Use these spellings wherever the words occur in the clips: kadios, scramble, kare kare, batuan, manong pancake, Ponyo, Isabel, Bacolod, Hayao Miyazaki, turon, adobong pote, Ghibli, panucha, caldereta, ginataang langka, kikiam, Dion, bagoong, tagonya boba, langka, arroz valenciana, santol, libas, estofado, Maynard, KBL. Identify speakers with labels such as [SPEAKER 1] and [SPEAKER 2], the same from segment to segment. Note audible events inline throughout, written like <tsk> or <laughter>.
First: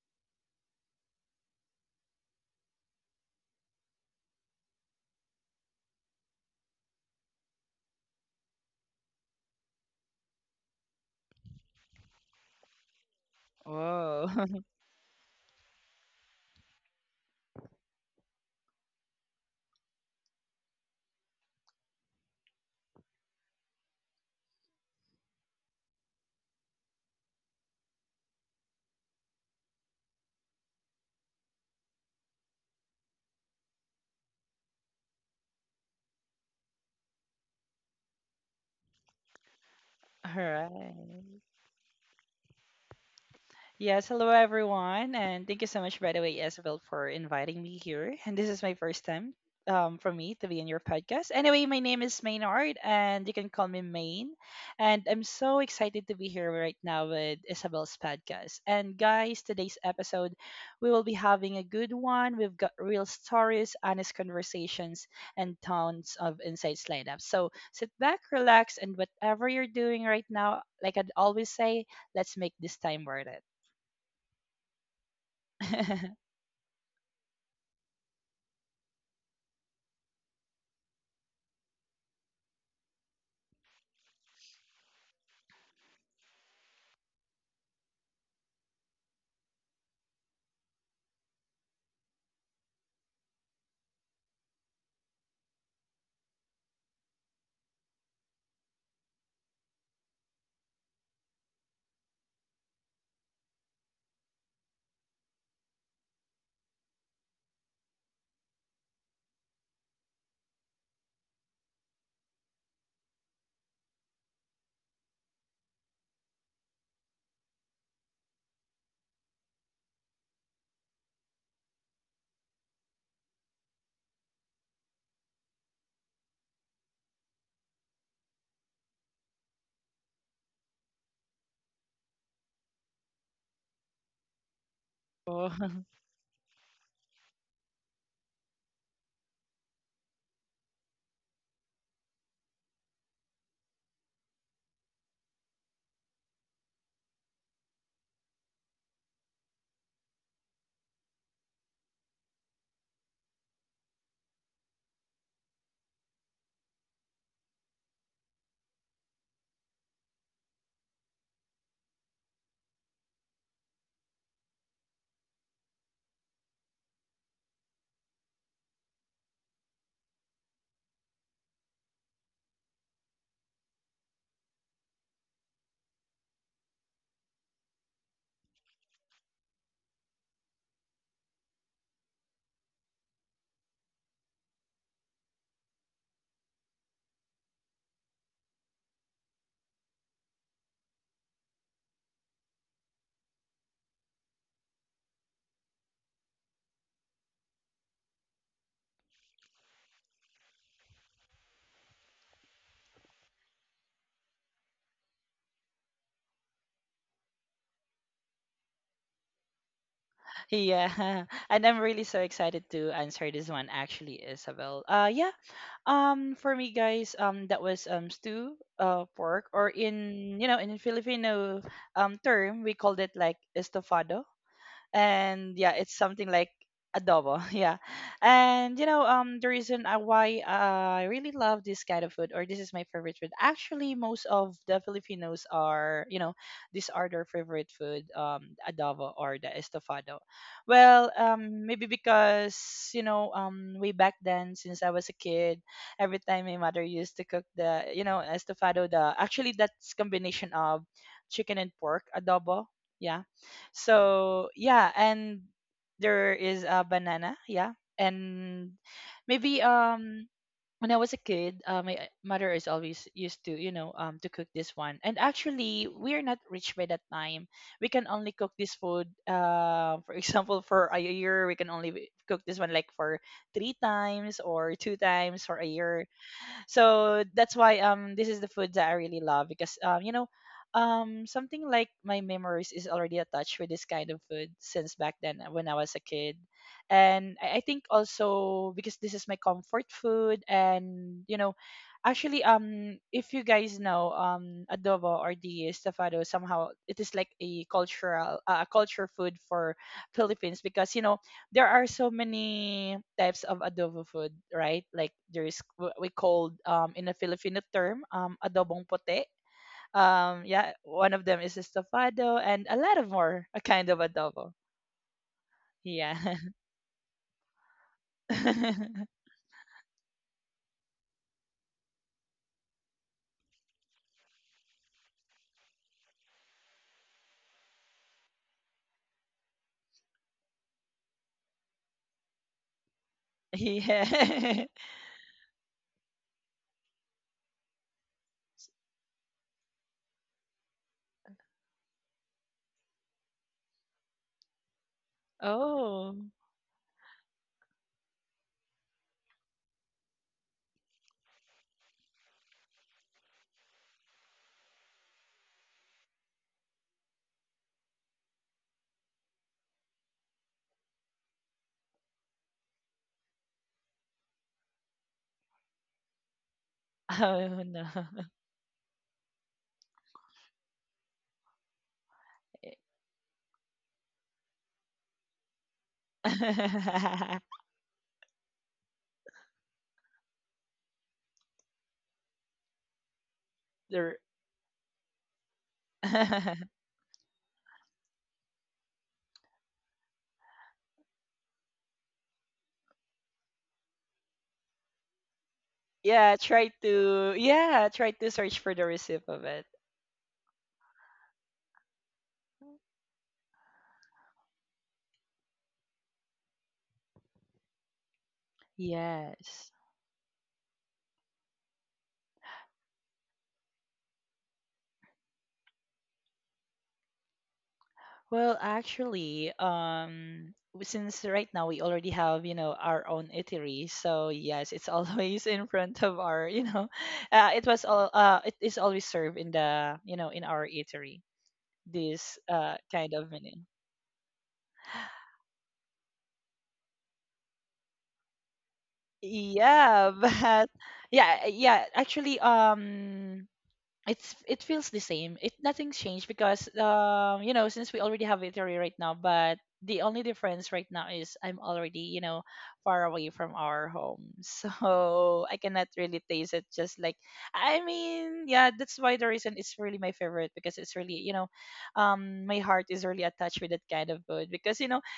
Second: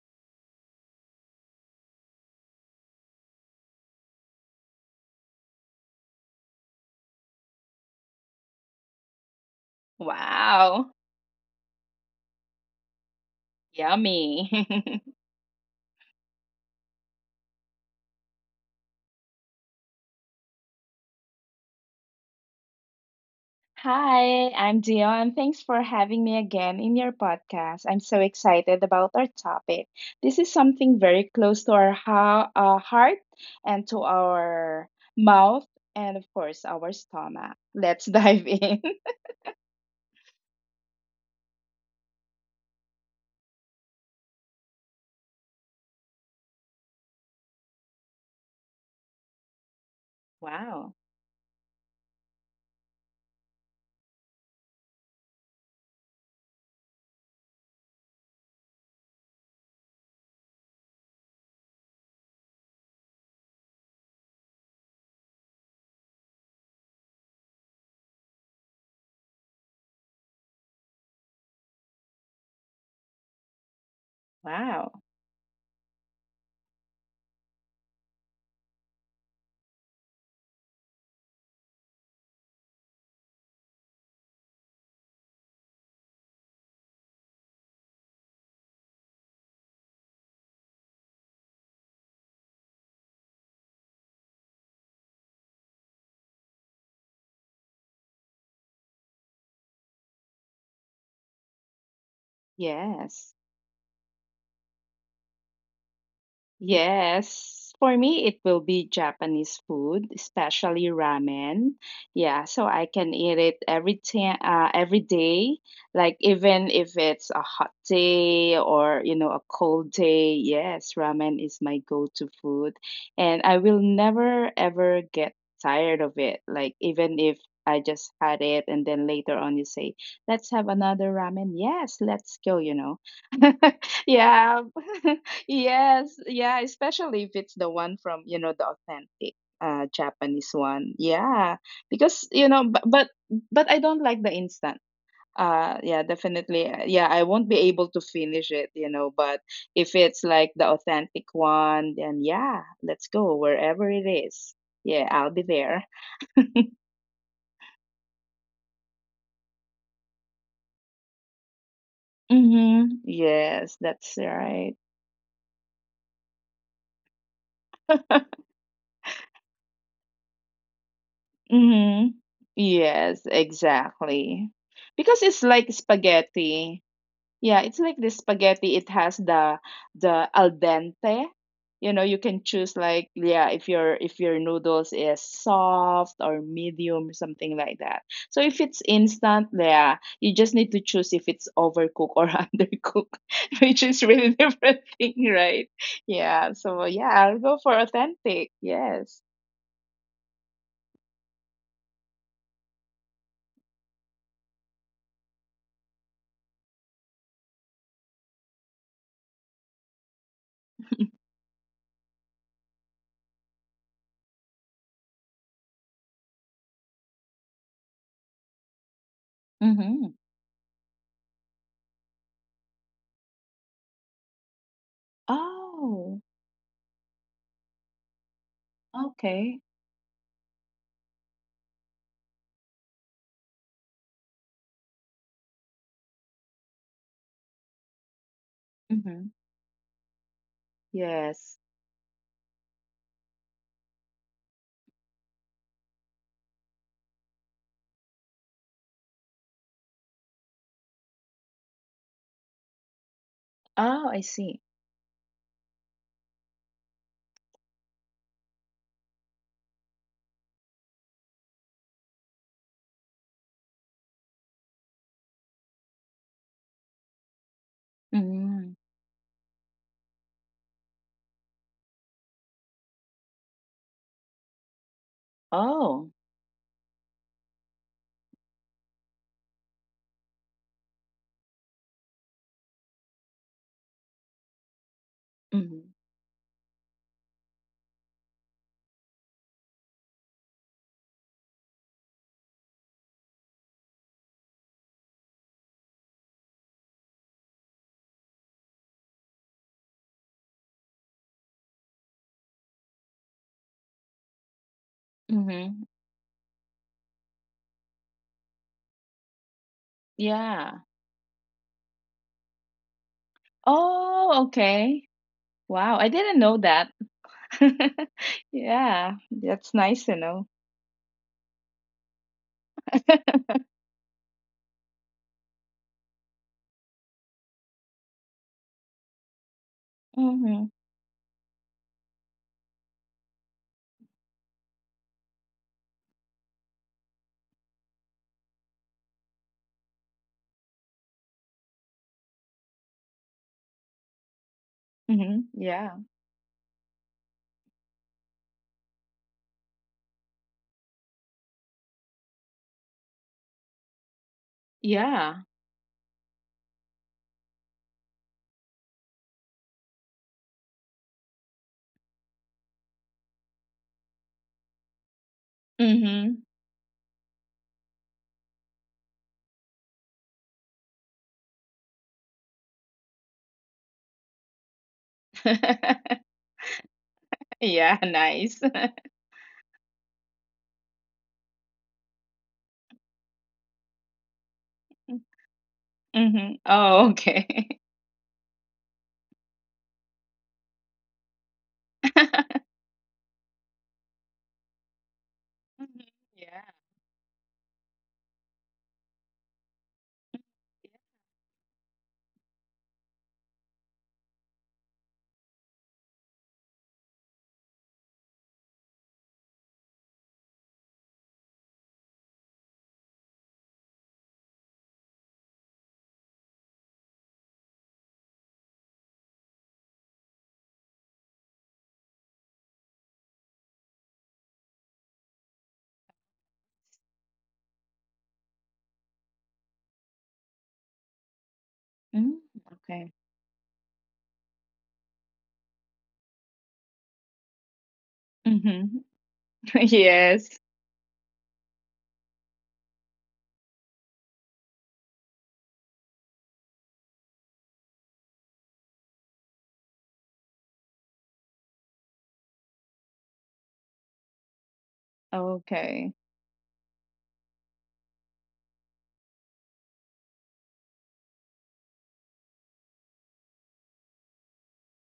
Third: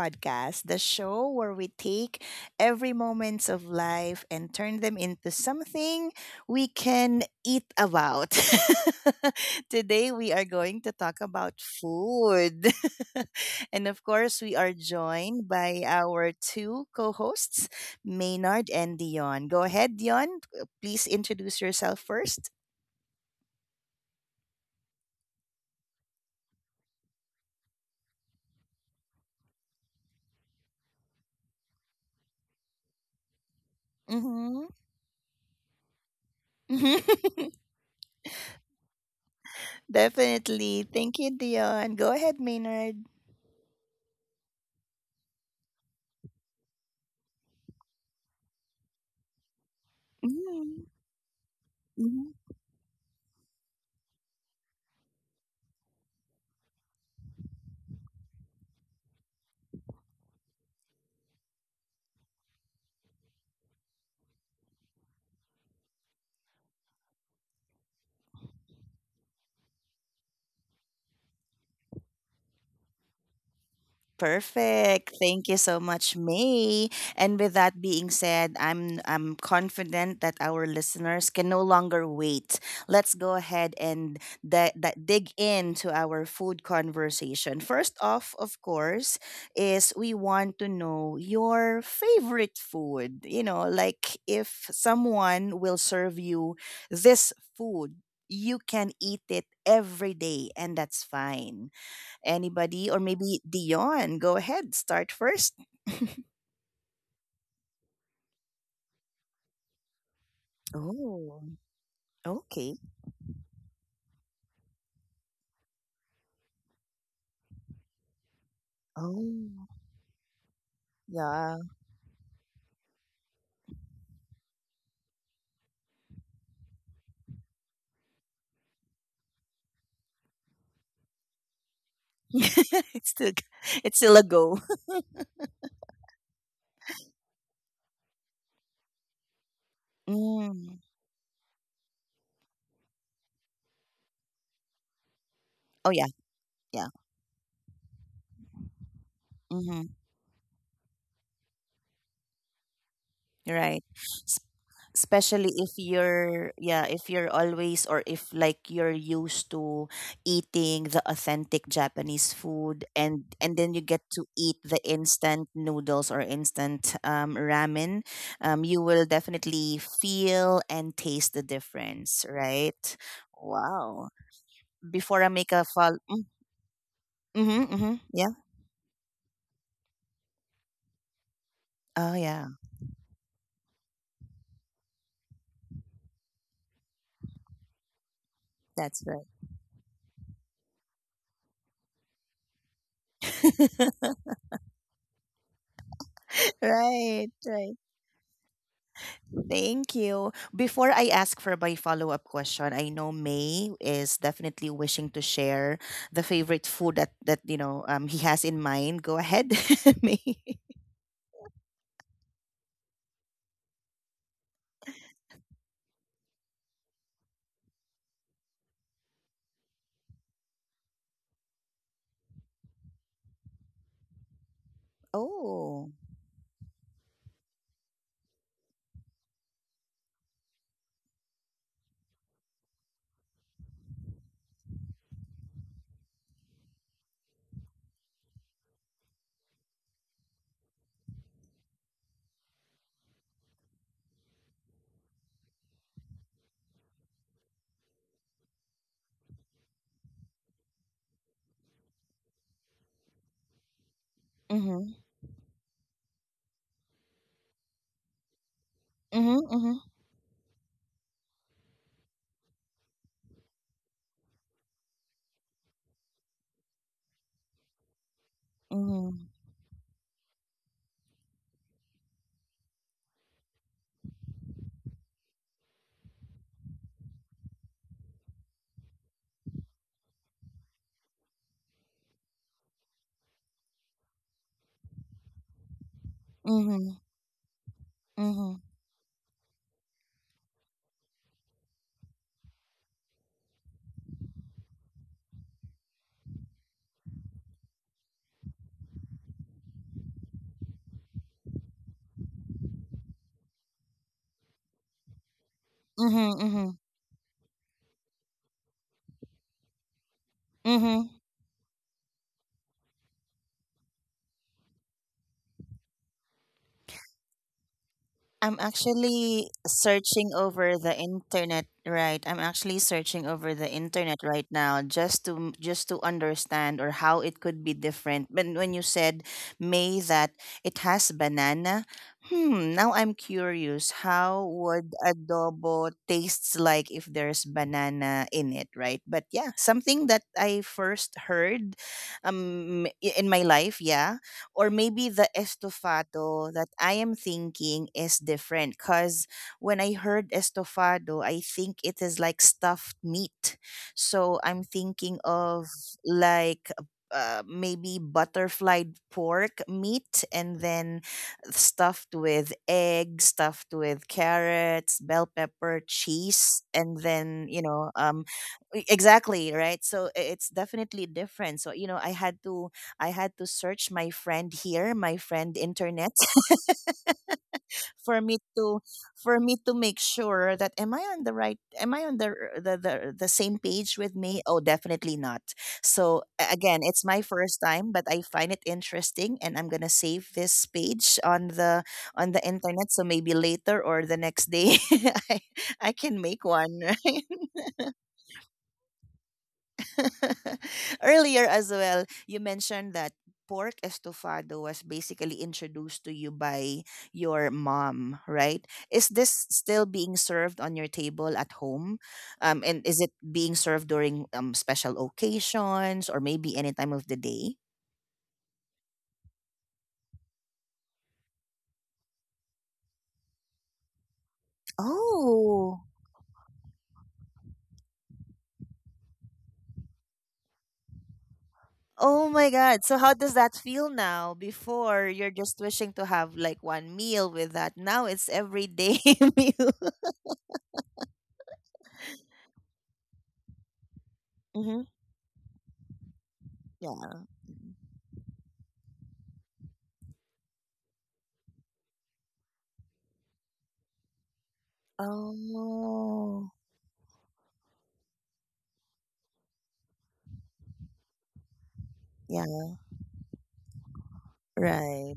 [SPEAKER 1] podcast, the show where we take every moments of life and turn them into something we can eat about. <laughs> Today, we are going to
[SPEAKER 2] Wow,
[SPEAKER 1] talk about food. <laughs> And of
[SPEAKER 3] Whoa.
[SPEAKER 1] course,
[SPEAKER 2] yummy.
[SPEAKER 1] we
[SPEAKER 3] <laughs>
[SPEAKER 1] are
[SPEAKER 2] <laughs>
[SPEAKER 1] joined by our two co hosts, Maynard and Dion. Go ahead, Dion. Please introduce yourself first.
[SPEAKER 2] Hi, I'm Dion, thanks for having me again in your podcast. I'm so excited about our topic. This is something very close to our heart and to
[SPEAKER 1] Mm-hmm.
[SPEAKER 2] our mouth, and of course, our
[SPEAKER 1] <laughs>
[SPEAKER 2] stomach. Let's dive in. <laughs>
[SPEAKER 3] All
[SPEAKER 1] Definitely.
[SPEAKER 3] right.
[SPEAKER 1] Thank you, Dion. Go ahead, Maynard.
[SPEAKER 3] Yes, hello everyone, and thank you so much, by the way, Isabel, for inviting me here. And this is my first time for me to be in your
[SPEAKER 1] Mm-hmm.
[SPEAKER 2] Wow,
[SPEAKER 3] podcast. Anyway, my name is Maynard, and you can call me Main. And I'm so excited to be here right now with Isabel's podcast. And guys, today's episode, we will be having a good one. We've got real stories, honest conversations, and tons of insights lined up. So sit back, relax, and whatever you're doing right now, like I'd always say, let's make this time worth it.
[SPEAKER 2] wow,
[SPEAKER 1] Perfect. Thank you so much,
[SPEAKER 3] <laughs>
[SPEAKER 1] May. And with that being said, I'm confident that our listeners can no longer wait. Let's go ahead and dig into our food conversation. First off, of course, is we want to know your favorite food. You know, like if someone will serve you this food, you can eat it every day and that's fine. Anybody or
[SPEAKER 2] yes.
[SPEAKER 1] maybe Dion? Go ahead, start first.
[SPEAKER 2] Yes. For me, it will be Japanese food, especially
[SPEAKER 1] Oh,
[SPEAKER 2] ramen. Yeah, so
[SPEAKER 1] okay.
[SPEAKER 2] I can eat it every time, every day. Like even if it's a hot day or you know a
[SPEAKER 1] Oh,
[SPEAKER 2] cold day, yes, ramen
[SPEAKER 1] yeah.
[SPEAKER 2] is my go-to food, and I will never ever get tired of it. Like even if I just had it, and then later on you say, "Let's have another ramen." Yes, let's go. You
[SPEAKER 1] <laughs>
[SPEAKER 2] know.
[SPEAKER 1] it's still
[SPEAKER 2] <laughs>
[SPEAKER 1] it's still a go.
[SPEAKER 2] Yeah. <laughs>
[SPEAKER 3] Oh, <laughs>
[SPEAKER 2] Yes. Yeah. Especially if it's the one from, you know, the authentic Japanese
[SPEAKER 1] Mm.
[SPEAKER 2] one. Yeah. Because, you know, but I don't like the instant.
[SPEAKER 1] Oh
[SPEAKER 2] Yeah,
[SPEAKER 1] yeah,
[SPEAKER 2] definitely.
[SPEAKER 1] yeah.
[SPEAKER 2] Yeah, I won't be able to finish it, you know, but
[SPEAKER 1] Mm-hmm.
[SPEAKER 2] if it's like the authentic one, then yeah, let's go
[SPEAKER 1] Right.
[SPEAKER 2] wherever it is. Yeah, I'll be
[SPEAKER 1] Especially if
[SPEAKER 2] there. <laughs>
[SPEAKER 1] you're, yeah, if you're always, or if like you're used to eating the authentic Japanese food,
[SPEAKER 2] Mm-hmm.
[SPEAKER 1] and then
[SPEAKER 2] Yes,
[SPEAKER 1] you get
[SPEAKER 2] that's
[SPEAKER 1] to eat
[SPEAKER 2] right.
[SPEAKER 1] the instant noodles or instant ramen,
[SPEAKER 2] <laughs>
[SPEAKER 1] you will definitely feel and taste the
[SPEAKER 2] Mhm.
[SPEAKER 1] difference, right?
[SPEAKER 2] Yes,
[SPEAKER 1] Wow,
[SPEAKER 2] exactly. Because
[SPEAKER 1] before I
[SPEAKER 2] it's
[SPEAKER 1] make
[SPEAKER 2] like
[SPEAKER 1] a fall.
[SPEAKER 2] spaghetti. Yeah,
[SPEAKER 1] Mm-hmm,
[SPEAKER 2] it's like
[SPEAKER 1] mm-hmm,
[SPEAKER 2] this
[SPEAKER 1] yeah.
[SPEAKER 2] spaghetti. It has the al dente. You know, you
[SPEAKER 1] Oh
[SPEAKER 2] can
[SPEAKER 1] yeah,
[SPEAKER 2] choose like yeah, if your noodles is soft or medium, something like that. So if it's
[SPEAKER 1] that's right.
[SPEAKER 2] instant, yeah, you just need to choose if it's overcooked or <laughs> undercooked, which is really <laughs> different thing, right? Yeah.
[SPEAKER 1] <laughs>
[SPEAKER 2] So yeah,
[SPEAKER 1] Right,
[SPEAKER 2] I'll go
[SPEAKER 1] right.
[SPEAKER 2] for authentic. Yes.
[SPEAKER 1] Thank you. Before I ask for my follow-up question, I know May is definitely wishing to share the favorite food that he has in mind. Go ahead, <laughs> May.
[SPEAKER 3] yeah. <laughs> And I'm really so excited to answer this one actually, Isabel. Yeah. For me guys, that was stew pork, or
[SPEAKER 2] Mm-hmm.
[SPEAKER 3] in you know in Filipino term, we called it like estofado. And yeah, it's
[SPEAKER 1] Oh.
[SPEAKER 2] Oh.
[SPEAKER 3] something like adobo. <laughs> Yeah. And the
[SPEAKER 2] Okay.
[SPEAKER 3] reason why I really love this kind of food, or this is my favorite food: actually most of the filipinos, are these are their favorite food, adobo
[SPEAKER 2] Mhm.
[SPEAKER 3] or the estofado. Well,
[SPEAKER 2] Yes.
[SPEAKER 3] maybe because way back then since I was a kid, every time my mother used to cook the, estofado, the actually that's combination of chicken and pork adobo. Yeah.
[SPEAKER 2] Oh, I
[SPEAKER 3] So
[SPEAKER 2] see.
[SPEAKER 3] yeah,
[SPEAKER 1] Mhm.
[SPEAKER 3] and there is a banana, yeah. And maybe
[SPEAKER 1] Mhm.
[SPEAKER 3] when I was a kid, my mother is always used to, to cook this one. And actually, we are not rich by that time. We can only cook this
[SPEAKER 2] Mhm.
[SPEAKER 3] food,
[SPEAKER 1] Mhm.
[SPEAKER 3] for <laughs> example, for a year, we can only cook this one like for three times or two times for a year.
[SPEAKER 2] Oh.
[SPEAKER 3] So that's why this is the food that I really love, because something like my memories is already attached with this kind of food since back then, when I was
[SPEAKER 2] Mhm.
[SPEAKER 3] a kid. And
[SPEAKER 1] Mhm.
[SPEAKER 3] I think also because
[SPEAKER 1] Mhm.
[SPEAKER 3] this is my comfort food. And actually if you guys know adobo or the estofado, somehow it is like a cultural a culture food for Philippines, because you know there are so many types of adobo food, right? Like there's
[SPEAKER 2] Mhm.
[SPEAKER 3] what we called,
[SPEAKER 1] Mhm.
[SPEAKER 3] in a
[SPEAKER 1] Mhm.
[SPEAKER 3] Filipino term, adobong pote. Yeah,
[SPEAKER 2] Yeah.
[SPEAKER 3] one of them is
[SPEAKER 1] Mhm.
[SPEAKER 3] estofado, and a lot of more a kind of
[SPEAKER 2] Oh,
[SPEAKER 3] adobo.
[SPEAKER 2] okay. Wow, I
[SPEAKER 3] Yeah.
[SPEAKER 2] didn't know that. <laughs> Yeah,
[SPEAKER 1] I'm
[SPEAKER 3] <laughs>
[SPEAKER 2] that's nice
[SPEAKER 1] actually
[SPEAKER 2] to know.
[SPEAKER 1] searching over the internet right. I'm actually
[SPEAKER 2] <laughs>
[SPEAKER 1] searching over the internet right now, just to understand or how it could be different. When you said, May,
[SPEAKER 2] Mhm.
[SPEAKER 1] that it has banana, hmm, now I'm
[SPEAKER 3] Yeah.
[SPEAKER 1] curious
[SPEAKER 3] <laughs>
[SPEAKER 1] how would adobo tastes like if there's banana in it, right? But yeah, something that I first heard in my life, yeah, or maybe
[SPEAKER 2] Mhm.
[SPEAKER 1] the
[SPEAKER 2] Yeah.
[SPEAKER 3] Oh.
[SPEAKER 1] estofado that I am thinking is different, because when I heard estofado, I think it is like stuffed meat. So I'm
[SPEAKER 2] Yeah.
[SPEAKER 1] thinking of like maybe butterflied pork meat, and then stuffed with egg, stuffed with carrots, bell pepper,
[SPEAKER 2] Mhm.
[SPEAKER 1] cheese, and then,
[SPEAKER 3] Oh no. <laughs>
[SPEAKER 1] exactly, right? So it's definitely different. So, I had to search my friend here, my friend internet.
[SPEAKER 2] <laughs>
[SPEAKER 1] <laughs>
[SPEAKER 2] Yeah,
[SPEAKER 1] for me
[SPEAKER 2] nice.
[SPEAKER 1] to for me to make sure that, am I on the same page
[SPEAKER 3] The-
[SPEAKER 1] with me? Oh, definitely
[SPEAKER 2] <laughs>
[SPEAKER 1] not. So
[SPEAKER 2] Mhm.
[SPEAKER 3] <laughs>
[SPEAKER 1] again,
[SPEAKER 2] Oh,
[SPEAKER 1] it's my
[SPEAKER 2] okay.
[SPEAKER 1] first time, but I find it interesting and I'm going to save this page on the
[SPEAKER 2] <laughs>
[SPEAKER 1] internet, so maybe later or the next day, <laughs> I, I
[SPEAKER 2] Mhm.
[SPEAKER 1] can
[SPEAKER 3] yeah,
[SPEAKER 1] make
[SPEAKER 3] try
[SPEAKER 2] Yeah.
[SPEAKER 1] one.
[SPEAKER 3] to
[SPEAKER 1] <laughs>
[SPEAKER 3] yeah, try to search for the receipt of it.
[SPEAKER 1] <laughs> Earlier as well, you mentioned that pork estofado was basically introduced to you by your mom, right? Is this
[SPEAKER 3] Yes.
[SPEAKER 1] still being served on your table at home? And is it being served during special occasions or maybe any time of the day?
[SPEAKER 3] Well, actually, since right now we already have, you know, our own eatery, so yes, it's <laughs> always in
[SPEAKER 1] Oh.
[SPEAKER 3] front of our, you know, <laughs> it is always served in the, you know, in our eatery,
[SPEAKER 1] Oh
[SPEAKER 3] this
[SPEAKER 2] Mm,
[SPEAKER 1] my God. So how
[SPEAKER 3] kind
[SPEAKER 2] okay.
[SPEAKER 3] of
[SPEAKER 1] does that
[SPEAKER 3] menu.
[SPEAKER 1] feel now? Before you're just wishing to have like one meal with that. Now it's everyday
[SPEAKER 2] Mhm.
[SPEAKER 1] <laughs> meal.
[SPEAKER 2] <laughs>
[SPEAKER 3] Yeah, <laughs>
[SPEAKER 2] Yes.
[SPEAKER 3] but yeah, actually, it's it
[SPEAKER 1] Hmm.
[SPEAKER 3] feels the same. It nothing's changed because
[SPEAKER 1] Yeah.
[SPEAKER 3] you know since we already have Italy right now, but the only difference right now is I'm already, you know, far away from our home, <laughs> so I cannot
[SPEAKER 2] Okay.
[SPEAKER 3] really
[SPEAKER 1] Oh.
[SPEAKER 3] taste it. Just like I mean, yeah, that's why the reason it's really my favorite, because it's really, you know, my heart is really attached with that kind of food, because
[SPEAKER 1] Right.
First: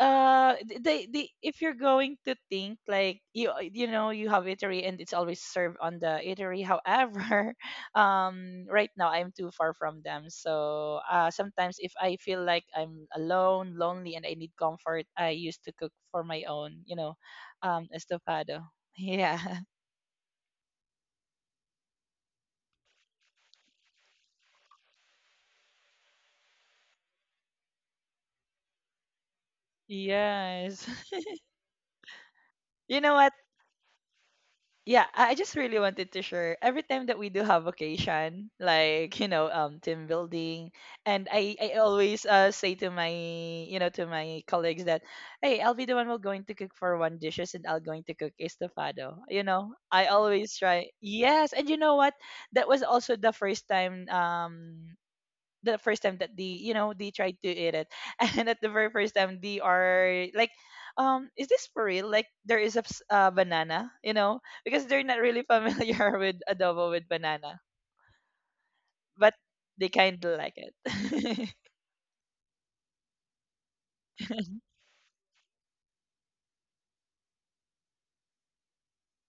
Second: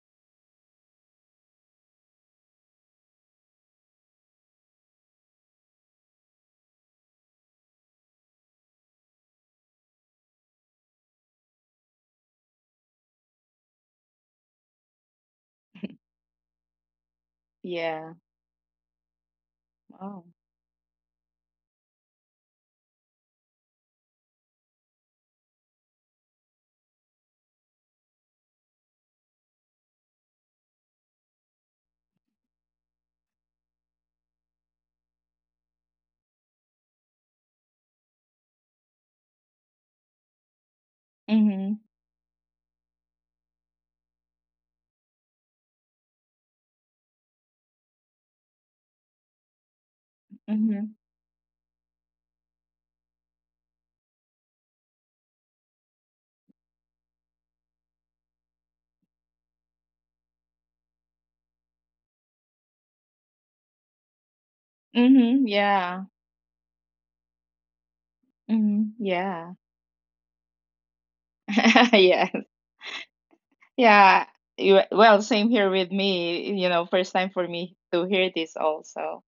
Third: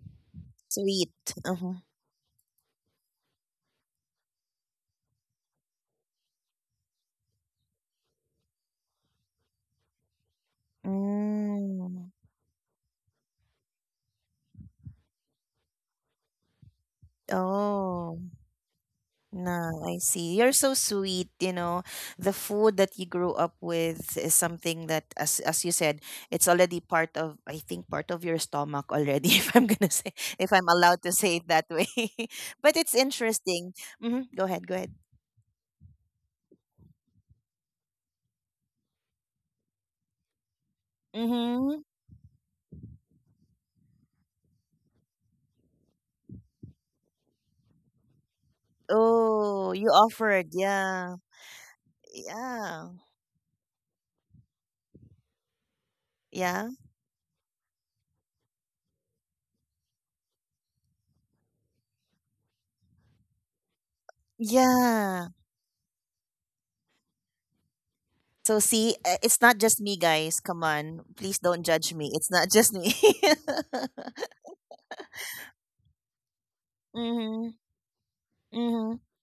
[SPEAKER 3] they
[SPEAKER 1] Sweet.
[SPEAKER 3] if
[SPEAKER 1] Uh-huh.
[SPEAKER 3] you're going to think like you know you have eatery and it's always served on the eatery, however <laughs> right now I'm too far from them. So sometimes if
[SPEAKER 1] Mm.
[SPEAKER 3] I feel like I'm alone, lonely, and I need comfort, I used to cook for my own, you know,
[SPEAKER 2] Yeah.
[SPEAKER 1] Oh,
[SPEAKER 3] estofado. <laughs> Yeah.
[SPEAKER 1] no, I
[SPEAKER 2] Oh.
[SPEAKER 1] see. You're so sweet, you know. The food that you grew up with is something that, as you said, it's already part of, I think, part of your stomach already, <laughs>
[SPEAKER 3] <laughs>
[SPEAKER 1] if I'm
[SPEAKER 3] Yes.
[SPEAKER 1] allowed to say it that way. <laughs> But
[SPEAKER 3] <laughs>
[SPEAKER 1] it's
[SPEAKER 3] You know what,
[SPEAKER 1] interesting. Mm-hmm. Go ahead, go ahead.
[SPEAKER 3] yeah, I just really wanted to share, every time that we do have occasion, like you know, team building, and I
[SPEAKER 2] Mhm,
[SPEAKER 1] Mm-hmm.
[SPEAKER 3] always say to my, you know, to my colleagues that, hey, I'll be the one who's going to cook for one dishes, and I'll going to cook estofado. You
[SPEAKER 1] Oh,
[SPEAKER 3] know,
[SPEAKER 1] you
[SPEAKER 3] I
[SPEAKER 1] offered,
[SPEAKER 3] always try.
[SPEAKER 2] mhm,
[SPEAKER 1] yeah.
[SPEAKER 3] Yes, and you know what? That was
[SPEAKER 1] Yeah.
[SPEAKER 3] also the first time that they,
[SPEAKER 1] Yeah.
[SPEAKER 3] you know, they tried to eat it. <laughs> And at the very first time they are like, is this for real, like there is a banana, you know, because they're not
[SPEAKER 1] Yeah.
[SPEAKER 3] really
[SPEAKER 2] mhm, yeah,
[SPEAKER 3] familiar <laughs> with adobo with banana.
[SPEAKER 1] So
[SPEAKER 2] mhm,
[SPEAKER 1] see,
[SPEAKER 3] But
[SPEAKER 1] it's
[SPEAKER 2] yeah.
[SPEAKER 1] not just
[SPEAKER 3] they
[SPEAKER 1] me,
[SPEAKER 3] kind of
[SPEAKER 1] guys.
[SPEAKER 3] like
[SPEAKER 1] Come on, please
[SPEAKER 3] it.
[SPEAKER 1] don't
[SPEAKER 2] <laughs>
[SPEAKER 1] judge me.
[SPEAKER 2] Yeah.
[SPEAKER 1] It's not just me. <laughs>
[SPEAKER 2] Yeah. Well, same here with me. You know, first time for
[SPEAKER 1] Mhm.
[SPEAKER 2] me to hear this
[SPEAKER 1] Mhm.
[SPEAKER 2] also.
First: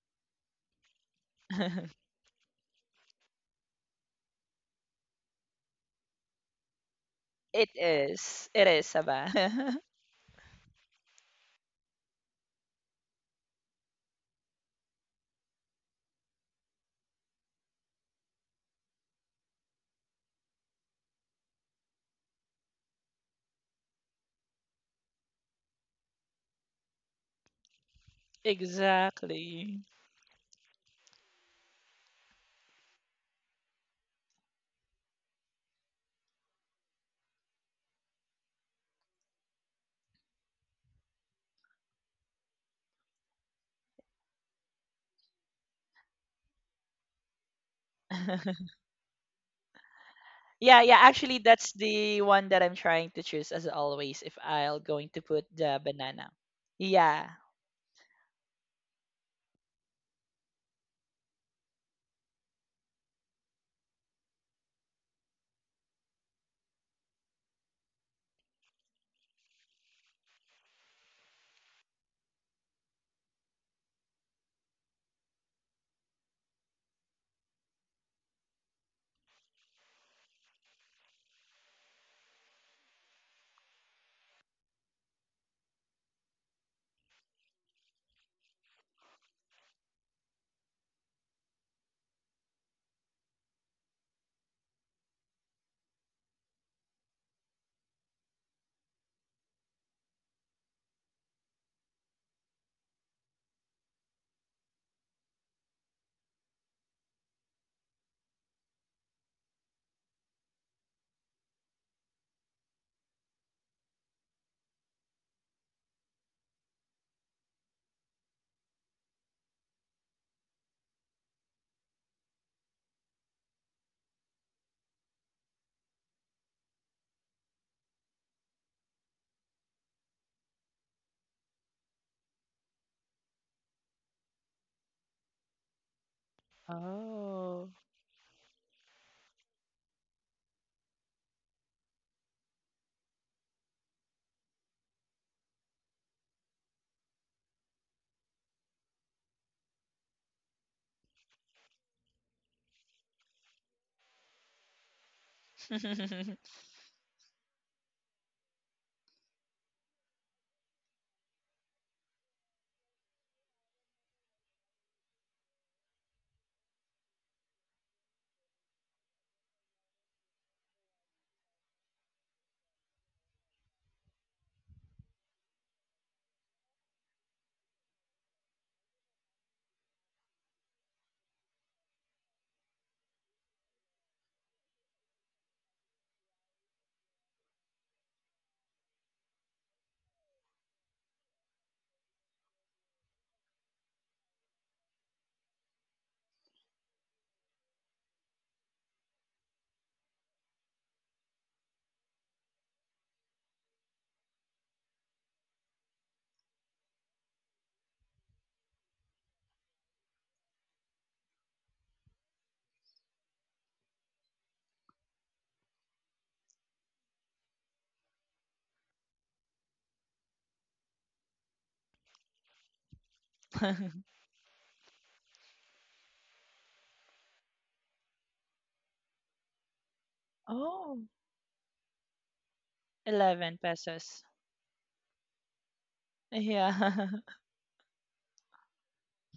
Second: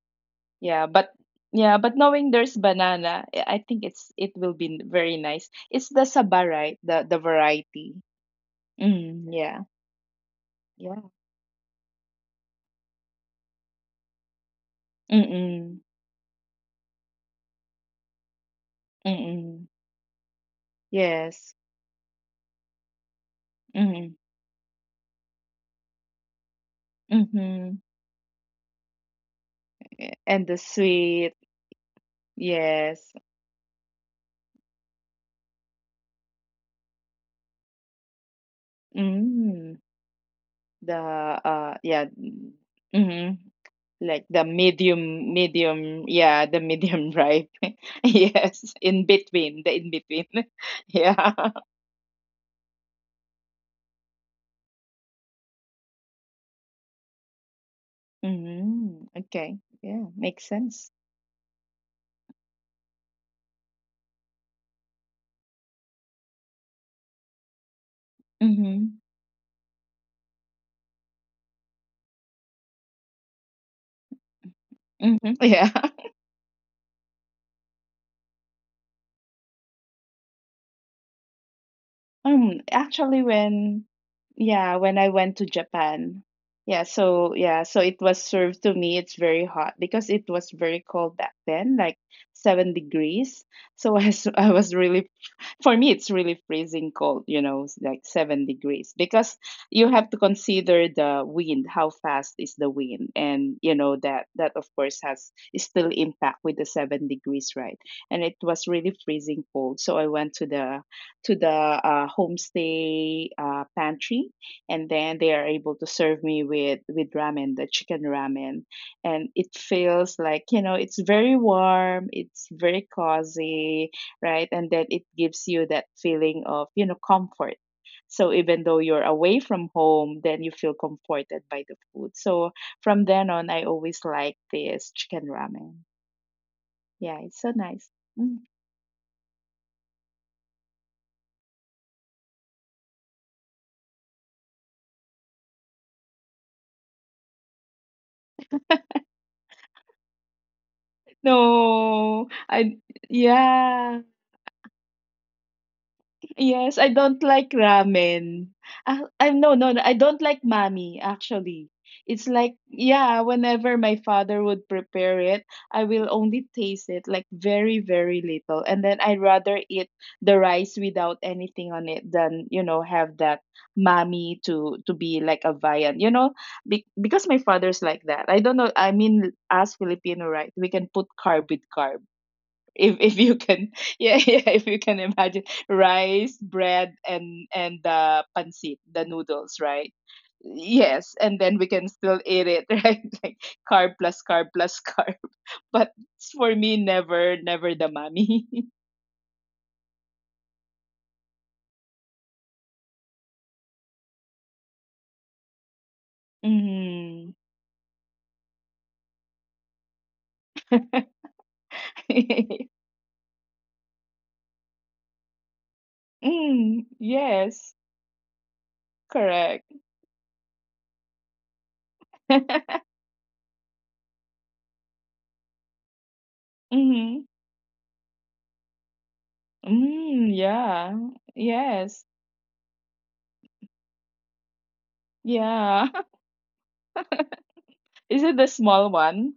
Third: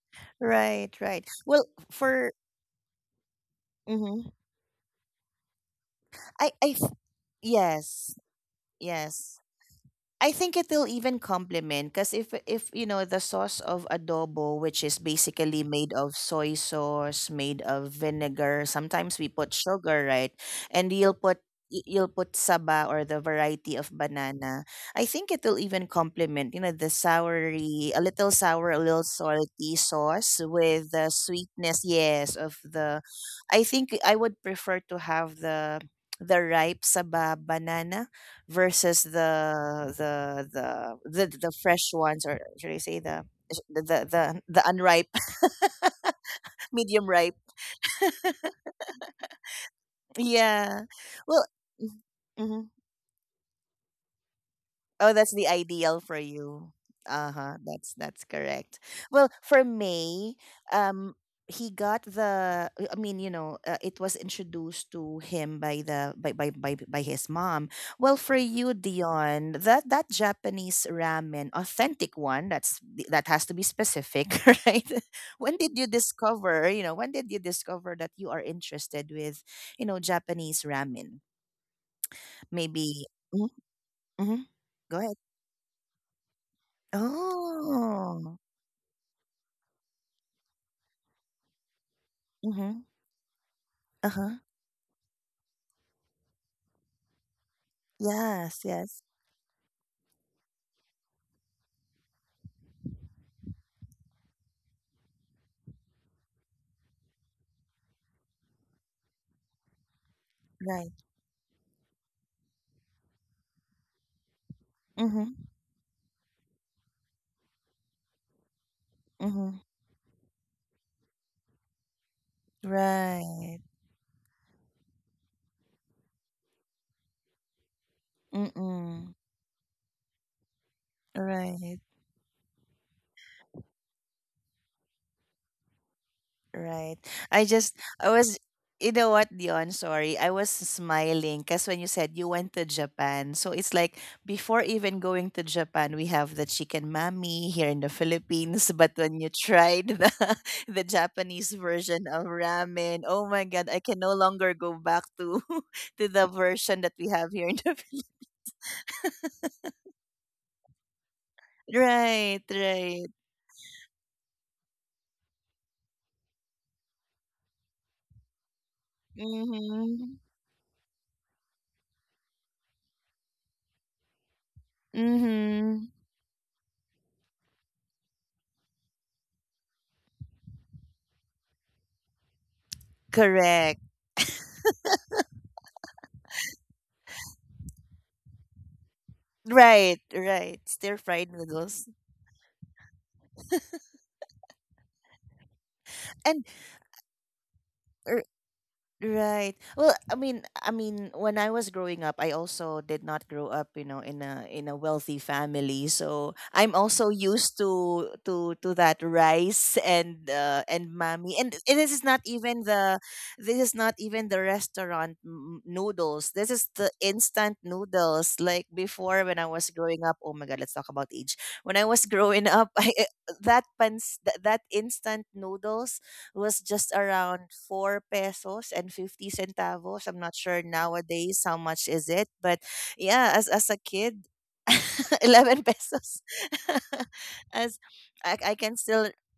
[SPEAKER 2] Yeah,
[SPEAKER 1] Right,
[SPEAKER 2] but
[SPEAKER 1] right. Well,
[SPEAKER 2] yeah, but
[SPEAKER 3] <laughs>
[SPEAKER 1] for.
[SPEAKER 2] knowing there's banana, I think
[SPEAKER 1] Mhm.
[SPEAKER 2] it will be very nice. It's the saba,
[SPEAKER 1] I I
[SPEAKER 2] right?
[SPEAKER 1] f-
[SPEAKER 2] The
[SPEAKER 3] it
[SPEAKER 2] variety.
[SPEAKER 1] yes.
[SPEAKER 3] is it is saba.
[SPEAKER 2] Mm,
[SPEAKER 1] Yes.
[SPEAKER 2] yeah,
[SPEAKER 3] <laughs>
[SPEAKER 1] I think it'll
[SPEAKER 2] yeah.
[SPEAKER 1] even complement because if you know the sauce of adobo, which is basically
[SPEAKER 2] Mm-mm,
[SPEAKER 1] made of soy sauce, made of vinegar, sometimes we put
[SPEAKER 2] mm-mm.
[SPEAKER 1] sugar, right? And
[SPEAKER 2] Yes.
[SPEAKER 1] you'll put saba or the variety of
[SPEAKER 2] Mm-mm,
[SPEAKER 1] banana. I think it'll even complement, the
[SPEAKER 2] mm-hmm.
[SPEAKER 1] soury, a little sour, a little salty
[SPEAKER 3] Exactly.
[SPEAKER 1] sauce
[SPEAKER 2] And the
[SPEAKER 1] with the
[SPEAKER 2] sweet.
[SPEAKER 1] sweetness, yes, of the.
[SPEAKER 2] Yes.
[SPEAKER 1] I think I would prefer to have the ripe saba banana versus
[SPEAKER 2] Mm.
[SPEAKER 1] the the the
[SPEAKER 2] The,
[SPEAKER 1] the, the fresh
[SPEAKER 2] yeah,
[SPEAKER 1] ones, or
[SPEAKER 2] mm,
[SPEAKER 1] should I say the
[SPEAKER 2] mhm,
[SPEAKER 1] the the
[SPEAKER 2] like
[SPEAKER 1] the,
[SPEAKER 2] the
[SPEAKER 1] the unripe.
[SPEAKER 2] medium, medium, yeah, the
[SPEAKER 1] <laughs> Medium
[SPEAKER 2] medium <laughs>
[SPEAKER 1] ripe.
[SPEAKER 2] ripe. <laughs> Yes,
[SPEAKER 3] <laughs>
[SPEAKER 2] in between, the in between.
[SPEAKER 1] Yeah.
[SPEAKER 3] Yeah,
[SPEAKER 2] <laughs>
[SPEAKER 3] yeah,
[SPEAKER 2] Yeah.
[SPEAKER 3] actually
[SPEAKER 1] Well,
[SPEAKER 2] <laughs>
[SPEAKER 3] that's the
[SPEAKER 1] mm-hmm.
[SPEAKER 3] one
[SPEAKER 1] Mm-hmm.
[SPEAKER 3] that I'm trying to choose, as always, if I'll going
[SPEAKER 1] Oh,
[SPEAKER 3] to
[SPEAKER 1] that's the
[SPEAKER 3] put the
[SPEAKER 1] ideal for
[SPEAKER 3] banana.
[SPEAKER 1] you.
[SPEAKER 3] Yeah.
[SPEAKER 1] Uh-huh. That's correct.
[SPEAKER 2] Mm-hmm.
[SPEAKER 1] Well,
[SPEAKER 2] Okay.
[SPEAKER 1] for
[SPEAKER 2] Yeah,
[SPEAKER 1] May,
[SPEAKER 2] makes sense.
[SPEAKER 1] um he got the, I mean, it was introduced to him by the by his mom. Well, for you,
[SPEAKER 2] Mm-hmm.
[SPEAKER 1] Dion, that Japanese ramen, authentic one, that has to be specific, <laughs> right?
[SPEAKER 2] Mm-hmm. <laughs> Yeah.
[SPEAKER 1] When did you discover that you are interested with, Japanese ramen? Maybe.
[SPEAKER 2] Actually
[SPEAKER 1] Mhm,
[SPEAKER 2] when
[SPEAKER 1] mhm.
[SPEAKER 2] yeah, when
[SPEAKER 1] Go
[SPEAKER 2] I
[SPEAKER 1] ahead.
[SPEAKER 2] went to Japan. Yeah, so it was
[SPEAKER 1] Oh.
[SPEAKER 2] served to me. It's very hot because it was very cold back then, like seven
[SPEAKER 1] Mhm.
[SPEAKER 2] degrees. <laughs> So
[SPEAKER 1] Uh-huh.
[SPEAKER 2] I was really, for me, it's really freezing cold, you know, it's like seven
[SPEAKER 1] Yes,
[SPEAKER 2] degrees
[SPEAKER 1] yes.
[SPEAKER 2] because you have to consider the wind, how fast is the wind, and you know that of course has is still impact with the 7 degrees, right? And it was really freezing cold. So I went to the
[SPEAKER 1] Right.
[SPEAKER 2] homestay pantry, and then they
[SPEAKER 1] Mhm.
[SPEAKER 2] are able to serve me with ramen, the chicken ramen, and it
[SPEAKER 1] Mhm.
[SPEAKER 2] feels like you know it's very warm, it's very
[SPEAKER 1] Right.
[SPEAKER 2] cozy, right? And then it gives you that feeling of you know comfort. So even though you're
[SPEAKER 1] Mm-mm.
[SPEAKER 2] away from home, then you feel comforted by the
[SPEAKER 1] Right.
[SPEAKER 2] food. So from then on, I always like this chicken ramen.
[SPEAKER 1] Right.
[SPEAKER 2] Yeah, it's
[SPEAKER 1] I
[SPEAKER 2] so
[SPEAKER 3] Oh.
[SPEAKER 1] just,
[SPEAKER 2] nice.
[SPEAKER 1] I
[SPEAKER 2] Mm.
[SPEAKER 1] was, You know what, Dion? Sorry. I was smiling because when you said you went to Japan, so it's like before even going to Japan, we have the chicken mami here in the Philippines. <laughs> But when you tried the, <laughs> the Japanese version of
[SPEAKER 2] No, I
[SPEAKER 1] ramen, oh my God, I can
[SPEAKER 2] yeah.
[SPEAKER 1] no longer go back to <laughs> to the
[SPEAKER 3] <laughs>
[SPEAKER 2] Yes,
[SPEAKER 1] version
[SPEAKER 2] I
[SPEAKER 1] that we
[SPEAKER 2] don't
[SPEAKER 1] have here
[SPEAKER 2] like
[SPEAKER 1] in the Philippines.
[SPEAKER 2] ramen. I No, no, no, I don't like mami actually. It's
[SPEAKER 1] Right,
[SPEAKER 2] like
[SPEAKER 1] right.
[SPEAKER 2] yeah, whenever my father would prepare it, I will only taste it like very very little and then I'd rather eat
[SPEAKER 1] Mm-hmm.
[SPEAKER 2] the rice without anything on it than, you know, have that mami to be like a
[SPEAKER 1] Mm-hmm.
[SPEAKER 2] viand. You know, because my father's like that. I don't know, I mean as Filipino right, we can put carb with carb if you can,
[SPEAKER 1] Correct.
[SPEAKER 2] <laughs> yeah, yeah, if you can imagine rice, bread, and the pancit, the noodles, right?
[SPEAKER 1] Right, right. Stir
[SPEAKER 2] Yes,
[SPEAKER 1] fried
[SPEAKER 2] and then we
[SPEAKER 1] noodles.
[SPEAKER 2] can still eat it, <laughs> right? Like carb plus carb plus carb. <laughs> But
[SPEAKER 1] And
[SPEAKER 2] for me, never never the mommy.
[SPEAKER 1] right. Well, I mean, when I was growing up, I also did not grow up, in a wealthy family. So
[SPEAKER 2] <laughs>
[SPEAKER 1] I'm also
[SPEAKER 2] Mm.
[SPEAKER 1] used to that rice and mommy. And this is not even
[SPEAKER 2] <laughs>
[SPEAKER 1] the this is not even the restaurant noodles. This is
[SPEAKER 2] Mm,
[SPEAKER 1] the instant
[SPEAKER 2] yes,
[SPEAKER 1] noodles. Like before, when I was
[SPEAKER 2] correct.
[SPEAKER 1] growing up, oh my God, let's talk about age. When I was growing up, <laughs>
[SPEAKER 2] <laughs>
[SPEAKER 1] I that pans that instant noodles was just
[SPEAKER 2] Mm-hmm.
[SPEAKER 1] around 4 pesos and 50 centavos. I'm not
[SPEAKER 2] Mm,
[SPEAKER 1] sure
[SPEAKER 2] yeah,
[SPEAKER 3] Oh,
[SPEAKER 1] nowadays how much
[SPEAKER 2] yes,
[SPEAKER 1] is it, but yeah, as
[SPEAKER 3] 11
[SPEAKER 1] a kid,
[SPEAKER 3] pesos.
[SPEAKER 1] <laughs> 11
[SPEAKER 2] yeah. <laughs>
[SPEAKER 1] pesos. <laughs>
[SPEAKER 3] Yeah. <laughs>
[SPEAKER 1] As
[SPEAKER 2] Is
[SPEAKER 1] I,
[SPEAKER 2] it the
[SPEAKER 1] I can
[SPEAKER 2] small
[SPEAKER 1] still.
[SPEAKER 2] one?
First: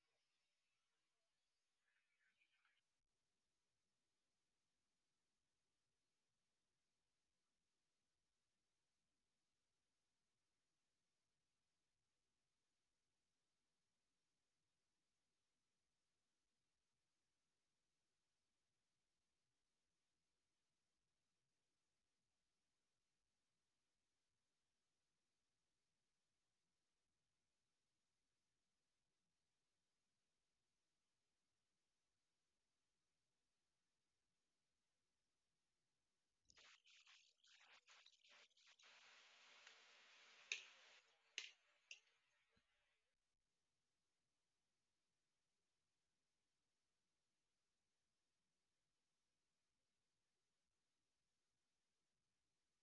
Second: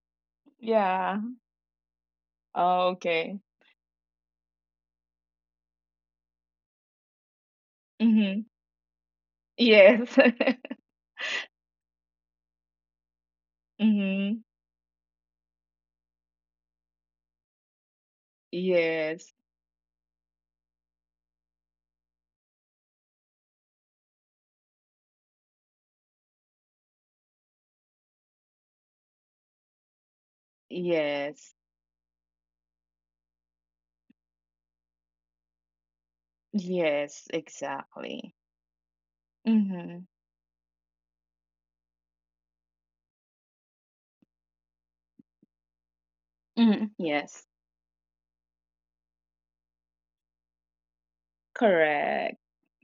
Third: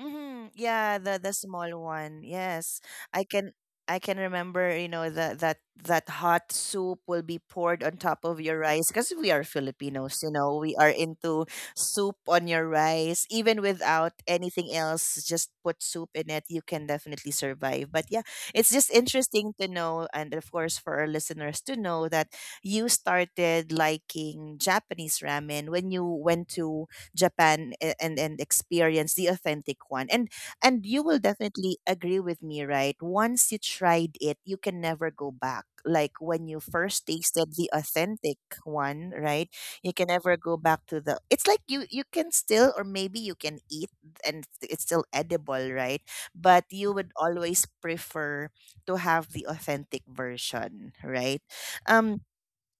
[SPEAKER 1] Mm-hmm. Yeah,
[SPEAKER 2] Yeah.
[SPEAKER 1] the small one. Yes.
[SPEAKER 2] Oh,
[SPEAKER 1] I
[SPEAKER 2] okay.
[SPEAKER 1] can I can remember, you know, that that hot soup will be poured on top of
[SPEAKER 2] Mhm.
[SPEAKER 1] your rice because we are
[SPEAKER 2] Yes.
[SPEAKER 1] Filipinos, we
[SPEAKER 2] <laughs>
[SPEAKER 1] are into soup on your rice even without
[SPEAKER 2] Hmm.
[SPEAKER 1] anything else, just put soup in it, you can definitely survive. But yeah, it's just
[SPEAKER 2] Yes.
[SPEAKER 1] interesting to know, and of course for our listeners to know that you started liking Japanese ramen when you went to Japan, and experience the authentic one. And you will
[SPEAKER 2] Yes.
[SPEAKER 1] definitely agree with me, right? Once you tried it, you can never go back. Like when you first
[SPEAKER 2] Yes,
[SPEAKER 1] tasted the
[SPEAKER 2] exactly.
[SPEAKER 1] authentic one, right? You
[SPEAKER 2] Mm-hmm.
[SPEAKER 1] can never go back to the. It's like you can still or maybe you can eat and it's still edible, right? But
[SPEAKER 2] Hmm.
[SPEAKER 1] you would
[SPEAKER 2] Yes.
[SPEAKER 1] always prefer to have the authentic version, right? Um
[SPEAKER 2] Correct.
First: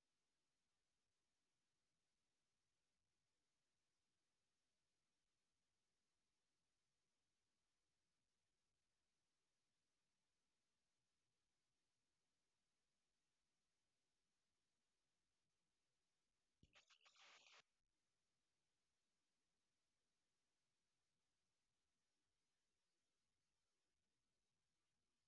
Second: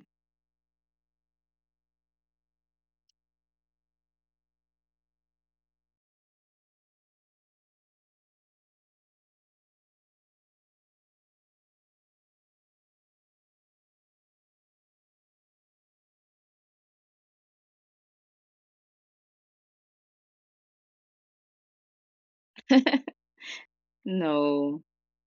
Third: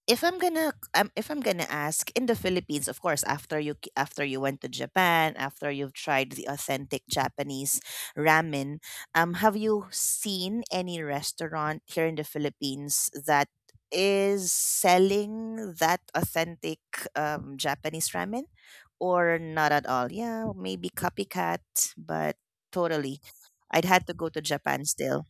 [SPEAKER 1] if I'm gonna ask in the Philippines, of course, after you after you went to Japan, after you've tried the authentic Japanese ramen, have you seen any restaurant here in the Philippines that is selling that authentic Japanese ramen, or not at all? Yeah, maybe copycat, but
[SPEAKER 2] <laughs>
[SPEAKER 1] totally, I'd had to go to Japan
[SPEAKER 2] No.
[SPEAKER 1] still.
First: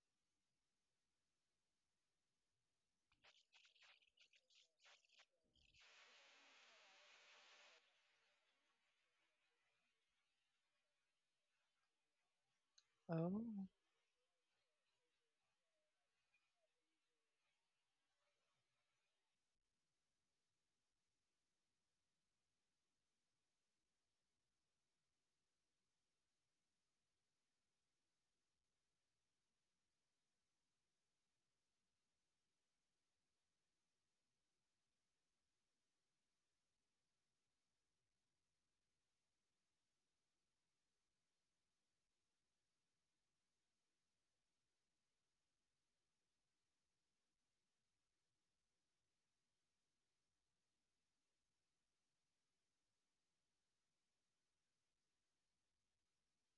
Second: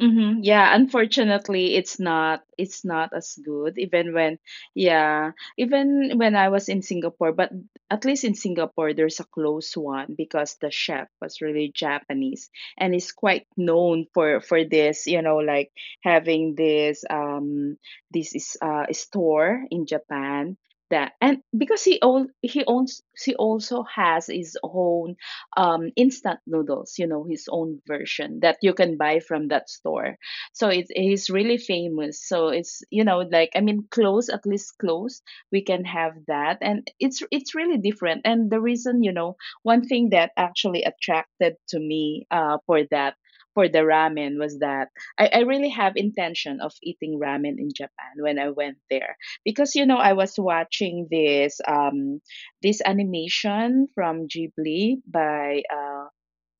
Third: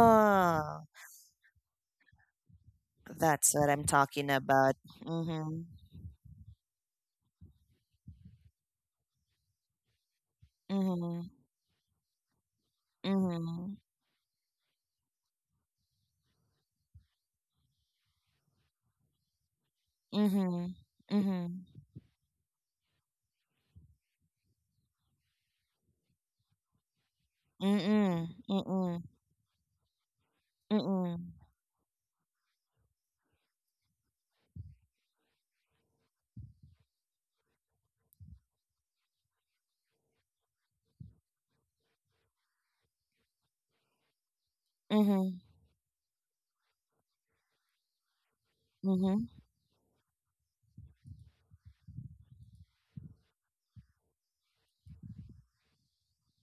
[SPEAKER 2] Mm-hmm. Yeah, unfortunately, it's not as
[SPEAKER 1] that's what
[SPEAKER 2] good.
[SPEAKER 1] I'm
[SPEAKER 2] Even
[SPEAKER 1] talking
[SPEAKER 2] when,
[SPEAKER 1] about.
[SPEAKER 2] yeah,
[SPEAKER 1] Mm-hmm.
[SPEAKER 2] even when I was in Singapore, but at least in Singapore there's a close one because the chef
[SPEAKER 1] Mhm,
[SPEAKER 2] was really Japanese and is
[SPEAKER 3] Oh.
[SPEAKER 2] quite
[SPEAKER 1] mhm,
[SPEAKER 2] known for this, you know, like having this this is store in Japan.
[SPEAKER 1] mhm,
[SPEAKER 2] That, and
[SPEAKER 1] mhm,
[SPEAKER 2] because he owns, he also has his own instant noodles, you know, his own
[SPEAKER 1] mm-mm,
[SPEAKER 2] version that you can
[SPEAKER 1] mm-mm,
[SPEAKER 2] buy from that store. So it's
[SPEAKER 1] mm-mm,
[SPEAKER 2] he's really famous. So it's, you know, like, I mean, close, at least close, we can have that, and it's really different. And the reason, you know, one thing that actually attracted to me, for the ramen was that I
[SPEAKER 1] mhm,
[SPEAKER 2] really have intention of eating ramen in Japan when I went there
[SPEAKER 1] mhm.
[SPEAKER 2] because you know I was watching this this animation from Ghibli by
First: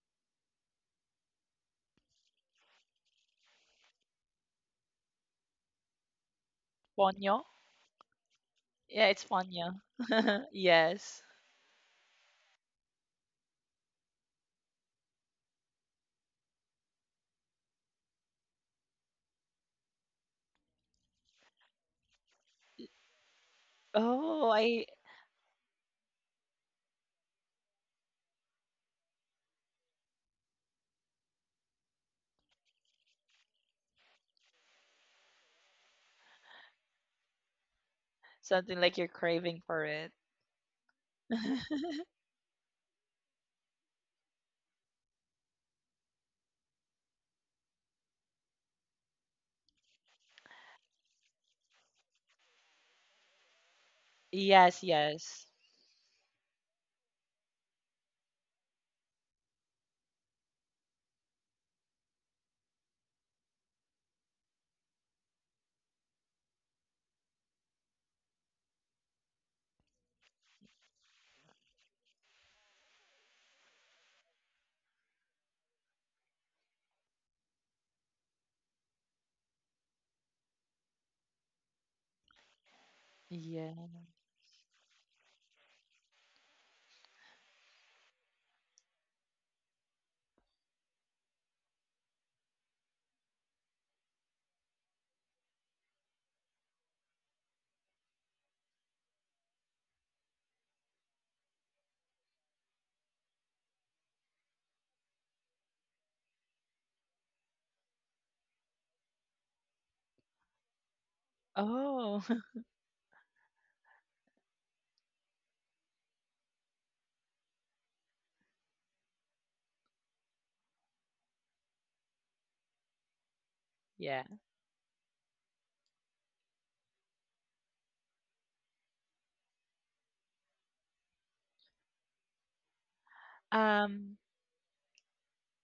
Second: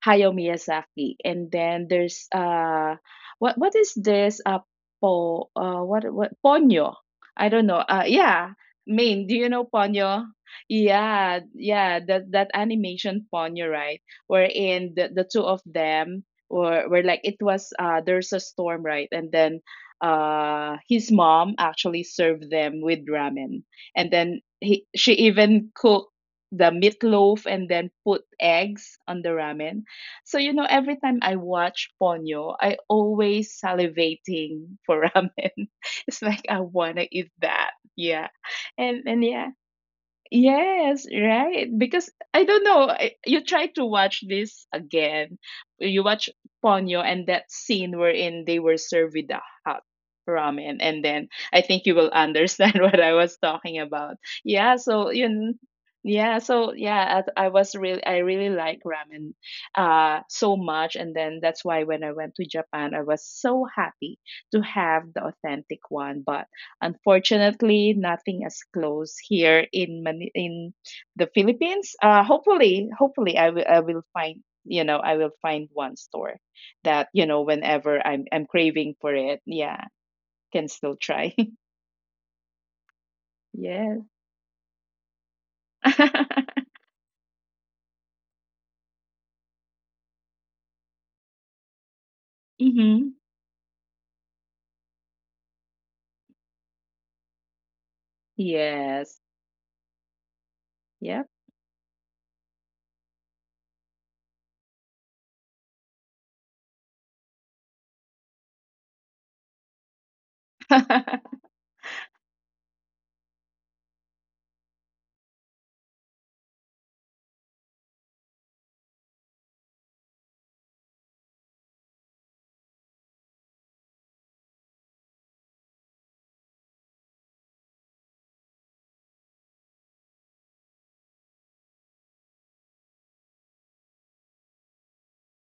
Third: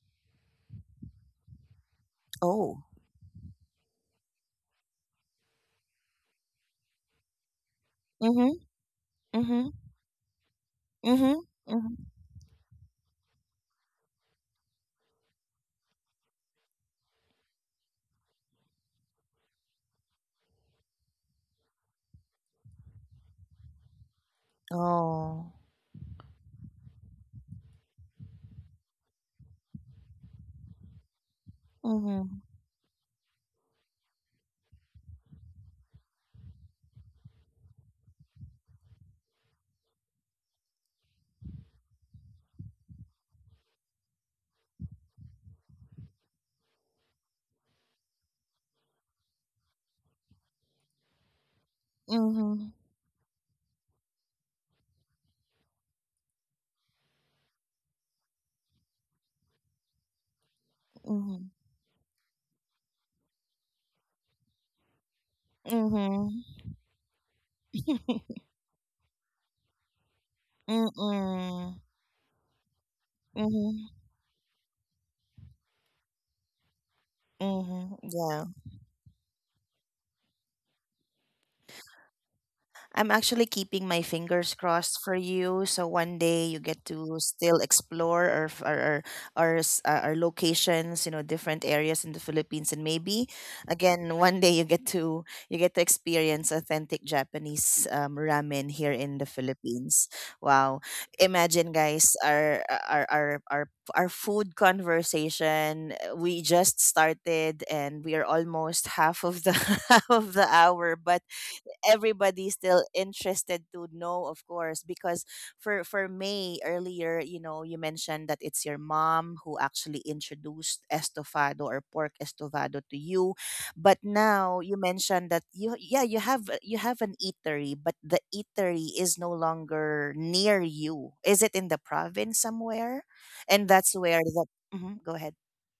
[SPEAKER 2] Hayao Miyazaki. And then there's
[SPEAKER 1] Oh.
[SPEAKER 2] what is this po what Ponyo.
[SPEAKER 3] Ponyo?
[SPEAKER 2] I don't know. Yeah.
[SPEAKER 1] Mhm,
[SPEAKER 3] Yeah, it's
[SPEAKER 2] Main, do you
[SPEAKER 1] mhm,
[SPEAKER 2] know
[SPEAKER 3] ponyo.
[SPEAKER 2] Ponyo?
[SPEAKER 3] <laughs> Yes.
[SPEAKER 1] mhm,
[SPEAKER 2] Yeah,
[SPEAKER 1] mhm.
[SPEAKER 2] yeah, that animation Ponyo, right? Wherein the, two of them were like it was there's a storm, right? And then his mom actually served them with ramen. And then
[SPEAKER 3] Oh, I
[SPEAKER 2] he she
[SPEAKER 1] Oh.
[SPEAKER 2] even cooked the meatloaf and then put eggs on the ramen. So, you know, every time I watch
[SPEAKER 1] Mhm,
[SPEAKER 2] Ponyo, I always salivating for ramen. <laughs> It's like I wanna eat that. Yeah.
[SPEAKER 3] something like
[SPEAKER 2] And
[SPEAKER 3] you're
[SPEAKER 2] and yeah,
[SPEAKER 3] craving for it.
[SPEAKER 2] yes, right.
[SPEAKER 3] <laughs>
[SPEAKER 2] Because I don't know, you try to watch this again. You watch Ponyo and that scene wherein they were served with the hot ramen, and then I think you will understand <laughs>
[SPEAKER 1] mhm,
[SPEAKER 2] what I was talking about. Yeah,
[SPEAKER 3] Yes,
[SPEAKER 2] so
[SPEAKER 3] yes.
[SPEAKER 2] yeah, so yeah, I really like ramen so much, and then
[SPEAKER 1] mhm,
[SPEAKER 2] that's why when I went to Japan, I was so happy to have the authentic one,
[SPEAKER 1] mhm,
[SPEAKER 2] but unfortunately, nothing
[SPEAKER 1] <laughs>
[SPEAKER 2] as close here in in the Philippines.
[SPEAKER 1] mm-mm,
[SPEAKER 2] Hopefully,
[SPEAKER 1] mhm,
[SPEAKER 2] I will find one store that, you know, whenever
[SPEAKER 1] mhm.
[SPEAKER 2] I'm
[SPEAKER 1] Yeah.
[SPEAKER 2] craving for it, yeah, can still try.
[SPEAKER 1] I'm
[SPEAKER 2] <laughs>
[SPEAKER 1] actually
[SPEAKER 3] Yeah.
[SPEAKER 2] Yes.
[SPEAKER 1] keeping my fingers crossed for you, so one
[SPEAKER 2] <laughs>
[SPEAKER 1] day you get to still explore our locations, you know, different areas in the Philippines, and
[SPEAKER 2] Mm-hmm.
[SPEAKER 1] maybe again one day you get to experience authentic Japanese ramen here
[SPEAKER 2] Yes.
[SPEAKER 1] in the Philippines. Wow!
[SPEAKER 2] Yep.
[SPEAKER 1] Imagine, guys, our food conversation. We just started, and we are almost half of the <laughs> half of the hour, but
[SPEAKER 2] <laughs>
[SPEAKER 3] Oh. <laughs>
[SPEAKER 1] everybody's still interested to know, of course, because for May earlier, you mentioned that it's your mom who actually introduced estofado or pork estofado to you, but
[SPEAKER 3] Yeah.
[SPEAKER 1] now you mentioned that you yeah you have a- you have an eatery, but the eatery is no longer near you. Is it in the province somewhere? And that's where
[SPEAKER 3] Um,
[SPEAKER 1] the. Mhm, go ahead.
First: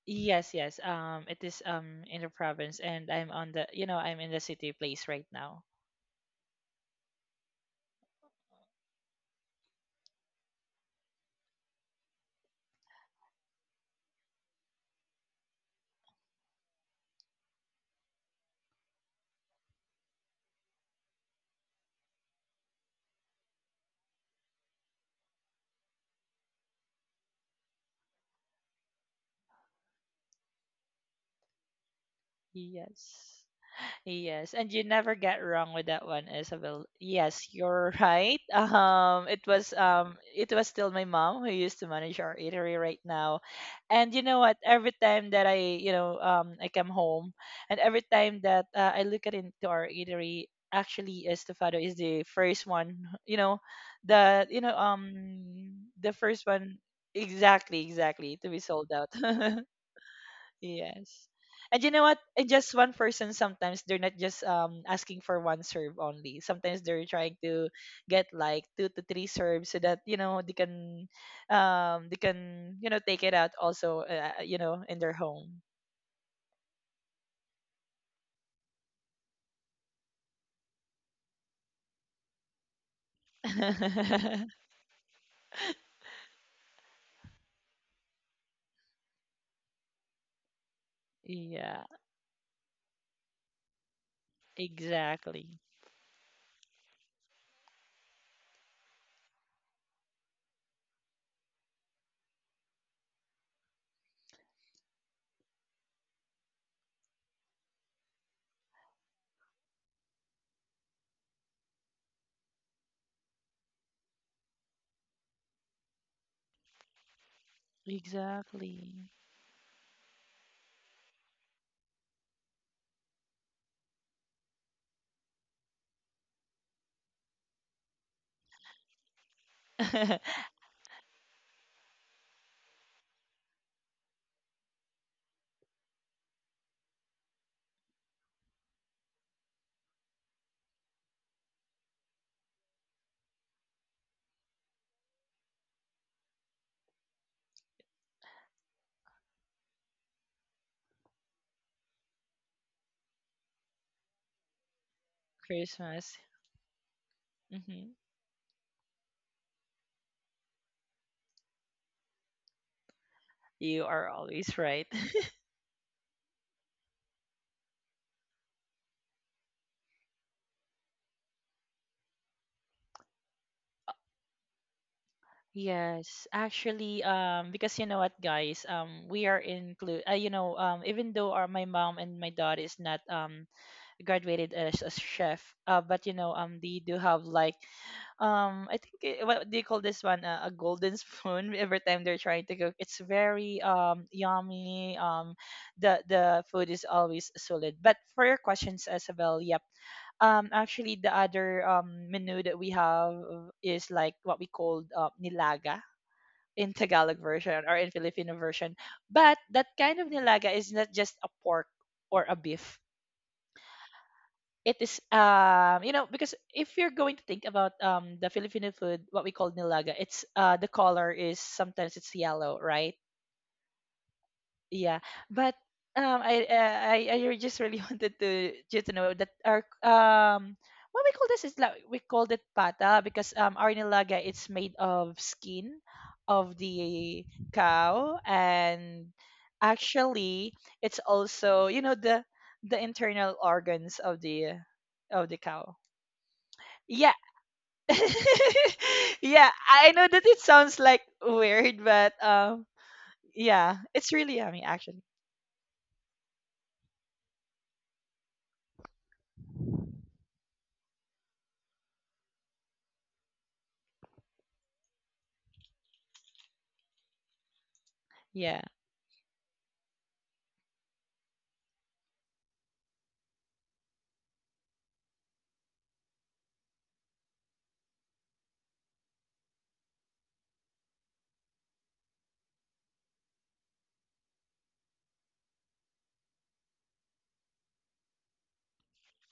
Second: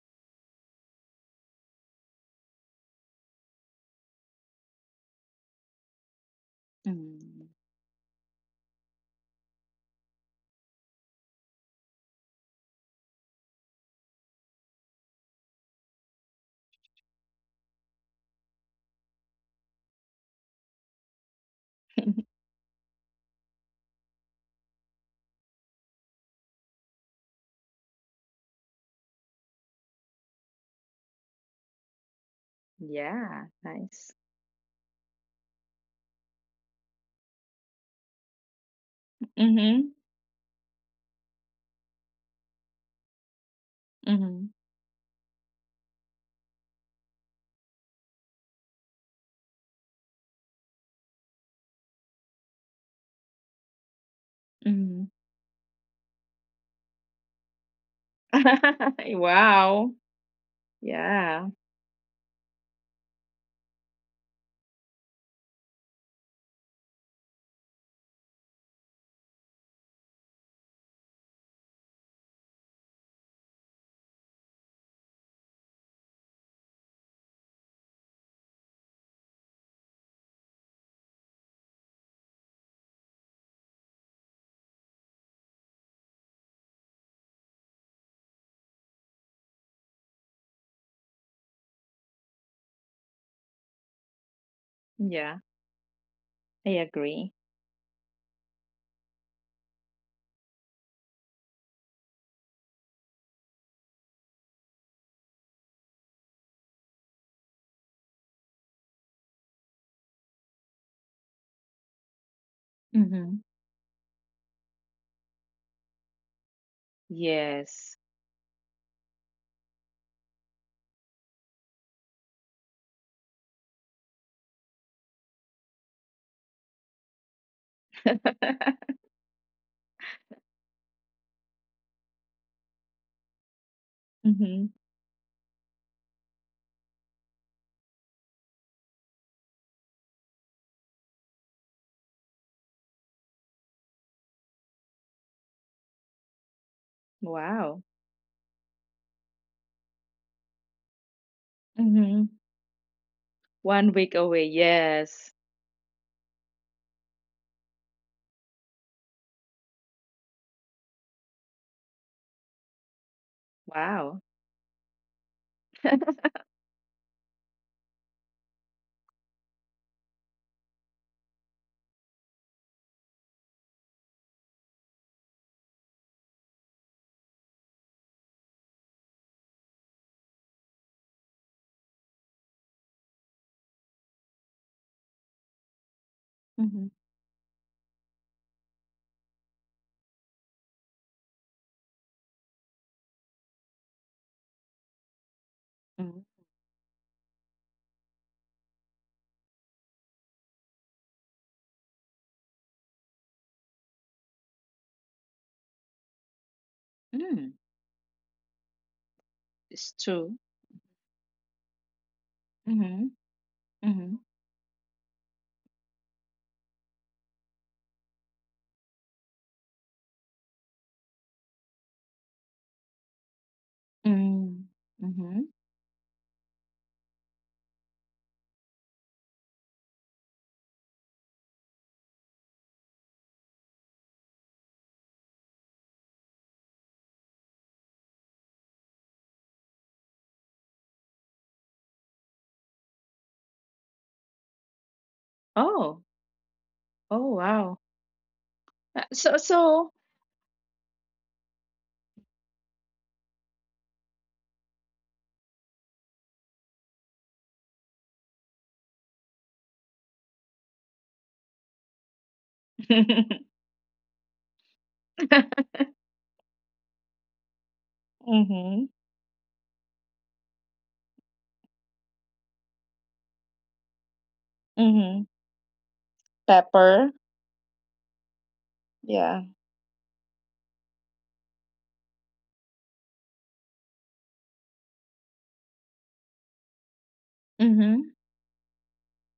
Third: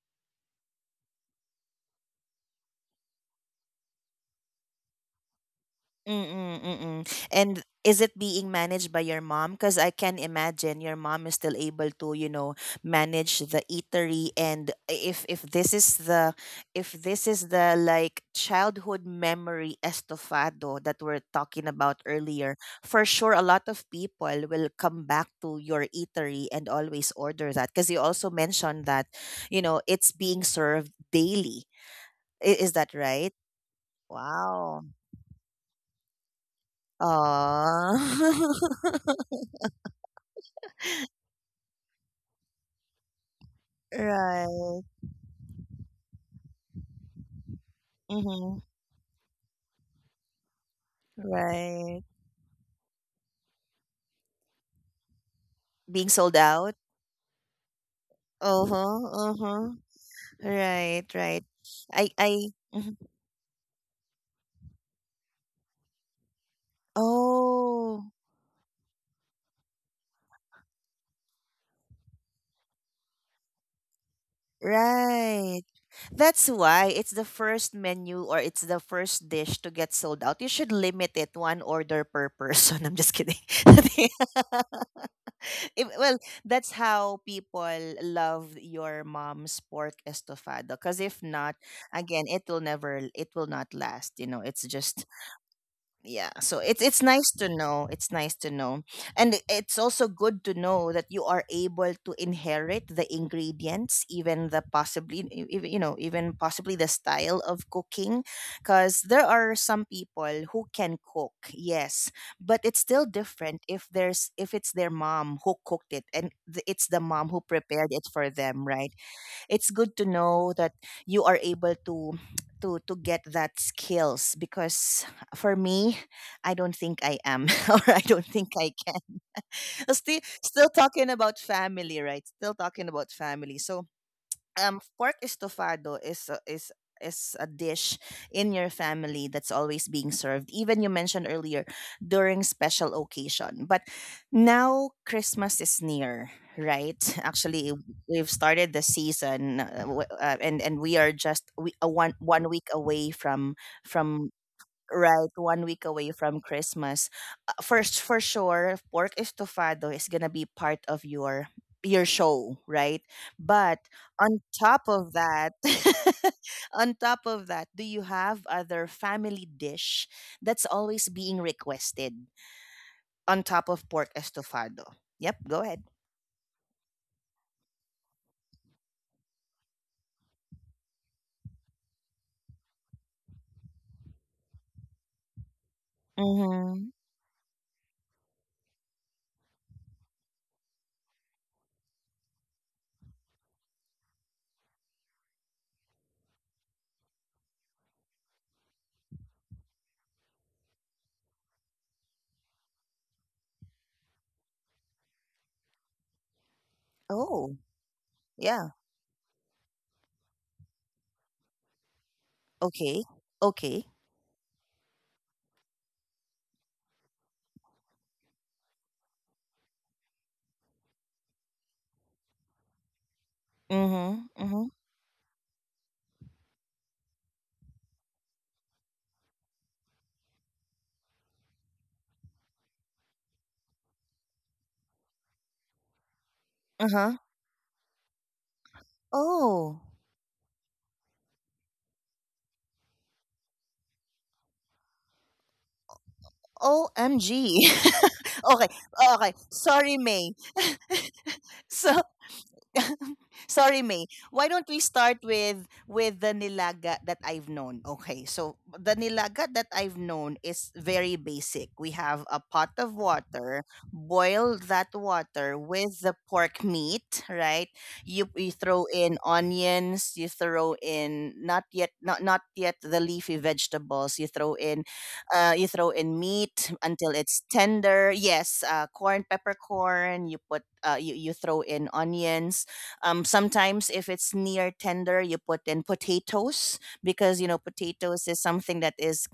[SPEAKER 3] yes, yes. It is in the province, and I'm on the, you know, I'm in the city place right now.
[SPEAKER 1] Mm-mm, mm-mm.
[SPEAKER 2] Mm.
[SPEAKER 1] And is it being managed by your mom? Because I can imagine your mom is still able to, manage the eatery. And if this is the if this is the like childhood memory estofado that we're talking about
[SPEAKER 2] <laughs>
[SPEAKER 1] earlier, for sure a lot of people will come back to your eatery and always order that. Because you also mentioned that, it's being served daily. Is that
[SPEAKER 3] Yes.
[SPEAKER 1] right?
[SPEAKER 2] Yeah. Nice.
[SPEAKER 3] Yes, and you
[SPEAKER 1] Wow.
[SPEAKER 3] never get wrong with that one, Isabel. Yes,
[SPEAKER 1] Aw.
[SPEAKER 3] you're right. <laughs>
[SPEAKER 1] <laughs>
[SPEAKER 2] Mm-hmm.
[SPEAKER 3] It was still my mom who used to manage our eatery right now. And you know
[SPEAKER 2] Mm-hmm.
[SPEAKER 3] what?
[SPEAKER 1] Right.
[SPEAKER 3] Every time that I, you know, I come home, and every time
[SPEAKER 1] Mm-hmm.
[SPEAKER 3] that I look at into our eatery, actually, Estofado is
[SPEAKER 1] Right.
[SPEAKER 3] the first one. You know, you know
[SPEAKER 2] Mm-hmm.
[SPEAKER 1] Being
[SPEAKER 3] the
[SPEAKER 1] sold
[SPEAKER 3] first
[SPEAKER 1] out.
[SPEAKER 3] one Exactly, exactly, to be sold
[SPEAKER 2] <laughs>
[SPEAKER 1] Uh-huh.
[SPEAKER 3] out. <laughs>
[SPEAKER 1] Uh-huh.
[SPEAKER 2] Wow.
[SPEAKER 1] Right,
[SPEAKER 3] Yes.
[SPEAKER 2] Yeah.
[SPEAKER 1] right.
[SPEAKER 3] And you know what? And
[SPEAKER 1] I
[SPEAKER 3] just one
[SPEAKER 1] Mhm.
[SPEAKER 3] person, sometimes they're not just asking for one serve only. Sometimes they're trying to
[SPEAKER 1] Oh,
[SPEAKER 3] get like two to three serves, so that you know they can they can, you know, take it out also, you know, in their
[SPEAKER 1] right.
[SPEAKER 3] home.
[SPEAKER 1] That's why it's the first menu or it's the first dish to get sold out. You should limit it one order per person. <laughs> I'm just kidding. <laughs>
[SPEAKER 3] <laughs>
[SPEAKER 1] Well, that's how people love your mom's pork estofado. Because if not,
[SPEAKER 3] Yeah,
[SPEAKER 1] again, it will never, it will not last. You know, it's just
[SPEAKER 2] Yeah.
[SPEAKER 3] exactly.
[SPEAKER 1] yeah, so
[SPEAKER 2] I
[SPEAKER 1] it's
[SPEAKER 2] agree.
[SPEAKER 1] nice to know, it's nice to know. And it's also good to know that you are able to inherit the ingredients, even the possibly even, you know, even possibly the style of cooking. Because there are some people who can cook, yes, but it's still
[SPEAKER 2] Mm-hmm.
[SPEAKER 1] different if there's if it's their mom who cooked it and it's the mom who prepared
[SPEAKER 2] Yes. <laughs>
[SPEAKER 1] it for them, right?
[SPEAKER 3] Exactly.
[SPEAKER 1] It's good to know that you are able to to get that skills. Because for me, I don't think I am, <laughs> or I don't think I can. still
[SPEAKER 3] <laughs>
[SPEAKER 1] still talking about family, right? Still talking about family. So
[SPEAKER 2] Mhm.
[SPEAKER 1] pork estofado is is a dish in your family that's always being served. Even you mentioned earlier during special occasion, but now Christmas is near, right? Actually,
[SPEAKER 2] Wow.
[SPEAKER 1] we've started the season, and we are just one
[SPEAKER 2] Mhm.
[SPEAKER 1] one week away
[SPEAKER 2] one week
[SPEAKER 1] from
[SPEAKER 2] away. Yes.
[SPEAKER 1] right 1 week away
[SPEAKER 3] Christmas.
[SPEAKER 1] from Christmas.
[SPEAKER 3] Hmm.
[SPEAKER 1] For sure pork estofado is gonna be part of your show, right? But
[SPEAKER 3] You are
[SPEAKER 2] Wow.
[SPEAKER 1] on
[SPEAKER 3] always
[SPEAKER 1] top
[SPEAKER 3] right.
[SPEAKER 1] of
[SPEAKER 3] <laughs>
[SPEAKER 1] that, <laughs> on top of that, do you have other family dish that's always being requested on top of pork estofado? Yep, go ahead.
[SPEAKER 3] Yes, actually, because you know what, guys, we are include, you know, even though our my mom and my dad is not graduated as a chef, but you know, they
[SPEAKER 1] Mm-hmm.
[SPEAKER 2] Mhm.
[SPEAKER 3] do have like, I think it, what do you call this one? A golden spoon. <laughs> Every time they're trying to cook, it's very yummy. Um, the
[SPEAKER 2] Mm.
[SPEAKER 3] the food is always solid. But for your questions, Isabel, yep. Actually, the other menu that we have is like what we called nilaga, in Tagalog
[SPEAKER 2] Mm.
[SPEAKER 1] Oh,
[SPEAKER 3] version or in Filipino
[SPEAKER 1] yeah.
[SPEAKER 3] version. But that
[SPEAKER 2] It's
[SPEAKER 3] kind of
[SPEAKER 2] true.
[SPEAKER 3] nilaga is not just a pork or a beef.
[SPEAKER 1] Okay,
[SPEAKER 2] Mhm.
[SPEAKER 1] okay.
[SPEAKER 2] Mhm.
[SPEAKER 3] It is, you know, because if you're going to think about the Filipino food, what we call nilaga, it's the color is sometimes it's yellow, right?
[SPEAKER 1] Mm-hmm. Mm-hmm.
[SPEAKER 2] Mm.
[SPEAKER 3] Yeah,
[SPEAKER 2] Mhm.
[SPEAKER 3] but I re- just really <laughs> wanted to you to know that our what we call this is like we called it pata, because our nilaga it's made of skin of
[SPEAKER 1] Uh-huh.
[SPEAKER 3] the cow. And
[SPEAKER 1] Oh,
[SPEAKER 3] actually it's also, you know, the internal organs of the cow.
[SPEAKER 2] Oh.
[SPEAKER 3] Yeah.
[SPEAKER 1] OMG.
[SPEAKER 2] Oh, wow.
[SPEAKER 3] <laughs>
[SPEAKER 1] <laughs> Okay,
[SPEAKER 2] Uh, So
[SPEAKER 1] okay.
[SPEAKER 3] Yeah,
[SPEAKER 2] so
[SPEAKER 3] I
[SPEAKER 1] Sorry,
[SPEAKER 3] know that
[SPEAKER 1] May.
[SPEAKER 3] it sounds like weird,
[SPEAKER 1] So,
[SPEAKER 3] but
[SPEAKER 1] <laughs>
[SPEAKER 3] yeah,
[SPEAKER 1] sorry, May.
[SPEAKER 3] it's really
[SPEAKER 1] Why
[SPEAKER 3] yummy
[SPEAKER 1] don't we
[SPEAKER 3] actually.
[SPEAKER 1] start with the nilaga that I've known? Okay, so the nilaga that I've known is very basic. We have a pot of
[SPEAKER 2] <laughs>
[SPEAKER 1] water, boil that water with the pork meat, right? You
[SPEAKER 3] Yeah.
[SPEAKER 1] throw
[SPEAKER 2] Mhm.
[SPEAKER 1] in onions, you throw in not not yet the leafy vegetables.
[SPEAKER 2] Mhm.
[SPEAKER 1] You throw in meat
[SPEAKER 2] Pepper.
[SPEAKER 1] until it's tender. Yes, corn,
[SPEAKER 2] Yeah.
[SPEAKER 1] peppercorn. You put you throw in onions. Sometimes if it's near tender, you put in potatoes, because you know
[SPEAKER 2] Mhm.
[SPEAKER 1] potatoes is something that is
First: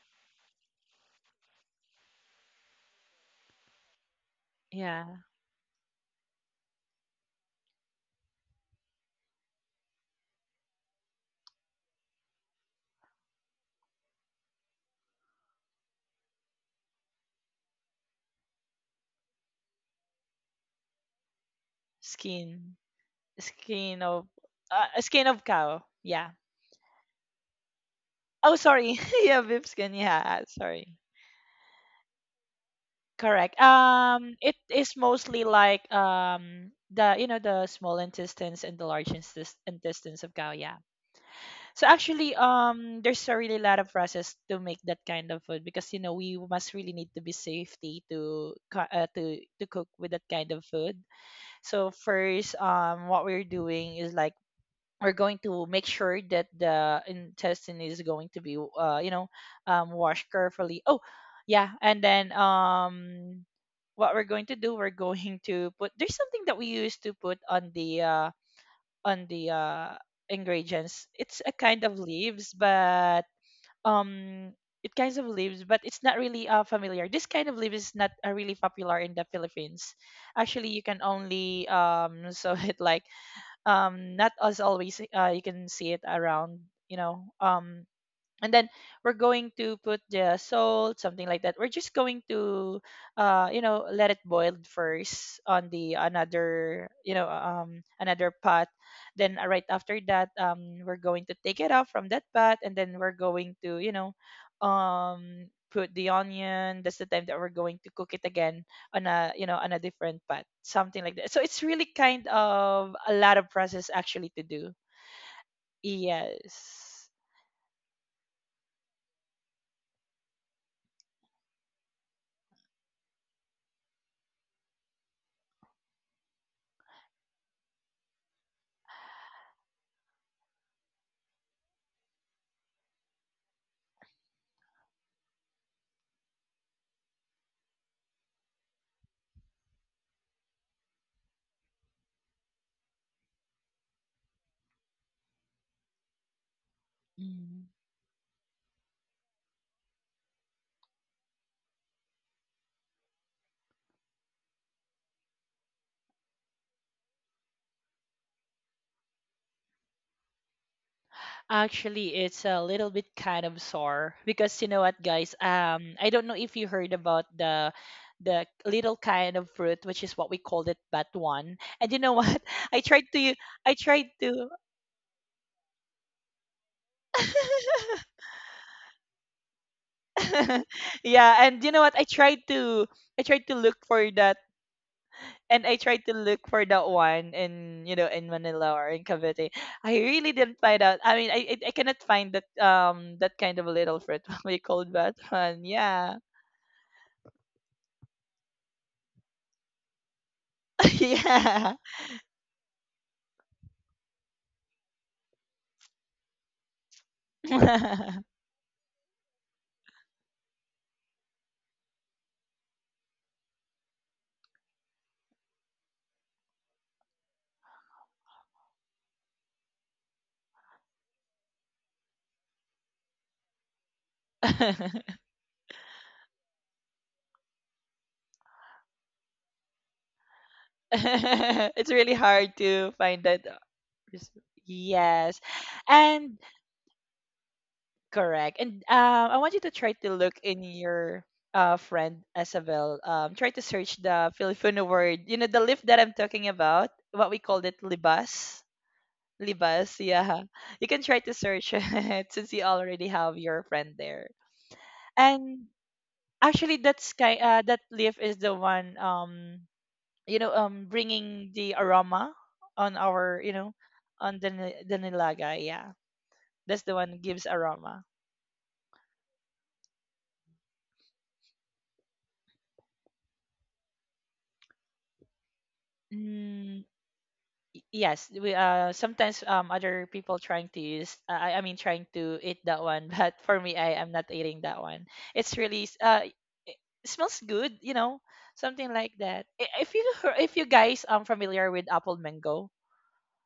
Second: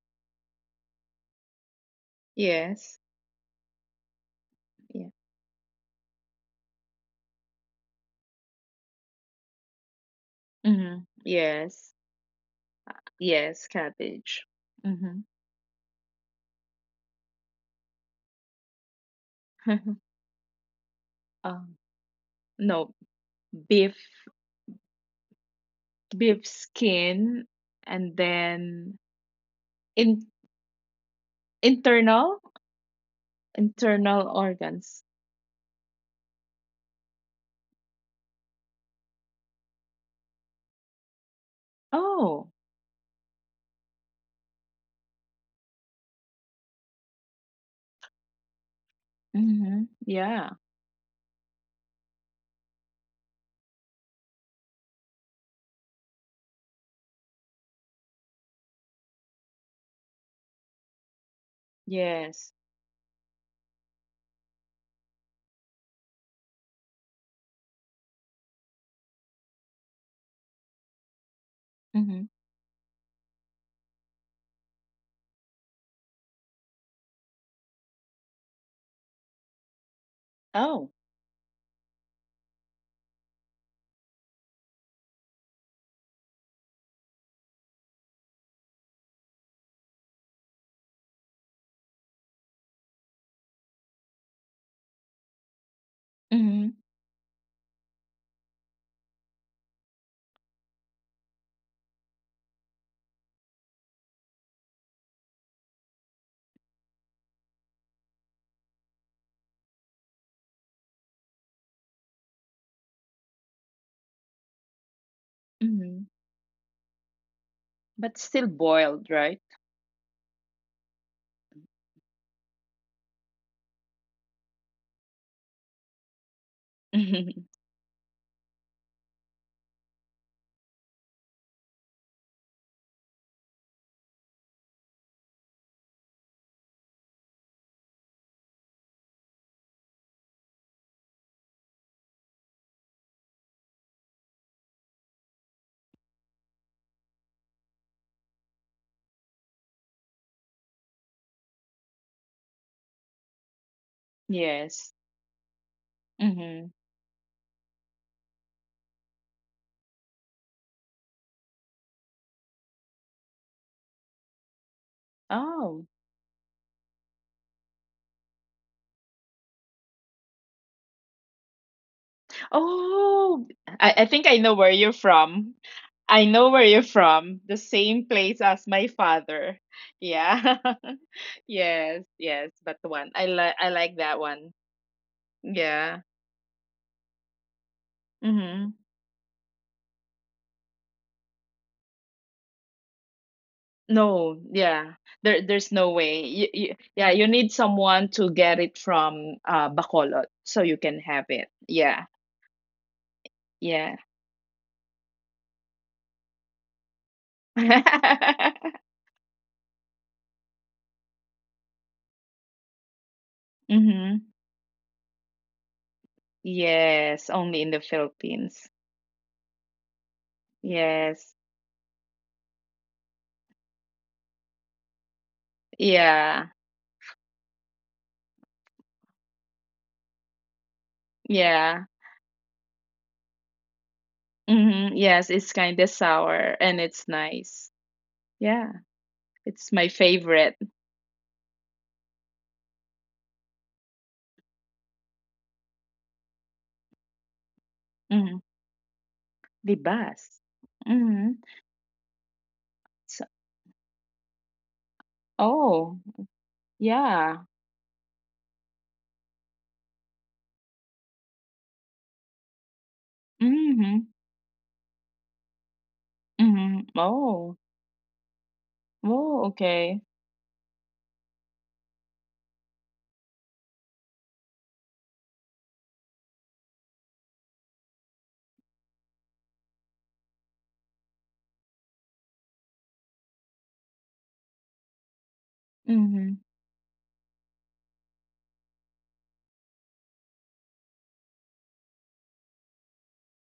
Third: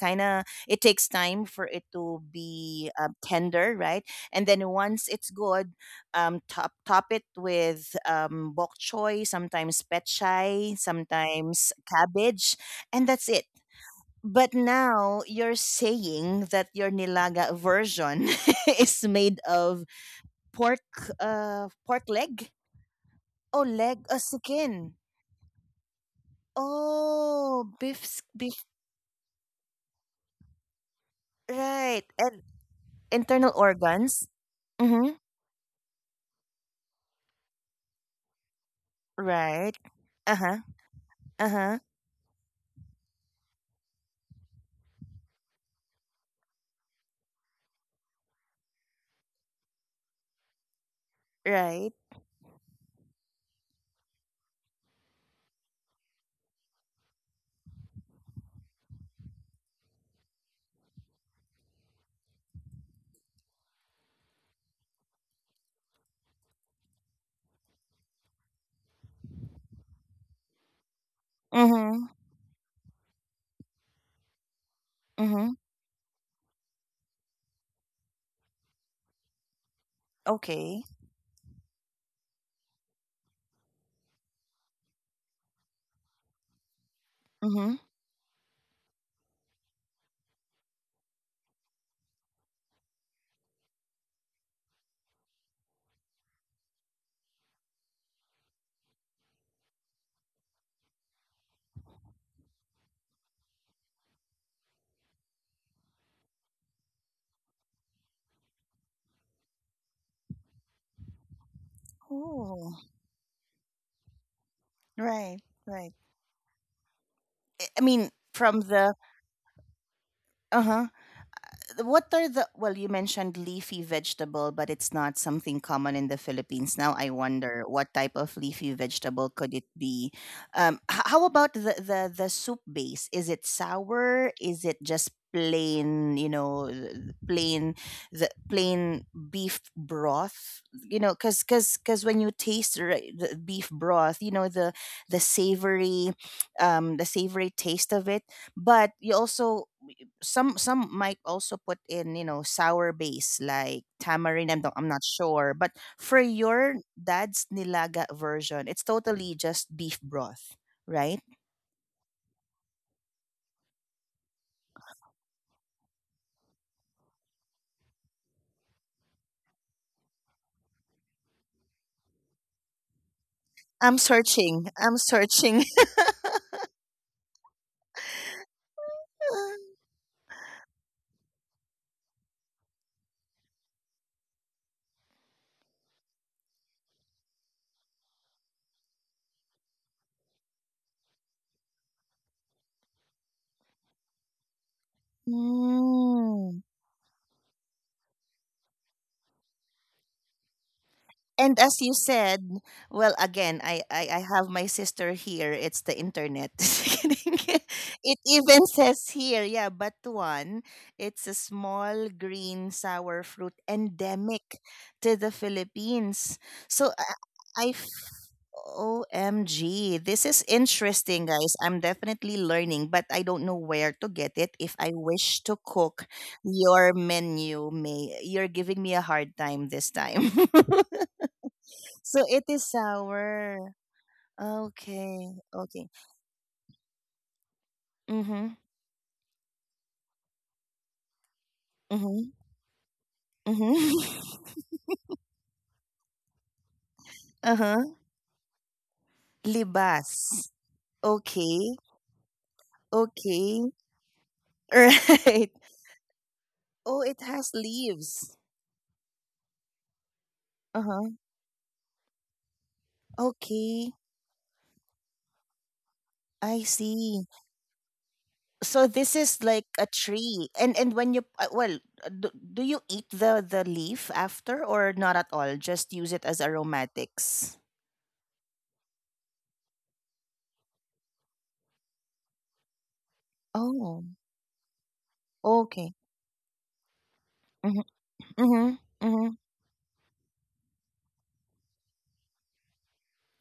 [SPEAKER 1] kind of, it takes time for it to be,
[SPEAKER 2] Yes.
[SPEAKER 1] tender, right? And then
[SPEAKER 3] Yeah.
[SPEAKER 1] once
[SPEAKER 2] Yeah.
[SPEAKER 1] it's good, top it with, bok choy, sometimes pet chai,
[SPEAKER 2] Mhm.
[SPEAKER 1] sometimes
[SPEAKER 2] Yes.
[SPEAKER 1] cabbage, and that's it.
[SPEAKER 2] Yes, cabbage.
[SPEAKER 1] But now
[SPEAKER 2] Mhm.
[SPEAKER 1] you're saying that your nilaga version <laughs> is made of
[SPEAKER 2] <laughs>
[SPEAKER 1] pork,
[SPEAKER 2] Um,
[SPEAKER 1] pork leg.
[SPEAKER 3] Skin,
[SPEAKER 2] no,
[SPEAKER 1] Oh,
[SPEAKER 2] beef,
[SPEAKER 3] skin
[SPEAKER 1] leg or
[SPEAKER 3] of,
[SPEAKER 1] skin.
[SPEAKER 3] skin of cow. Yeah.
[SPEAKER 2] beef skin,
[SPEAKER 1] Oh, beef,
[SPEAKER 2] and
[SPEAKER 3] Oh,
[SPEAKER 1] beef.
[SPEAKER 3] sorry.
[SPEAKER 2] then
[SPEAKER 3] <laughs> Yeah, beef skin.
[SPEAKER 2] in
[SPEAKER 3] Yeah, sorry.
[SPEAKER 1] Right.
[SPEAKER 2] internal
[SPEAKER 1] And internal
[SPEAKER 3] Correct.
[SPEAKER 1] organs.
[SPEAKER 2] internal
[SPEAKER 3] It is
[SPEAKER 2] organs.
[SPEAKER 1] Mm-hmm.
[SPEAKER 3] mostly like the you know the small intestines and the large
[SPEAKER 1] Right.
[SPEAKER 3] intestines of cow.
[SPEAKER 1] Uh-huh.
[SPEAKER 3] Yeah.
[SPEAKER 1] Uh-huh.
[SPEAKER 3] So actually,
[SPEAKER 2] Oh.
[SPEAKER 3] there's a really lot of process to make that kind of food, because you know we must really need to be safety to to
[SPEAKER 2] Mm-hmm.
[SPEAKER 3] cook with that kind
[SPEAKER 2] Yeah.
[SPEAKER 3] of food. So
[SPEAKER 1] Right.
[SPEAKER 3] first, what we're doing is like we're going to make sure that the intestine is going to be you know washed carefully. Oh yeah. And then
[SPEAKER 2] Yes.
[SPEAKER 3] what we're going to do, we're going to put, there's something that we used to put on the on the uh ingredients. It's a kind of
[SPEAKER 1] Mm-hmm.
[SPEAKER 2] Mm-hmm.
[SPEAKER 3] leaves, but um it kinds of
[SPEAKER 1] Mm-hmm.
[SPEAKER 3] leaves, but it's not really familiar, this kind of leaf is not really popular in the philippines. Actually
[SPEAKER 1] Okay.
[SPEAKER 3] you
[SPEAKER 2] Oh.
[SPEAKER 3] can only <laughs> so it like not as always, you can see it around, you know,
[SPEAKER 1] Mm-hmm.
[SPEAKER 3] and then we're going to put the salt, something like that. We're just going to you know let it boil first on the
[SPEAKER 2] Mm-hmm.
[SPEAKER 3] another, you know, another pot. Then right after that we're going to take it out from that pot, and then we're going to, you know, put the onion, that's the time that we're going to cook it again on a, you know, on a different pot, something like that. So it's really kind
[SPEAKER 1] Oh,
[SPEAKER 3] of a lot of process actually to do.
[SPEAKER 1] right. Right.
[SPEAKER 2] Mm-hmm.
[SPEAKER 3] Yes.
[SPEAKER 1] I mean,
[SPEAKER 2] But still
[SPEAKER 1] from the
[SPEAKER 2] boiled, right? <laughs>
[SPEAKER 1] uh-huh. What are the, well, you mentioned leafy vegetable, but it's not something common in the Philippines. Now I
[SPEAKER 2] Mm-hmm.
[SPEAKER 1] wonder what type of leafy vegetable could it be. How about the soup base? Is it sour? Is it just plain, you know, plain, the plain beef broth? You know, because when you taste the beef broth, you know the savory, um, the savory
[SPEAKER 3] Mm.
[SPEAKER 1] taste of it. But you also, some might also put in, you know, sour base like tamarind. I'm
[SPEAKER 2] Yes.
[SPEAKER 1] not sure, but for
[SPEAKER 2] Mm-hmm.
[SPEAKER 1] your dad's nilaga version, it's totally just beef broth, right?
[SPEAKER 3] Actually, it's a little bit kind of sore because you know what, guys?
[SPEAKER 2] Oh.
[SPEAKER 3] I don't know if you heard about the little kind of fruit, which is what we called it batuan. And you know what? <laughs> I tried to,
[SPEAKER 2] Oh,
[SPEAKER 3] I
[SPEAKER 1] i'm
[SPEAKER 2] I,
[SPEAKER 3] tried
[SPEAKER 2] I think I
[SPEAKER 3] to,
[SPEAKER 2] know
[SPEAKER 1] searching
[SPEAKER 2] where
[SPEAKER 1] i'm
[SPEAKER 2] you're from.
[SPEAKER 1] searching <laughs>
[SPEAKER 2] I know where you're from. The same
[SPEAKER 3] <laughs>
[SPEAKER 2] place as my father. Yeah. <laughs>
[SPEAKER 3] yeah. And you know what?
[SPEAKER 2] Yes, yes, but the one.
[SPEAKER 3] I tried to
[SPEAKER 2] I
[SPEAKER 3] look
[SPEAKER 2] like
[SPEAKER 3] for
[SPEAKER 2] that
[SPEAKER 3] that,
[SPEAKER 2] one.
[SPEAKER 3] and I
[SPEAKER 2] Yeah.
[SPEAKER 3] tried to look for that one in in
[SPEAKER 2] Mm-hmm.
[SPEAKER 3] Manila or in Cavite. I really didn't find out. I cannot find that that kind of little fruit.
[SPEAKER 2] No,
[SPEAKER 3] <laughs> We called
[SPEAKER 2] yeah.
[SPEAKER 3] batuan.
[SPEAKER 2] There's no
[SPEAKER 3] Yeah.
[SPEAKER 2] way.
[SPEAKER 1] Mm.
[SPEAKER 2] Yeah, you need someone to get it from Bacolod so you can
[SPEAKER 3] <laughs>
[SPEAKER 2] have it.
[SPEAKER 1] And
[SPEAKER 3] Yeah.
[SPEAKER 1] as you
[SPEAKER 2] Yeah.
[SPEAKER 1] said, well, again,
[SPEAKER 2] Yeah.
[SPEAKER 1] I have my sister here. It's the internet. <laughs> It
[SPEAKER 3] <laughs>
[SPEAKER 1] even
[SPEAKER 2] <laughs>
[SPEAKER 1] says here, yeah, batuan. It's a small green sour fruit
[SPEAKER 2] Mm-hmm.
[SPEAKER 1] endemic to the Philippines. So
[SPEAKER 2] Yes, only in the Philippines.
[SPEAKER 1] OMG, this is interesting,
[SPEAKER 2] Yes.
[SPEAKER 1] guys. I'm definitely learning, but I don't know where to get it. If I wish to cook
[SPEAKER 2] Yeah.
[SPEAKER 1] your menu, May, you're giving me a hard time this time. <laughs>
[SPEAKER 2] Yeah.
[SPEAKER 3] It's really
[SPEAKER 1] So it
[SPEAKER 3] hard
[SPEAKER 1] is
[SPEAKER 3] to find that.
[SPEAKER 1] sour.
[SPEAKER 3] Res-
[SPEAKER 2] Mm-hmm. Yes,
[SPEAKER 1] Okay.
[SPEAKER 3] Yes.
[SPEAKER 2] it's kind
[SPEAKER 1] Okay.
[SPEAKER 2] of sour
[SPEAKER 3] And
[SPEAKER 2] and it's nice.
[SPEAKER 3] correct.
[SPEAKER 1] Mm-hmm.
[SPEAKER 2] Yeah,
[SPEAKER 3] And I want you to
[SPEAKER 2] it's my
[SPEAKER 3] try to look
[SPEAKER 2] favorite.
[SPEAKER 3] in your friend
[SPEAKER 1] Mm-hmm.
[SPEAKER 3] Isabel. Try to search the
[SPEAKER 1] Mm-hmm.
[SPEAKER 3] Filipino word. You know, the lift that I'm talking about, what we
[SPEAKER 1] <laughs>
[SPEAKER 3] called it,
[SPEAKER 1] uh-huh.
[SPEAKER 2] Mm-hmm.
[SPEAKER 3] libas. Libas, yeah.
[SPEAKER 2] Libas.
[SPEAKER 1] Libas.
[SPEAKER 3] You can try to
[SPEAKER 2] Mm-hmm.
[SPEAKER 3] search <laughs>
[SPEAKER 1] Okay.
[SPEAKER 3] it since you already
[SPEAKER 2] So,
[SPEAKER 3] have your
[SPEAKER 1] Okay. <laughs>
[SPEAKER 3] friend there.
[SPEAKER 1] Right.
[SPEAKER 3] And
[SPEAKER 2] oh,
[SPEAKER 3] actually,
[SPEAKER 1] Oh, it
[SPEAKER 2] yeah.
[SPEAKER 1] has
[SPEAKER 3] that leaf is
[SPEAKER 1] leaves.
[SPEAKER 3] the one. You know
[SPEAKER 1] Uh-huh.
[SPEAKER 3] bringing the aroma on our
[SPEAKER 1] Okay.
[SPEAKER 2] Mm-hmm.
[SPEAKER 3] on the nilaga, yeah,
[SPEAKER 1] I
[SPEAKER 3] that's
[SPEAKER 2] Mhm.
[SPEAKER 3] the one
[SPEAKER 1] see.
[SPEAKER 3] gives
[SPEAKER 2] Oh.
[SPEAKER 3] aroma.
[SPEAKER 1] So this
[SPEAKER 2] Oh,
[SPEAKER 1] is like a
[SPEAKER 2] okay.
[SPEAKER 1] tree. And when you, well, do, do you eat the leaf after or not at all? Just use it as
[SPEAKER 3] mm,
[SPEAKER 1] aromatics.
[SPEAKER 3] yes, we sometimes other people trying to use trying to eat that one. <laughs> But for me, I
[SPEAKER 1] Oh.
[SPEAKER 3] am not eating that one. it's really s-
[SPEAKER 1] Okay.
[SPEAKER 3] uh
[SPEAKER 2] Mhm.
[SPEAKER 3] it smells good,
[SPEAKER 1] Mm-hmm.
[SPEAKER 3] you know,
[SPEAKER 1] Mm-hmm.
[SPEAKER 3] something like
[SPEAKER 1] Mm-hmm.
[SPEAKER 3] that. If you guys familiar with apple mango,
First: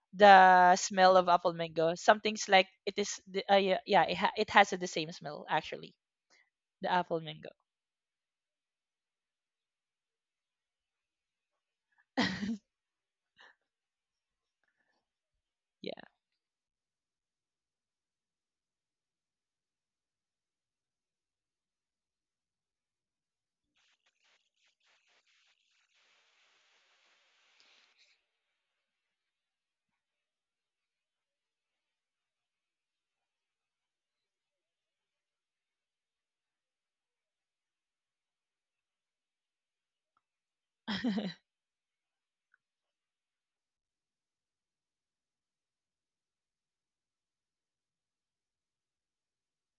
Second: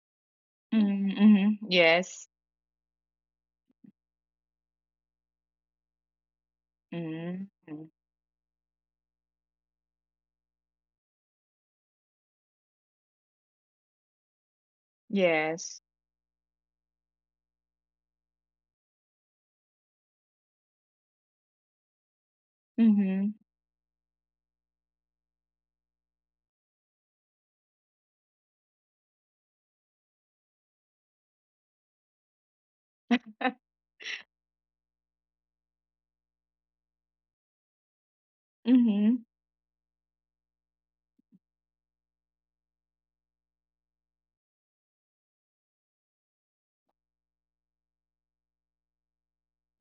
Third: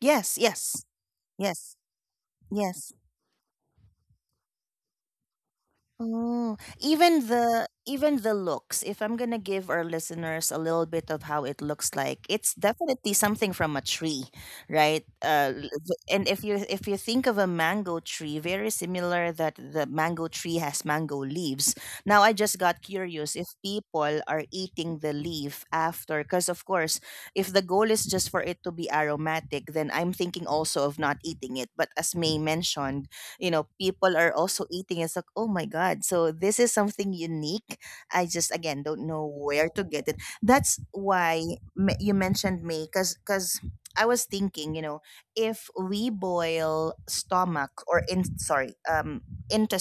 [SPEAKER 1] Yes,
[SPEAKER 3] the
[SPEAKER 1] yes.
[SPEAKER 2] Mhm,
[SPEAKER 3] smell of apple
[SPEAKER 2] mhm.
[SPEAKER 1] Yes.
[SPEAKER 3] mango
[SPEAKER 2] Yes.
[SPEAKER 3] something's like
[SPEAKER 1] Yes.
[SPEAKER 3] it is the- yeah, it has the same smell actually.
[SPEAKER 1] Oh,
[SPEAKER 3] The apple
[SPEAKER 2] Mhm.
[SPEAKER 3] mango.
[SPEAKER 1] even the looks. If I'm gonna give our listeners a little bit of how it looks like, it's
[SPEAKER 3] <laughs>
[SPEAKER 1] definitely something from a tree, right?
[SPEAKER 2] Yes.
[SPEAKER 3] Yeah.
[SPEAKER 1] And if you think of a mango tree, very similar that the mango tree has mango leaves. Now I just got
[SPEAKER 2] Mhm.
[SPEAKER 1] curious if people are eating the leaf after, because of course, if the goal is just for it to be aromatic, then I'm thinking also of not eating it. But as May mentioned, you know, people are also eating. It's like, oh my god, so this is something unique. I just again don't
[SPEAKER 2] Mhm.
[SPEAKER 1] know
[SPEAKER 2] <laughs>
[SPEAKER 1] where to get it. That's
[SPEAKER 3] <laughs>
[SPEAKER 1] why you mentioned me. Because I was thinking, you know, if we boil stomach, or in sorry, um,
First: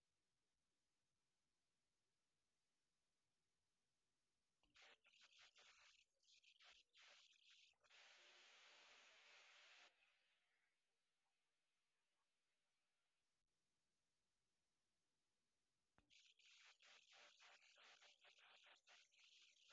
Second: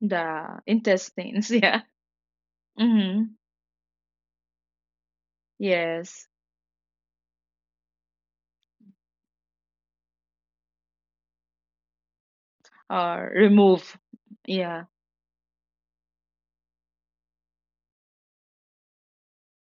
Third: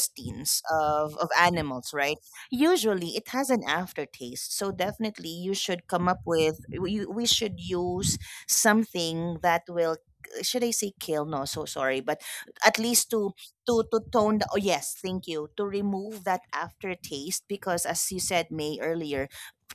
[SPEAKER 2] The
[SPEAKER 1] of
[SPEAKER 2] intestines, <laughs> yeah.
[SPEAKER 1] animals, right? Usually it
[SPEAKER 2] Mhm.
[SPEAKER 1] has an aftertaste, so definitely you should come up
[SPEAKER 2] Yes.
[SPEAKER 1] with, we should use something that will, should I say kill? No, so sorry, but at least to
[SPEAKER 2] Or
[SPEAKER 1] to
[SPEAKER 2] remove.
[SPEAKER 1] to tone the, oh
[SPEAKER 2] Yeah.
[SPEAKER 1] yes, thank you, to remove that aftertaste. Because as you said, May, earlier,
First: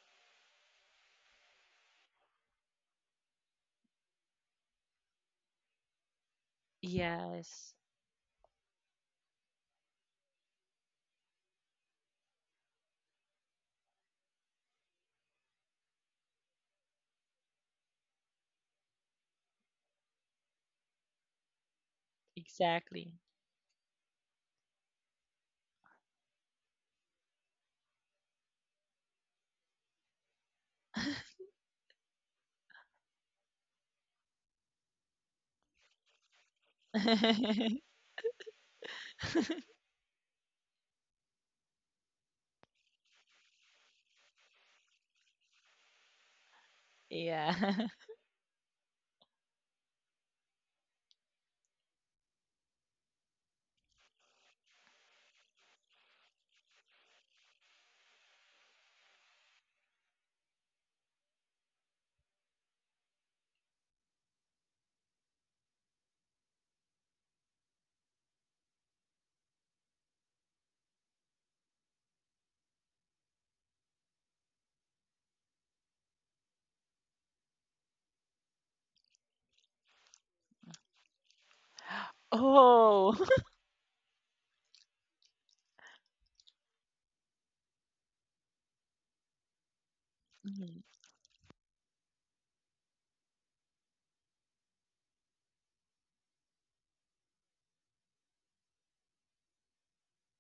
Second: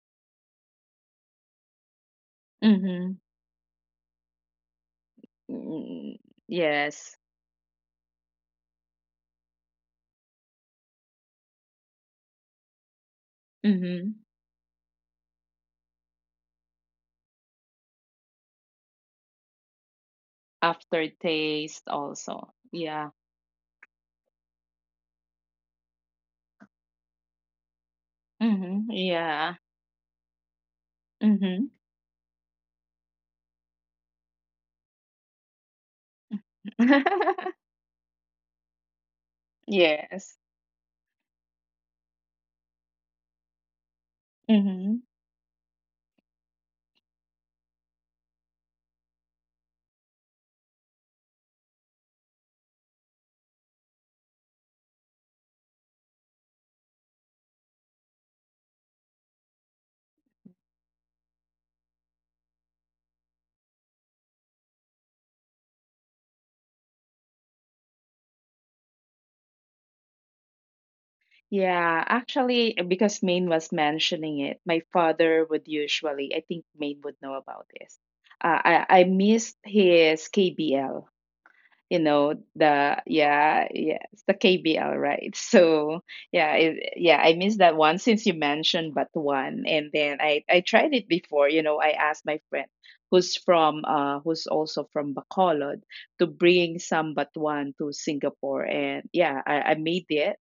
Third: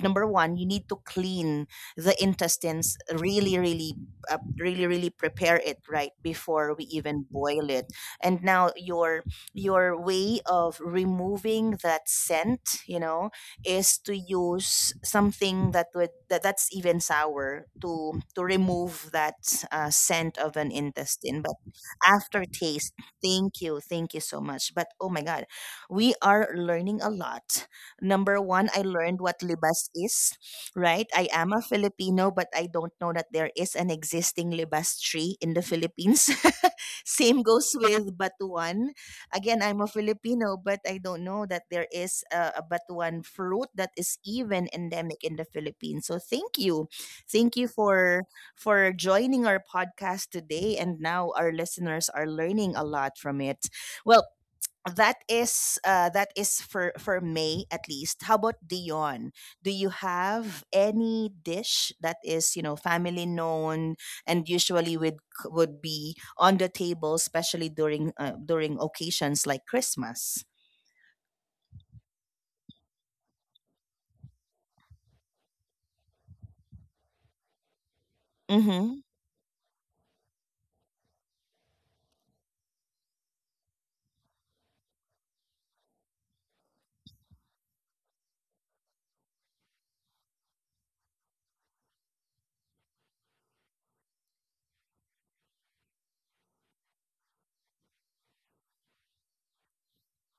[SPEAKER 1] number one, you need to clean the intestines,
[SPEAKER 2] Mhm.
[SPEAKER 1] really really, really really prepare it right
[SPEAKER 2] Mm,
[SPEAKER 1] before we
[SPEAKER 2] yes.
[SPEAKER 1] even boil
[SPEAKER 3] Yes.
[SPEAKER 1] it. And now your way of removing that scent, you know, is to
[SPEAKER 2] Mhm.
[SPEAKER 1] use something that would that's even sour to remove that, scent of an intestine, but
[SPEAKER 2] Aftertaste also.
[SPEAKER 1] aftertaste.
[SPEAKER 3] Exactly.
[SPEAKER 2] Yeah.
[SPEAKER 1] Thank you. Thank you so much. But oh my god, we are learning a lot. Number one, I
[SPEAKER 2] Mhm.
[SPEAKER 1] learned what
[SPEAKER 2] Yeah.
[SPEAKER 1] Libas is, right? I am a
[SPEAKER 2] Mhm.
[SPEAKER 1] Filipino, but I don't know that there is an existing Libas tree in the Philippines. <laughs> Same
[SPEAKER 3] <laughs>
[SPEAKER 1] goes
[SPEAKER 2] <laughs>
[SPEAKER 1] with Batuan. Again, I'm a
[SPEAKER 2] Yes.
[SPEAKER 1] Filipino, but I don't know that there is a Batuan fruit that is even
[SPEAKER 2] Mhm.
[SPEAKER 1] endemic in the Philippines. So thank you.
[SPEAKER 3] Yeah.
[SPEAKER 1] Thank you
[SPEAKER 3] <laughs>
[SPEAKER 1] for joining our podcast today. And now our listeners are learning a lot from it. Well, that is, that is for May at least. How about Dion? Do you have any dish that is, you know, family known and usually would be on the table, especially during, during occasions like Christmas?
[SPEAKER 2] Yeah, actually, because Maine was mentioning it, my father would usually, I think Maine would know about this. I,
[SPEAKER 1] Mm-hmm.
[SPEAKER 2] I missed his KBL, you know,
[SPEAKER 3] Oh. <laughs>
[SPEAKER 2] yeah, yeah, it's the KBL, right? <laughs> So, yeah, yeah, I missed that one since you mentioned but one. And then I
[SPEAKER 3] Mhm.
[SPEAKER 2] tried it before, you know, I asked my friend who's from, who's also from Bacolod to bring some but one to Singapore. And yeah, I made it,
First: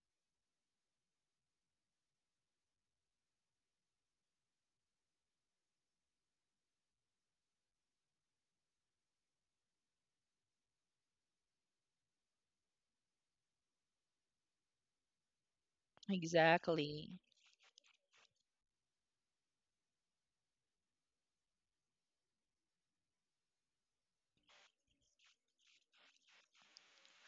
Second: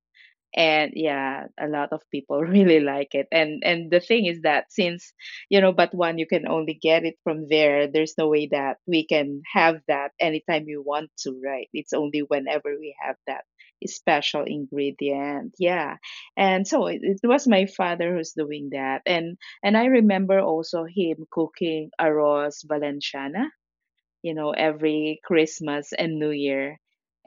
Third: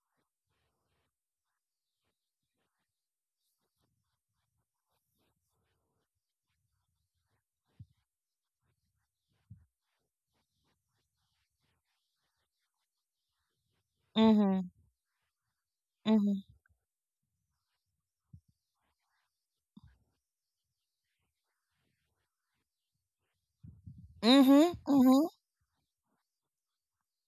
[SPEAKER 2] and yeah, a lot of people <laughs> really like it, and the thing is that, since you know, but one, you can only get it from there. There's no way that we can have that anytime you want to, right? It's only whenever we have that special
[SPEAKER 1] Mm-hmm.
[SPEAKER 2] ingredient, yeah.
[SPEAKER 1] Mm-hmm.
[SPEAKER 2] And so it,
[SPEAKER 3] Exactly.
[SPEAKER 2] it was my father who's doing that, and I remember also him cooking arroz valenciana, you know,
[SPEAKER 1] Mm-hmm.
[SPEAKER 2] every
[SPEAKER 1] Mm-hmm.
[SPEAKER 2] Christmas and New Year.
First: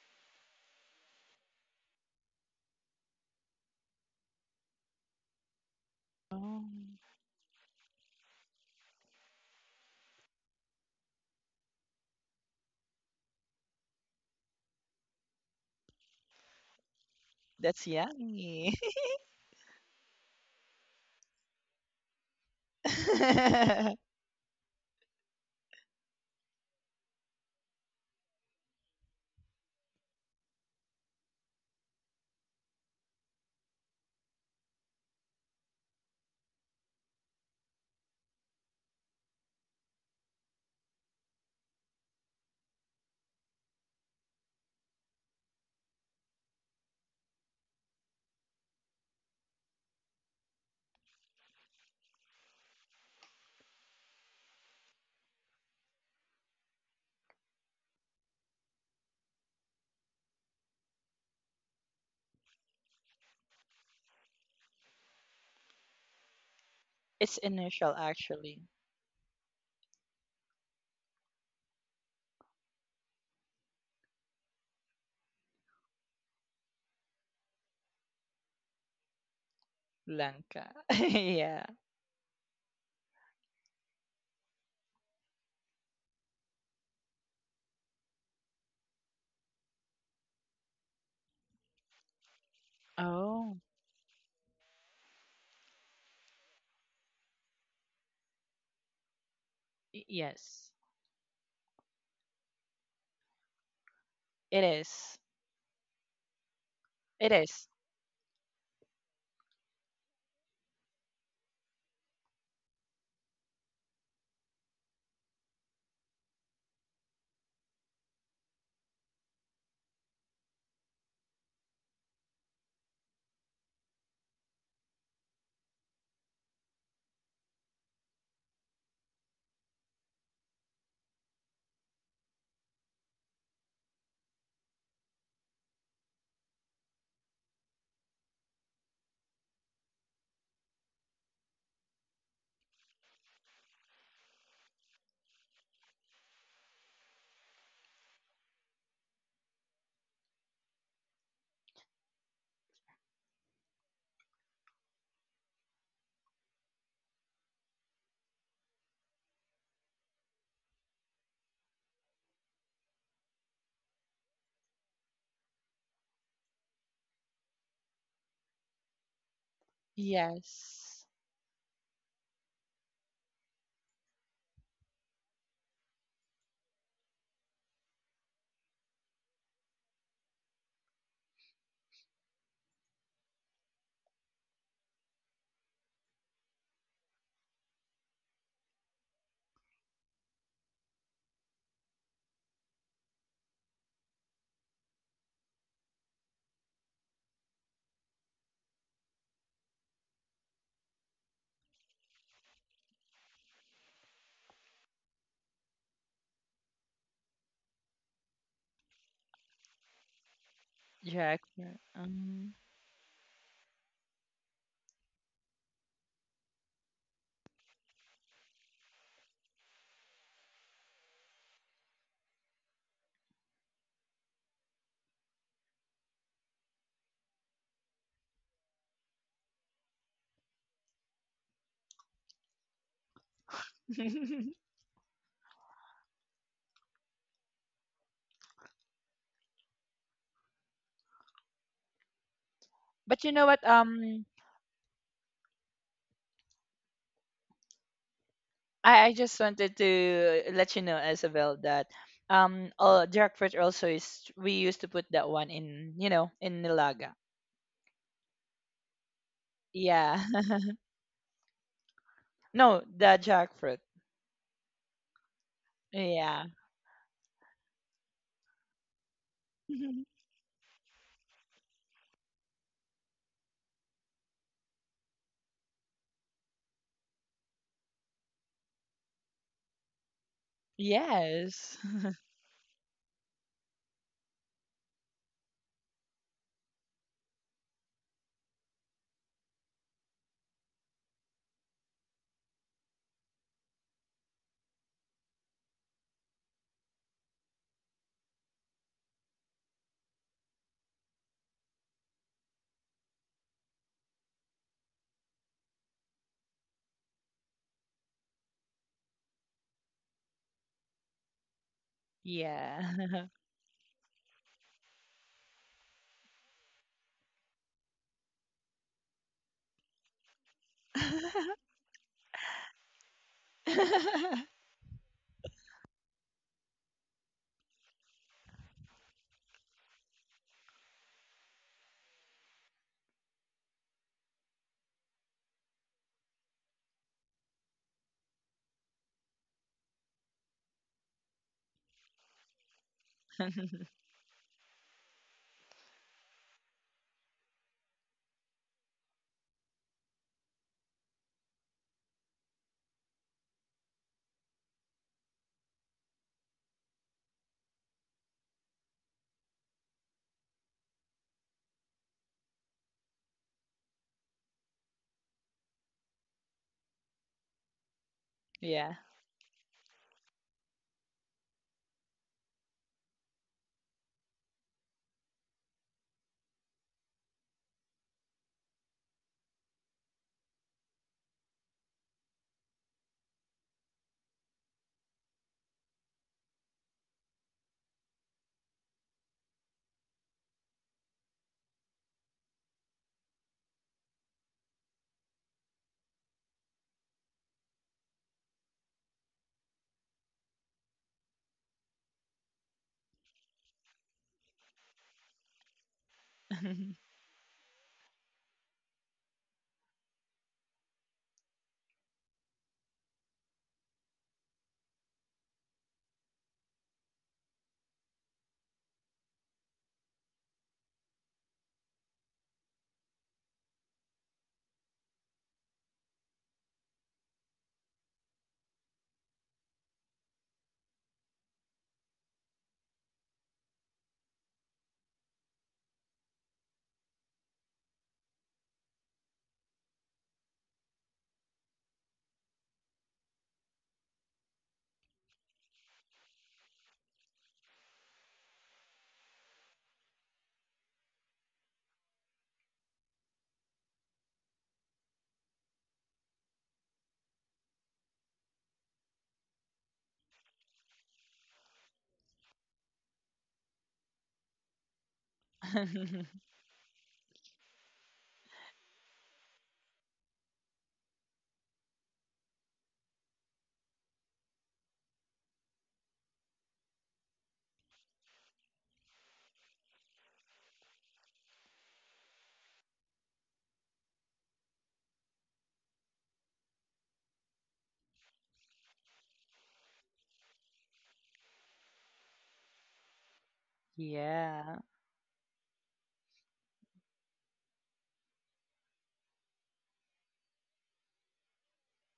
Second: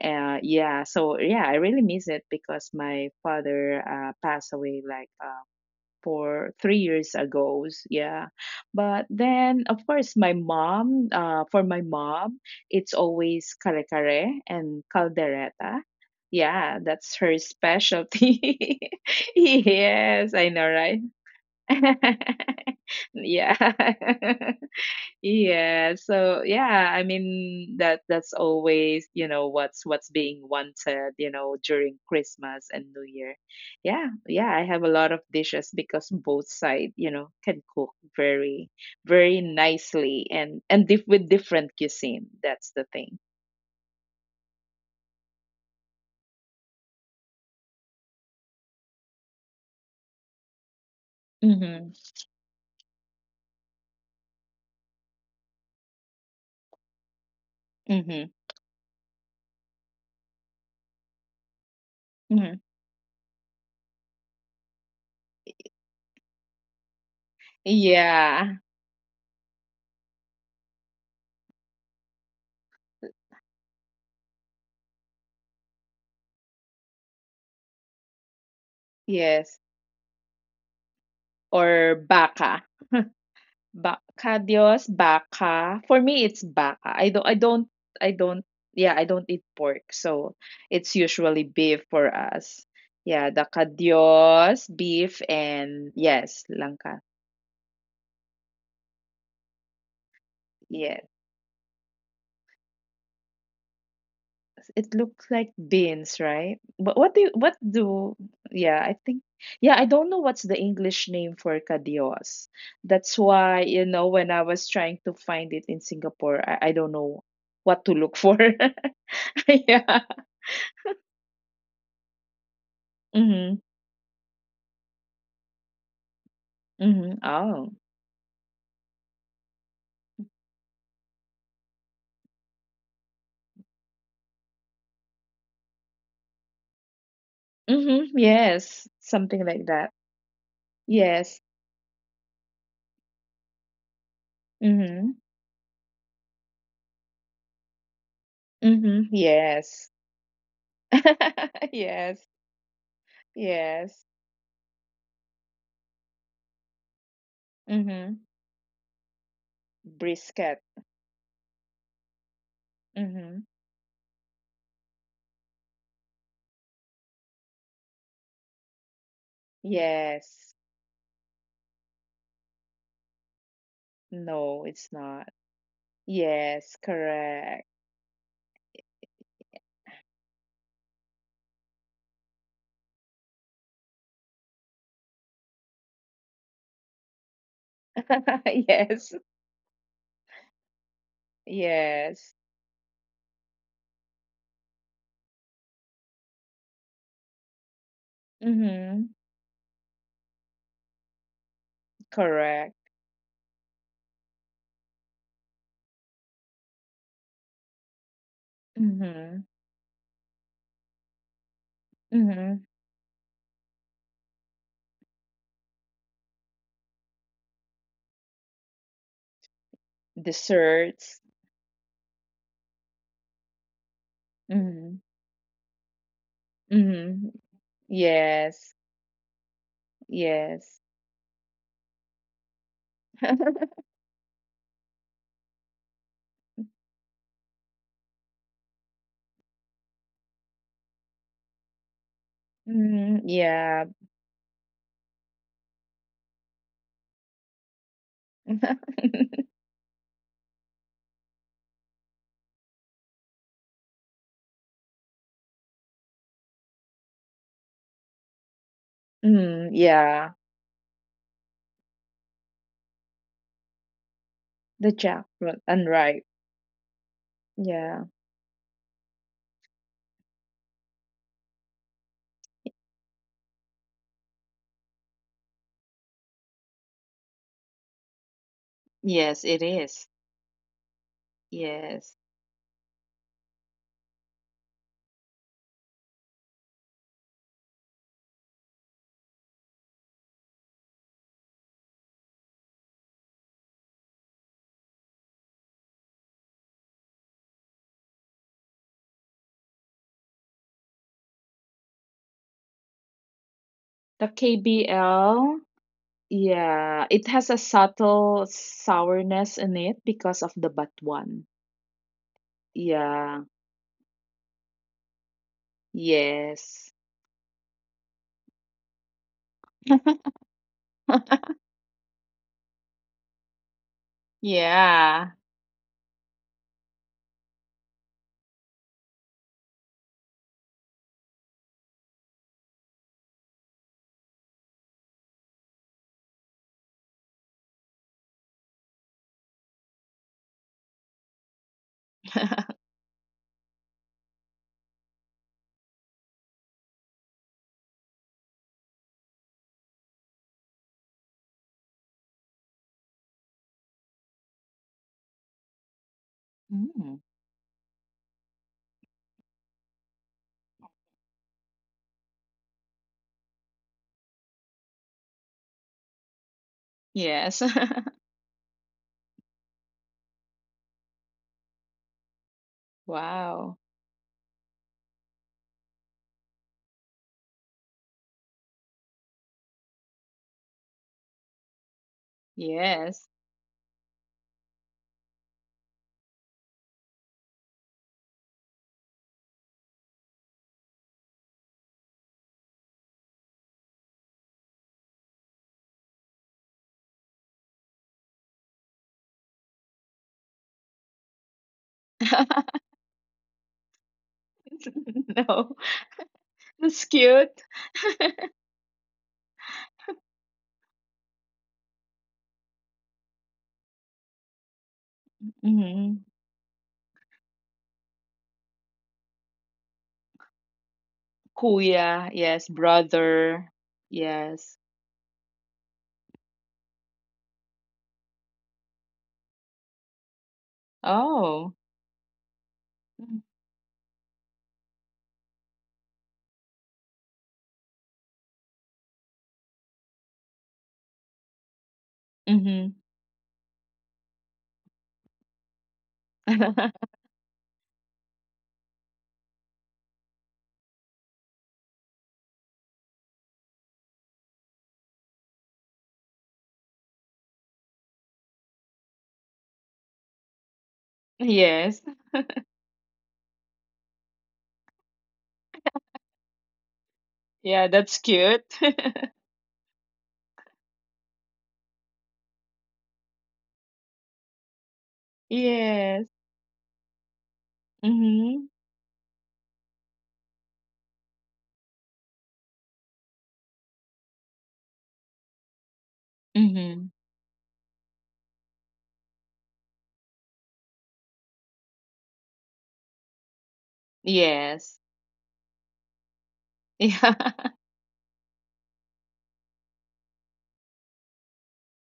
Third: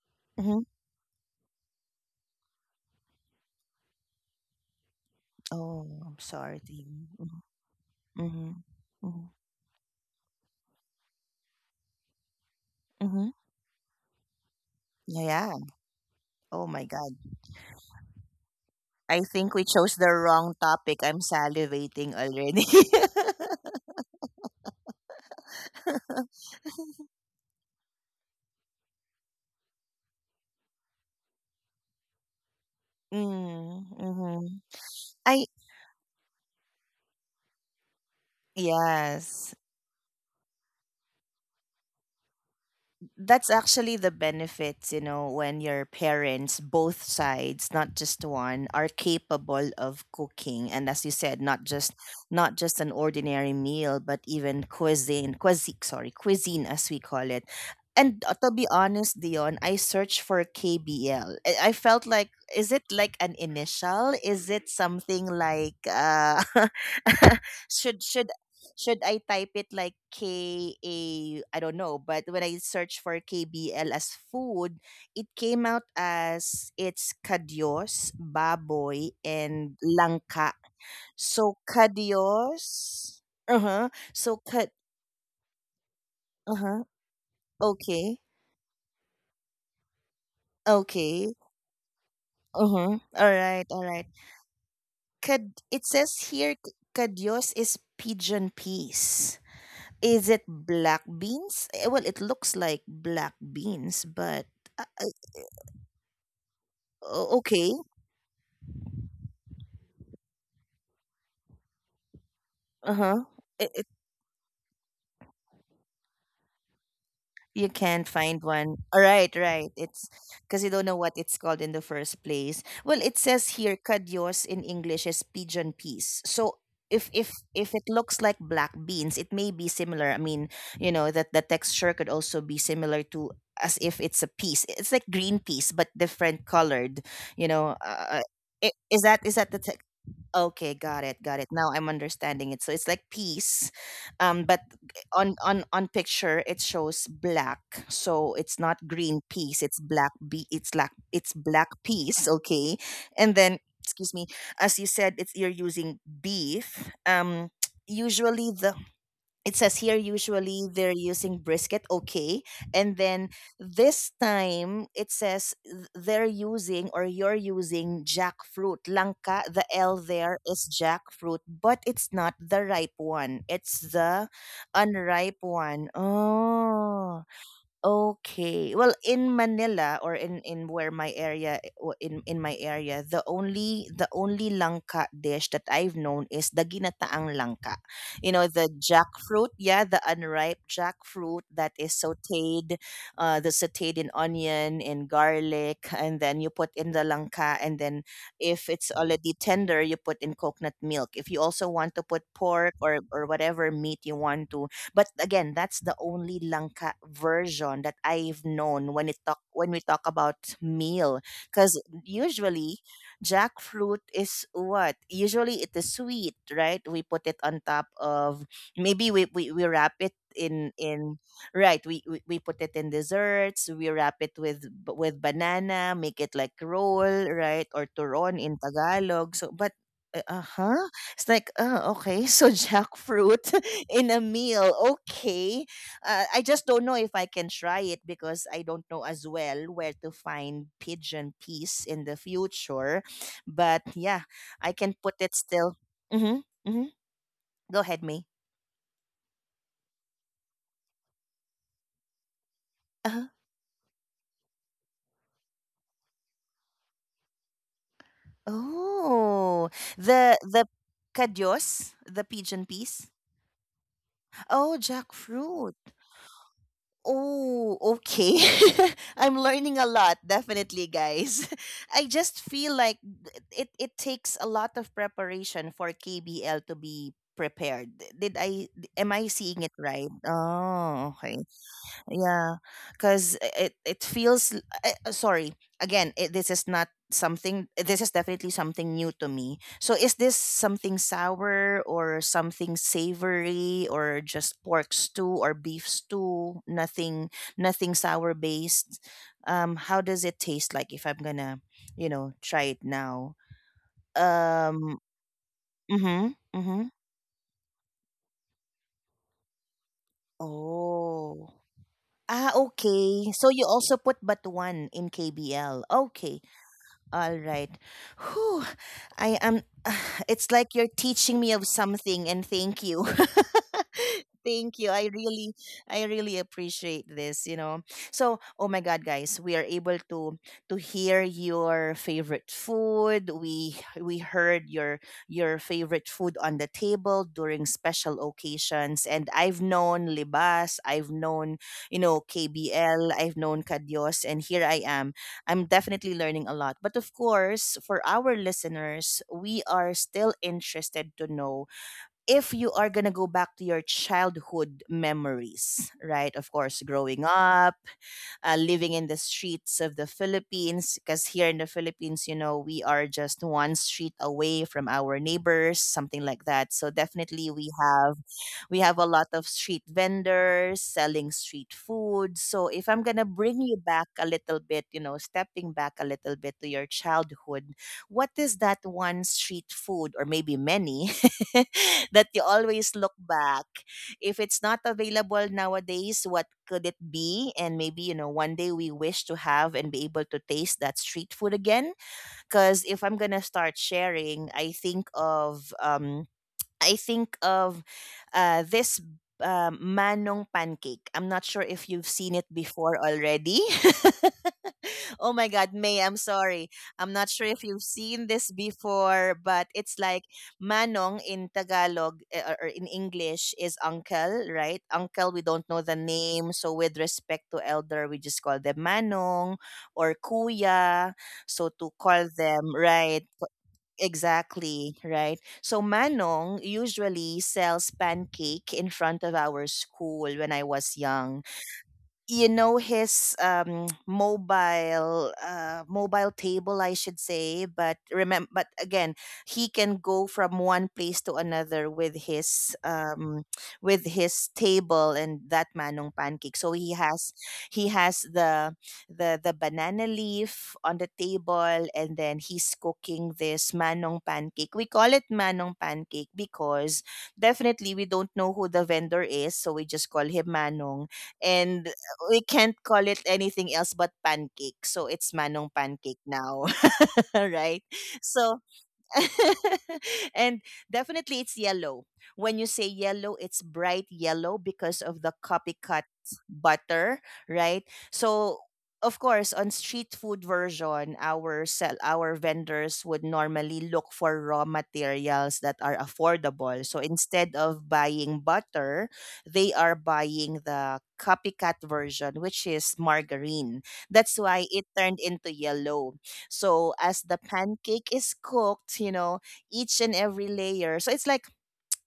[SPEAKER 1] Mm-hmm.
[SPEAKER 2] Yeah, I really miss it because my father passed away like
[SPEAKER 1] Oh, I'm
[SPEAKER 2] 4,
[SPEAKER 1] sorry,
[SPEAKER 3] Oh,
[SPEAKER 2] three
[SPEAKER 1] Dean.
[SPEAKER 2] years ago.
[SPEAKER 1] Mm-hmm.
[SPEAKER 2] Yeah,
[SPEAKER 1] Mm-hmm.
[SPEAKER 2] but
[SPEAKER 1] Mm-hmm,
[SPEAKER 2] then of course my mom, for my mom, it's
[SPEAKER 1] mm-hmm.
[SPEAKER 2] always kare kare and
[SPEAKER 1] Yeah. Yeah.
[SPEAKER 2] caldereta.
[SPEAKER 1] Oh
[SPEAKER 2] Yeah,
[SPEAKER 1] my god.
[SPEAKER 2] that's her
[SPEAKER 3] that's yummy.
[SPEAKER 2] specialty.
[SPEAKER 1] I
[SPEAKER 2] <laughs>
[SPEAKER 1] think we chose the
[SPEAKER 2] Yes, I
[SPEAKER 1] wrong
[SPEAKER 2] know,
[SPEAKER 1] topic.
[SPEAKER 2] right?
[SPEAKER 1] I'm salivating already.
[SPEAKER 2] <laughs> Yeah.
[SPEAKER 3] <laughs>
[SPEAKER 2] <laughs> Yeah, so yeah, I mean that's always, you know, what's being wanted, you know, during Christmas and New
[SPEAKER 1] <laughs>
[SPEAKER 2] Year.
[SPEAKER 1] Mm,
[SPEAKER 2] Yeah,
[SPEAKER 1] mm-hmm.
[SPEAKER 2] yeah, I have a lot of
[SPEAKER 1] I
[SPEAKER 2] dishes because both side, you know, can cook very
[SPEAKER 1] yes.
[SPEAKER 2] nicely and and with different cuisine. That's the thing.
[SPEAKER 1] That's actually the benefits, you know, when your parents, both sides, not just one, are capable of cooking. And as you said, not
[SPEAKER 2] Mhm.
[SPEAKER 1] just an ordinary meal, but even cuisine, cuisine, sorry, cuisine, as we call it. And
[SPEAKER 2] Mhm.
[SPEAKER 1] to be honest, Dion, I searched for KBL. I felt like,
[SPEAKER 2] Mhm.
[SPEAKER 1] is it like an initial? Is it something like, <laughs>
[SPEAKER 3] It's initial
[SPEAKER 1] should should
[SPEAKER 2] Yeah.
[SPEAKER 3] actually.
[SPEAKER 1] should I type it like K A I don't know, but when I search for KBL as food, it came out as it's kadios, baboy,
[SPEAKER 2] Yes.
[SPEAKER 1] and langka.
[SPEAKER 3] Blanca. <laughs>
[SPEAKER 1] So
[SPEAKER 3] Yeah.
[SPEAKER 2] Or baka.
[SPEAKER 1] kadios, uh huh. So
[SPEAKER 2] Baka
[SPEAKER 1] kad,
[SPEAKER 2] Diyos, baka. For me, it's
[SPEAKER 1] uh huh.
[SPEAKER 2] baka. I don't, I don't, I
[SPEAKER 1] Okay,
[SPEAKER 2] don't, Yeah, I don't eat pork. So it's
[SPEAKER 1] okay,
[SPEAKER 2] usually beef for us.
[SPEAKER 1] uh huh. All
[SPEAKER 2] Yeah, the
[SPEAKER 3] Oh.
[SPEAKER 1] right, all right.
[SPEAKER 2] kadios, beef,
[SPEAKER 1] Kad, it
[SPEAKER 2] and
[SPEAKER 1] says
[SPEAKER 2] yes,
[SPEAKER 1] here
[SPEAKER 2] langka.
[SPEAKER 1] kadios is pigeon peas. Is it
[SPEAKER 3] Yes.
[SPEAKER 1] black
[SPEAKER 2] Yes.
[SPEAKER 1] beans? Eh, well, it looks like black beans, but
[SPEAKER 3] It
[SPEAKER 1] uh,
[SPEAKER 2] It
[SPEAKER 3] is.
[SPEAKER 2] looks like beans, right? But what do you,
[SPEAKER 3] It
[SPEAKER 1] O
[SPEAKER 2] what
[SPEAKER 3] is.
[SPEAKER 1] okay.
[SPEAKER 2] do, Yeah, I think, yeah, I don't know what's the English name for kadios. That's
[SPEAKER 1] Uh-huh.
[SPEAKER 2] why, you know, when I was trying to find it in Singapore, I don't know
[SPEAKER 1] You
[SPEAKER 2] what to
[SPEAKER 1] can't
[SPEAKER 2] look for.
[SPEAKER 1] find one. All right,
[SPEAKER 2] <laughs>
[SPEAKER 1] right.
[SPEAKER 2] Yeah.
[SPEAKER 1] It's because you don't know what it's called in the first place. Well, it
[SPEAKER 2] Mm-hmm.
[SPEAKER 1] says here "cadios" in English is pigeon peas. So
[SPEAKER 2] Mhm. Oh.
[SPEAKER 1] if it looks like black beans, it may be similar. I mean, you know, that the texture could also be similar to, as if it's a piece. It's like green peas but different colored, you know.
[SPEAKER 2] Mhm. Yes.
[SPEAKER 1] Is
[SPEAKER 2] Something
[SPEAKER 1] that the
[SPEAKER 2] like that.
[SPEAKER 1] okay, got it,
[SPEAKER 2] Yes.
[SPEAKER 1] got it. Now I'm understanding it. So it's like peas, but
[SPEAKER 2] Mhm.
[SPEAKER 1] on picture it shows black. So it's not
[SPEAKER 2] Mhm.
[SPEAKER 1] green peas. It's
[SPEAKER 2] Yes.
[SPEAKER 1] black be it's black. It's
[SPEAKER 2] <laughs>
[SPEAKER 1] black
[SPEAKER 2] Yes.
[SPEAKER 1] peas. Okay, and then
[SPEAKER 2] Yes.
[SPEAKER 1] excuse me, as you said, it's, you're using beef. <tsk>
[SPEAKER 2] Mhm.
[SPEAKER 1] Usually the, it says here
[SPEAKER 2] Brisket.
[SPEAKER 1] usually they're using brisket. Okay, and then
[SPEAKER 2] Mhm.
[SPEAKER 1] this time it says they're using, or you're using jackfruit, lanka. The l there
[SPEAKER 2] Yes.
[SPEAKER 1] is
[SPEAKER 3] Yes.
[SPEAKER 1] jackfruit, but it's not the ripe one, it's the
[SPEAKER 2] No, it's not.
[SPEAKER 1] unripe one.
[SPEAKER 2] Yes,
[SPEAKER 1] Oh.
[SPEAKER 2] correct.
[SPEAKER 1] Okay. Well, in Manila or in where my area, in my area, the only langka dish that I've known is the ginataang langka. You
[SPEAKER 2] <laughs>
[SPEAKER 1] know, the
[SPEAKER 2] Yes.
[SPEAKER 1] jackfruit, yeah, the unripe jackfruit that is
[SPEAKER 2] Yes.
[SPEAKER 1] sautéed, uh, the sautéed in onion and garlic, and then you put in the langka, and then if it's
[SPEAKER 2] Mhm.
[SPEAKER 1] already tender, you put in coconut milk. If you also want to put
[SPEAKER 2] Correct.
[SPEAKER 1] pork or whatever meat you want to, but again, that's the only Langka version that I've known when it talk
[SPEAKER 2] Mhm.
[SPEAKER 1] when we talk about meal.
[SPEAKER 3] Jack.
[SPEAKER 1] Because
[SPEAKER 3] Um.
[SPEAKER 2] Mhm.
[SPEAKER 1] usually jackfruit is what? Usually it is sweet, right? We put it on top of maybe we wrap it in
[SPEAKER 2] Desserts.
[SPEAKER 1] in right, we put it in desserts. We wrap it with
[SPEAKER 2] Mhm.
[SPEAKER 1] banana, make it like roll,
[SPEAKER 2] Mhm.
[SPEAKER 1] right? Or turon in
[SPEAKER 2] Yes.
[SPEAKER 1] Tagalog. So but uh,
[SPEAKER 2] Yes.
[SPEAKER 1] huh it's like, oh, okay, so jackfruit
[SPEAKER 2] <laughs>
[SPEAKER 1] <laughs> in a
[SPEAKER 3] <laughs>
[SPEAKER 1] meal. Okay. I just don't know if I can try it because I don't know as well where to find pigeon peas in the future.
[SPEAKER 2] Mhm.
[SPEAKER 3] But you know what?
[SPEAKER 2] Yeah.
[SPEAKER 1] But yeah,
[SPEAKER 3] Um,
[SPEAKER 1] I can put it still. Mm-hmm, mm-hmm. Go ahead, May.
[SPEAKER 2] <laughs>
[SPEAKER 3] I just wanted to let you know, Isabel, that all
[SPEAKER 1] Uh,
[SPEAKER 3] jackfruit also is we used to put that one in in nilaga.
[SPEAKER 2] Mm,
[SPEAKER 1] oh,
[SPEAKER 3] Yeah.
[SPEAKER 2] yeah,
[SPEAKER 1] the,
[SPEAKER 3] <laughs>
[SPEAKER 1] the cadyos, the pigeon
[SPEAKER 3] No,
[SPEAKER 1] peas.
[SPEAKER 3] the jackfruit.
[SPEAKER 1] Oh,
[SPEAKER 2] the jackfruit
[SPEAKER 1] jackfruit.
[SPEAKER 2] unripe.
[SPEAKER 3] Yeah.
[SPEAKER 1] Oh,
[SPEAKER 2] Yeah.
[SPEAKER 1] okay. <laughs> I'm learning a
[SPEAKER 3] <laughs>
[SPEAKER 1] lot, definitely, guys. <laughs> I just feel like it takes a lot of preparation for KBL to be prepared. Did I am I
[SPEAKER 2] Yes, it
[SPEAKER 1] seeing it
[SPEAKER 2] is.
[SPEAKER 1] right? Oh, okay.
[SPEAKER 3] Yes.
[SPEAKER 2] Yes.
[SPEAKER 3] <laughs>
[SPEAKER 1] Yeah, because it feels sorry again. This is not something. This is definitely something new to me. So is this something sour or something savory or just pork stew or beef stew? Nothing sour based. How does it taste like if you know, try it now?
[SPEAKER 2] The
[SPEAKER 1] Um.
[SPEAKER 2] KBL,
[SPEAKER 1] Mhm. Mhm.
[SPEAKER 2] yeah, it has a subtle sourness in it because of the batuan.
[SPEAKER 1] Oh. Ah,
[SPEAKER 3] Yeah.
[SPEAKER 1] okay.
[SPEAKER 2] Yeah,
[SPEAKER 1] So you also put batuan in KBL. Okay.
[SPEAKER 2] yes.
[SPEAKER 1] All right. Whew. I am. <sighs> It's like you're teaching me
[SPEAKER 3] <laughs>
[SPEAKER 2] <laughs>
[SPEAKER 1] of something, and thank you. <laughs>
[SPEAKER 3] <laughs>
[SPEAKER 1] Thank you.
[SPEAKER 2] Yeah.
[SPEAKER 1] I really appreciate this. You know. So, oh my God, guys, we are able to hear your favorite food. We heard your favorite food on the table during special occasions, and I've known Libas, I've known, you know,
[SPEAKER 2] <laughs>
[SPEAKER 1] KBL, I've known Kadios, and here I am, I'm definitely learning a lot. But of course, for our listeners, we are still interested to know if you are going to go back to your childhood memories, right? Of course,
[SPEAKER 2] Mm,
[SPEAKER 1] growing up, living in the streets of the Philippines, because here in the Philippines, you know, we are just one street away from our neighbors, something like that. So definitely
[SPEAKER 2] yes.
[SPEAKER 1] we have,
[SPEAKER 2] <laughs>
[SPEAKER 1] we
[SPEAKER 3] Yeah.
[SPEAKER 1] have a lot of street vendors selling street food. So if I'm going to bring
[SPEAKER 2] Wow.
[SPEAKER 1] you back a little bit, you know, stepping back a little bit to your childhood, what is that one street food or maybe many <laughs> that you always look
[SPEAKER 2] Yes.
[SPEAKER 1] back. If it's not available nowadays, what could it be? And maybe, you know, one day we wish to have and be able to taste that street food again. Because if I'm going to start sharing, I think of this manong pancake. I'm not sure if you've seen it
[SPEAKER 2] <laughs>
[SPEAKER 1] before already. <laughs> Oh my God,
[SPEAKER 2] No,
[SPEAKER 1] May, I'm sorry.
[SPEAKER 2] that's
[SPEAKER 1] I'm not sure
[SPEAKER 2] cute.
[SPEAKER 1] if you've seen this before, but it's like manong in Tagalog or in English is uncle, right? Uncle, we don't know the
[SPEAKER 2] Hmm.
[SPEAKER 1] name. So with respect to elder, we just call them manong or kuya. So to call
[SPEAKER 2] Kuya, yes,
[SPEAKER 1] them, right?
[SPEAKER 2] brother. Yes.
[SPEAKER 1] Exactly, right? So Manong usually sells pancake in front of our school when I was young.
[SPEAKER 2] Oh.
[SPEAKER 1] You know, his
[SPEAKER 2] Mm.
[SPEAKER 1] mobile, mobile table, I should say. But remember, but again, he can go from one place to another
[SPEAKER 2] Mhm.
[SPEAKER 1] with his table, and that manong pancake. So he
[SPEAKER 2] <laughs>
[SPEAKER 1] has, he has the the banana leaf on the table, and then he's cooking this manong pancake. We call it manong pancake because definitely we don't know who the vendor is, so we just call him manong, and
[SPEAKER 2] Yes.
[SPEAKER 1] we can't call it anything else but pancake. So it's Manong pancake
[SPEAKER 3] <laughs>
[SPEAKER 1] now, <laughs> right?
[SPEAKER 2] Yeah, that's
[SPEAKER 1] So
[SPEAKER 2] cute. <laughs>
[SPEAKER 1] <laughs> and definitely it's yellow. When you say yellow, it's bright yellow because of the copycat
[SPEAKER 2] Yes.
[SPEAKER 1] butter, right? So
[SPEAKER 2] Mhm.
[SPEAKER 1] of course, on street food version, our sell our vendors would normally look for raw materials that are affordable. So
[SPEAKER 2] Mhm.
[SPEAKER 1] instead of buying butter, they are buying the copycat version, which is margarine. That's why
[SPEAKER 3] Yeah.
[SPEAKER 1] it
[SPEAKER 2] Yes.
[SPEAKER 1] turned into yellow so as
[SPEAKER 2] Yeah.
[SPEAKER 1] the pancake is cooked, you know, each and every layer. So it's like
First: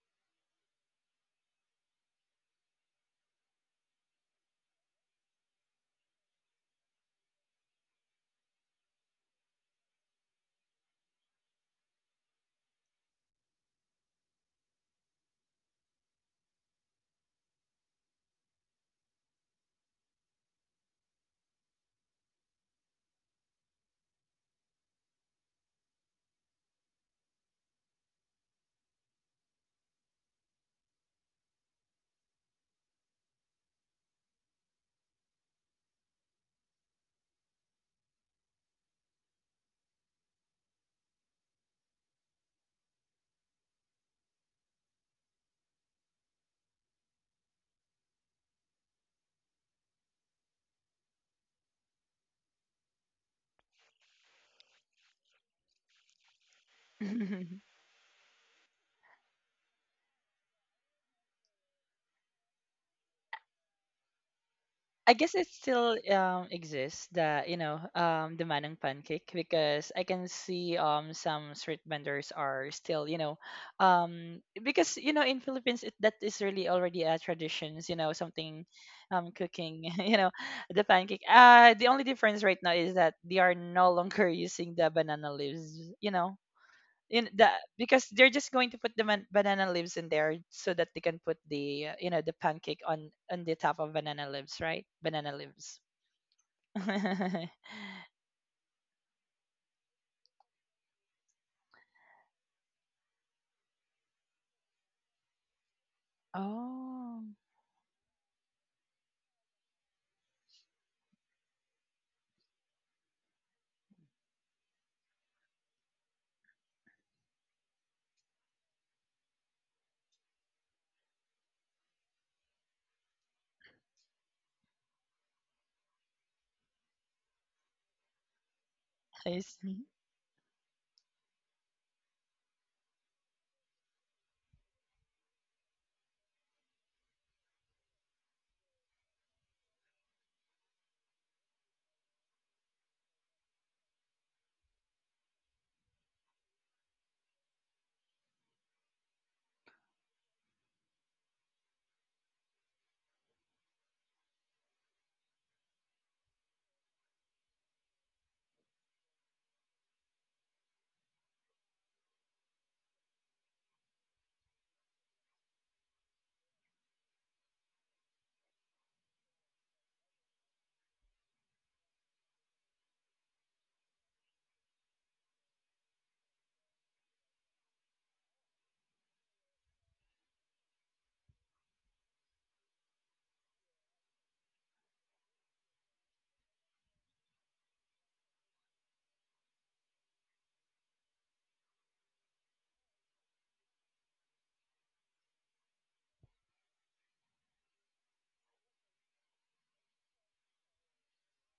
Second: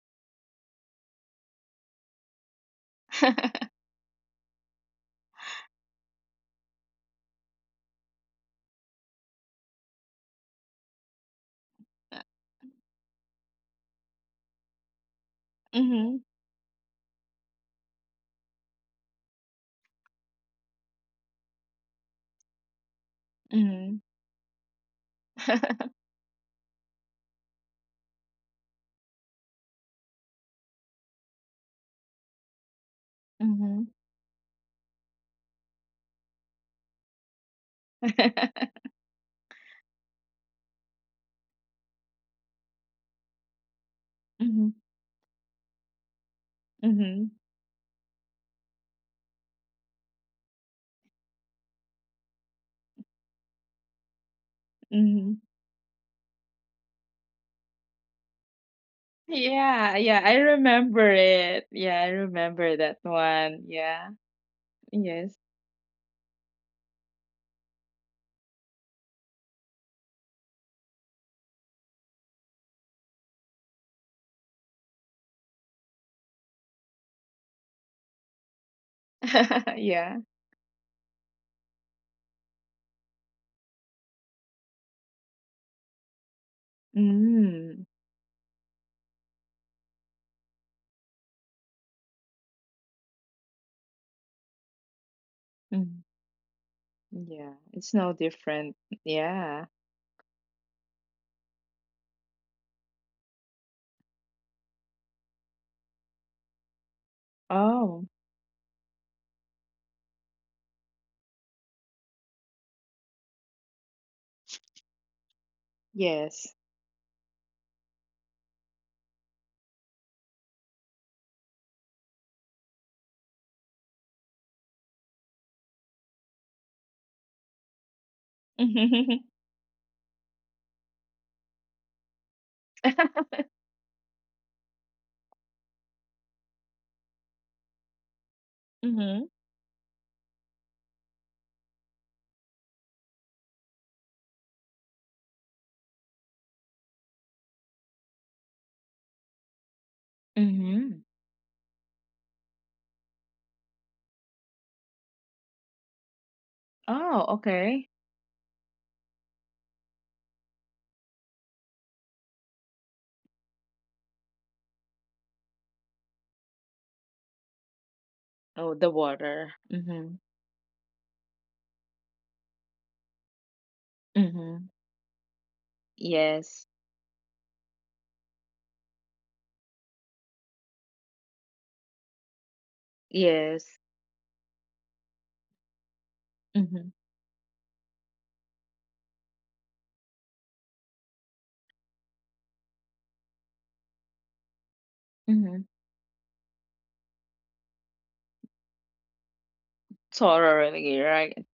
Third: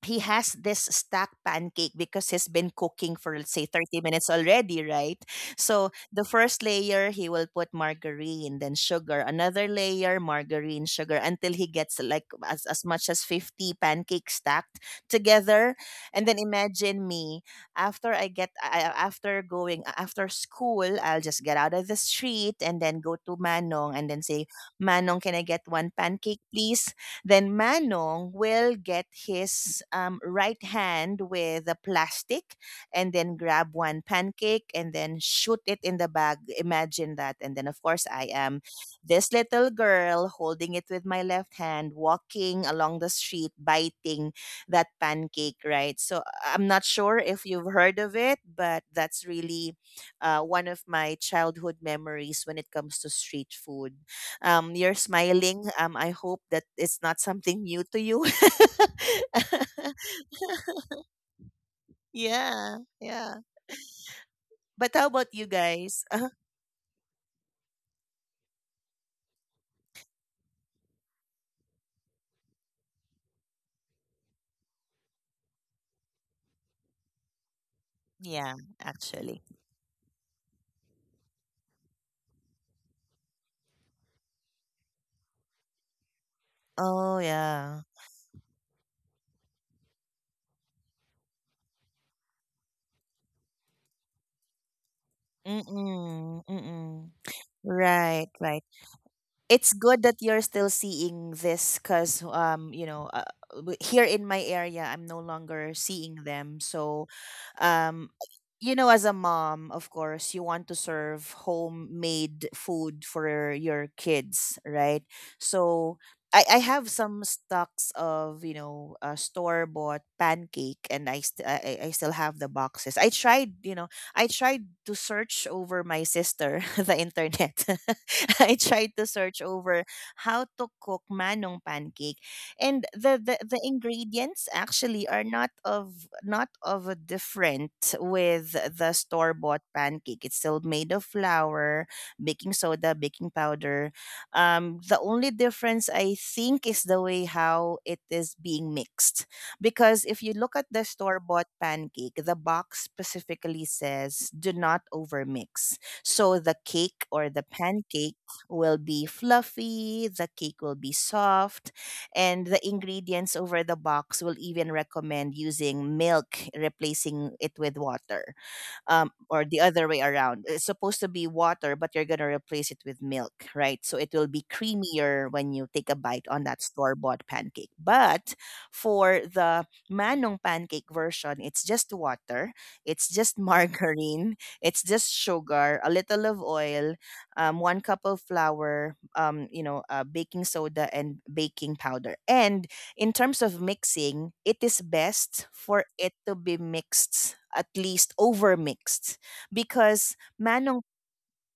[SPEAKER 1] he has this stacked pancake because he's been cooking for let's say
[SPEAKER 2] <laughs>
[SPEAKER 1] 30 minutes already, right? So the first layer he will put margarine then sugar, another layer margarine sugar, until he gets like as much as 50 pancakes stacked together.
[SPEAKER 2] Mhm.
[SPEAKER 1] And then imagine me, after I get after going after school, I'll just get out of the street and then go to manong
[SPEAKER 2] Mhm.
[SPEAKER 1] and then say, manong, can I get one pancake please? Then Manong will get his right hand with the plastic and then grab
[SPEAKER 2] Mhm.
[SPEAKER 1] one pancake and then shoot it in the bag. Imagine that. And then, of course, I am this little girl holding it with my left hand, walking along the street, biting
[SPEAKER 2] Mhm.
[SPEAKER 1] that pancake, right? So I'm not sure
[SPEAKER 2] Mhm.
[SPEAKER 1] if you've heard of it, but that's really one of my childhood memories when it comes to street food. You're
[SPEAKER 2] Mhm. <laughs> <laughs>
[SPEAKER 1] smiling. I hope that it's not something
[SPEAKER 3] <laughs>
[SPEAKER 1] new to you. <laughs>
[SPEAKER 2] Yeah, yeah, I remember it. Yeah, I
[SPEAKER 1] Yeah,
[SPEAKER 2] remember that
[SPEAKER 1] yeah.
[SPEAKER 2] one. Yeah.
[SPEAKER 1] But how
[SPEAKER 3] I
[SPEAKER 1] about
[SPEAKER 3] guess
[SPEAKER 2] Yes.
[SPEAKER 1] you
[SPEAKER 3] it still
[SPEAKER 1] guys? <laughs>
[SPEAKER 3] exists, the you know the manang pancake, because I can see some street vendors are still, you know, because you know in Philippines, it, that is really already a traditions, you know,
[SPEAKER 1] Yeah,
[SPEAKER 3] something
[SPEAKER 1] actually.
[SPEAKER 2] <laughs>
[SPEAKER 3] cooking <laughs> you
[SPEAKER 2] Yeah.
[SPEAKER 3] know the pancake. The only difference right now is that they are no longer <laughs> using the banana leaves, you know,
[SPEAKER 1] Oh
[SPEAKER 3] in the,
[SPEAKER 1] yeah.
[SPEAKER 2] Mm.
[SPEAKER 3] because they're just going to put banana leaves in there so that they can put the you know the pancake on the top of banana leaves, right? Banana leaves.
[SPEAKER 2] Mm.
[SPEAKER 1] Mm-mm, mm-mm.
[SPEAKER 2] Yeah,
[SPEAKER 3] <laughs>
[SPEAKER 2] it's no
[SPEAKER 1] Right, right.
[SPEAKER 2] different. Yeah.
[SPEAKER 1] It's good that you're still seeing this because, um, you know, here in my area I'm no longer seeing them. So,
[SPEAKER 3] Oh.
[SPEAKER 2] Oh,
[SPEAKER 1] um, you know, as a mom of course you want to serve homemade food for your kids, right? So
[SPEAKER 2] yes.
[SPEAKER 1] I have some stocks of, you know, store bought pancake and I still have the boxes. I tried, you know, I tried to search over my sister <laughs> the internet. <laughs> <laughs> I tried to
[SPEAKER 2] <laughs>
[SPEAKER 3] I
[SPEAKER 1] search
[SPEAKER 3] see.
[SPEAKER 1] over how to cook manong pancake, and the the ingredients actually are not of, not of a different with the
[SPEAKER 2] Mhm.
[SPEAKER 1] store bought pancake. It's still made of flour, baking soda, baking powder. The only difference I think is the way how it is being mixed, because if you look at the
[SPEAKER 2] Mhm.
[SPEAKER 1] store bought pancake, the box specifically says do not overmix so the cake
[SPEAKER 2] Oh,
[SPEAKER 1] or the
[SPEAKER 2] okay.
[SPEAKER 1] pancake will be fluffy, the cake will be soft, and the ingredients over the box will even recommend using milk, replacing it with water,
[SPEAKER 2] Oh, the
[SPEAKER 1] or
[SPEAKER 2] water.
[SPEAKER 1] the other way
[SPEAKER 2] Mhm.
[SPEAKER 1] around. It's supposed to be water, but you're gonna replace it with milk, right? So it will be
[SPEAKER 2] Mhm.
[SPEAKER 1] creamier when you take a bite on that
[SPEAKER 2] Yes.
[SPEAKER 1] store bought pancake. But for the manong pancake version, it's just water, it's just <laughs>
[SPEAKER 2] Yes.
[SPEAKER 1] margarine, it's just sugar, a little of
[SPEAKER 2] Mhm.
[SPEAKER 1] oil, one cup of flour, you know, baking soda and baking powder, and in terms of mixing, it is best
[SPEAKER 2] Mhm.
[SPEAKER 1] for it to be mixed, at least over mixed, because manong
[SPEAKER 2] Totally right.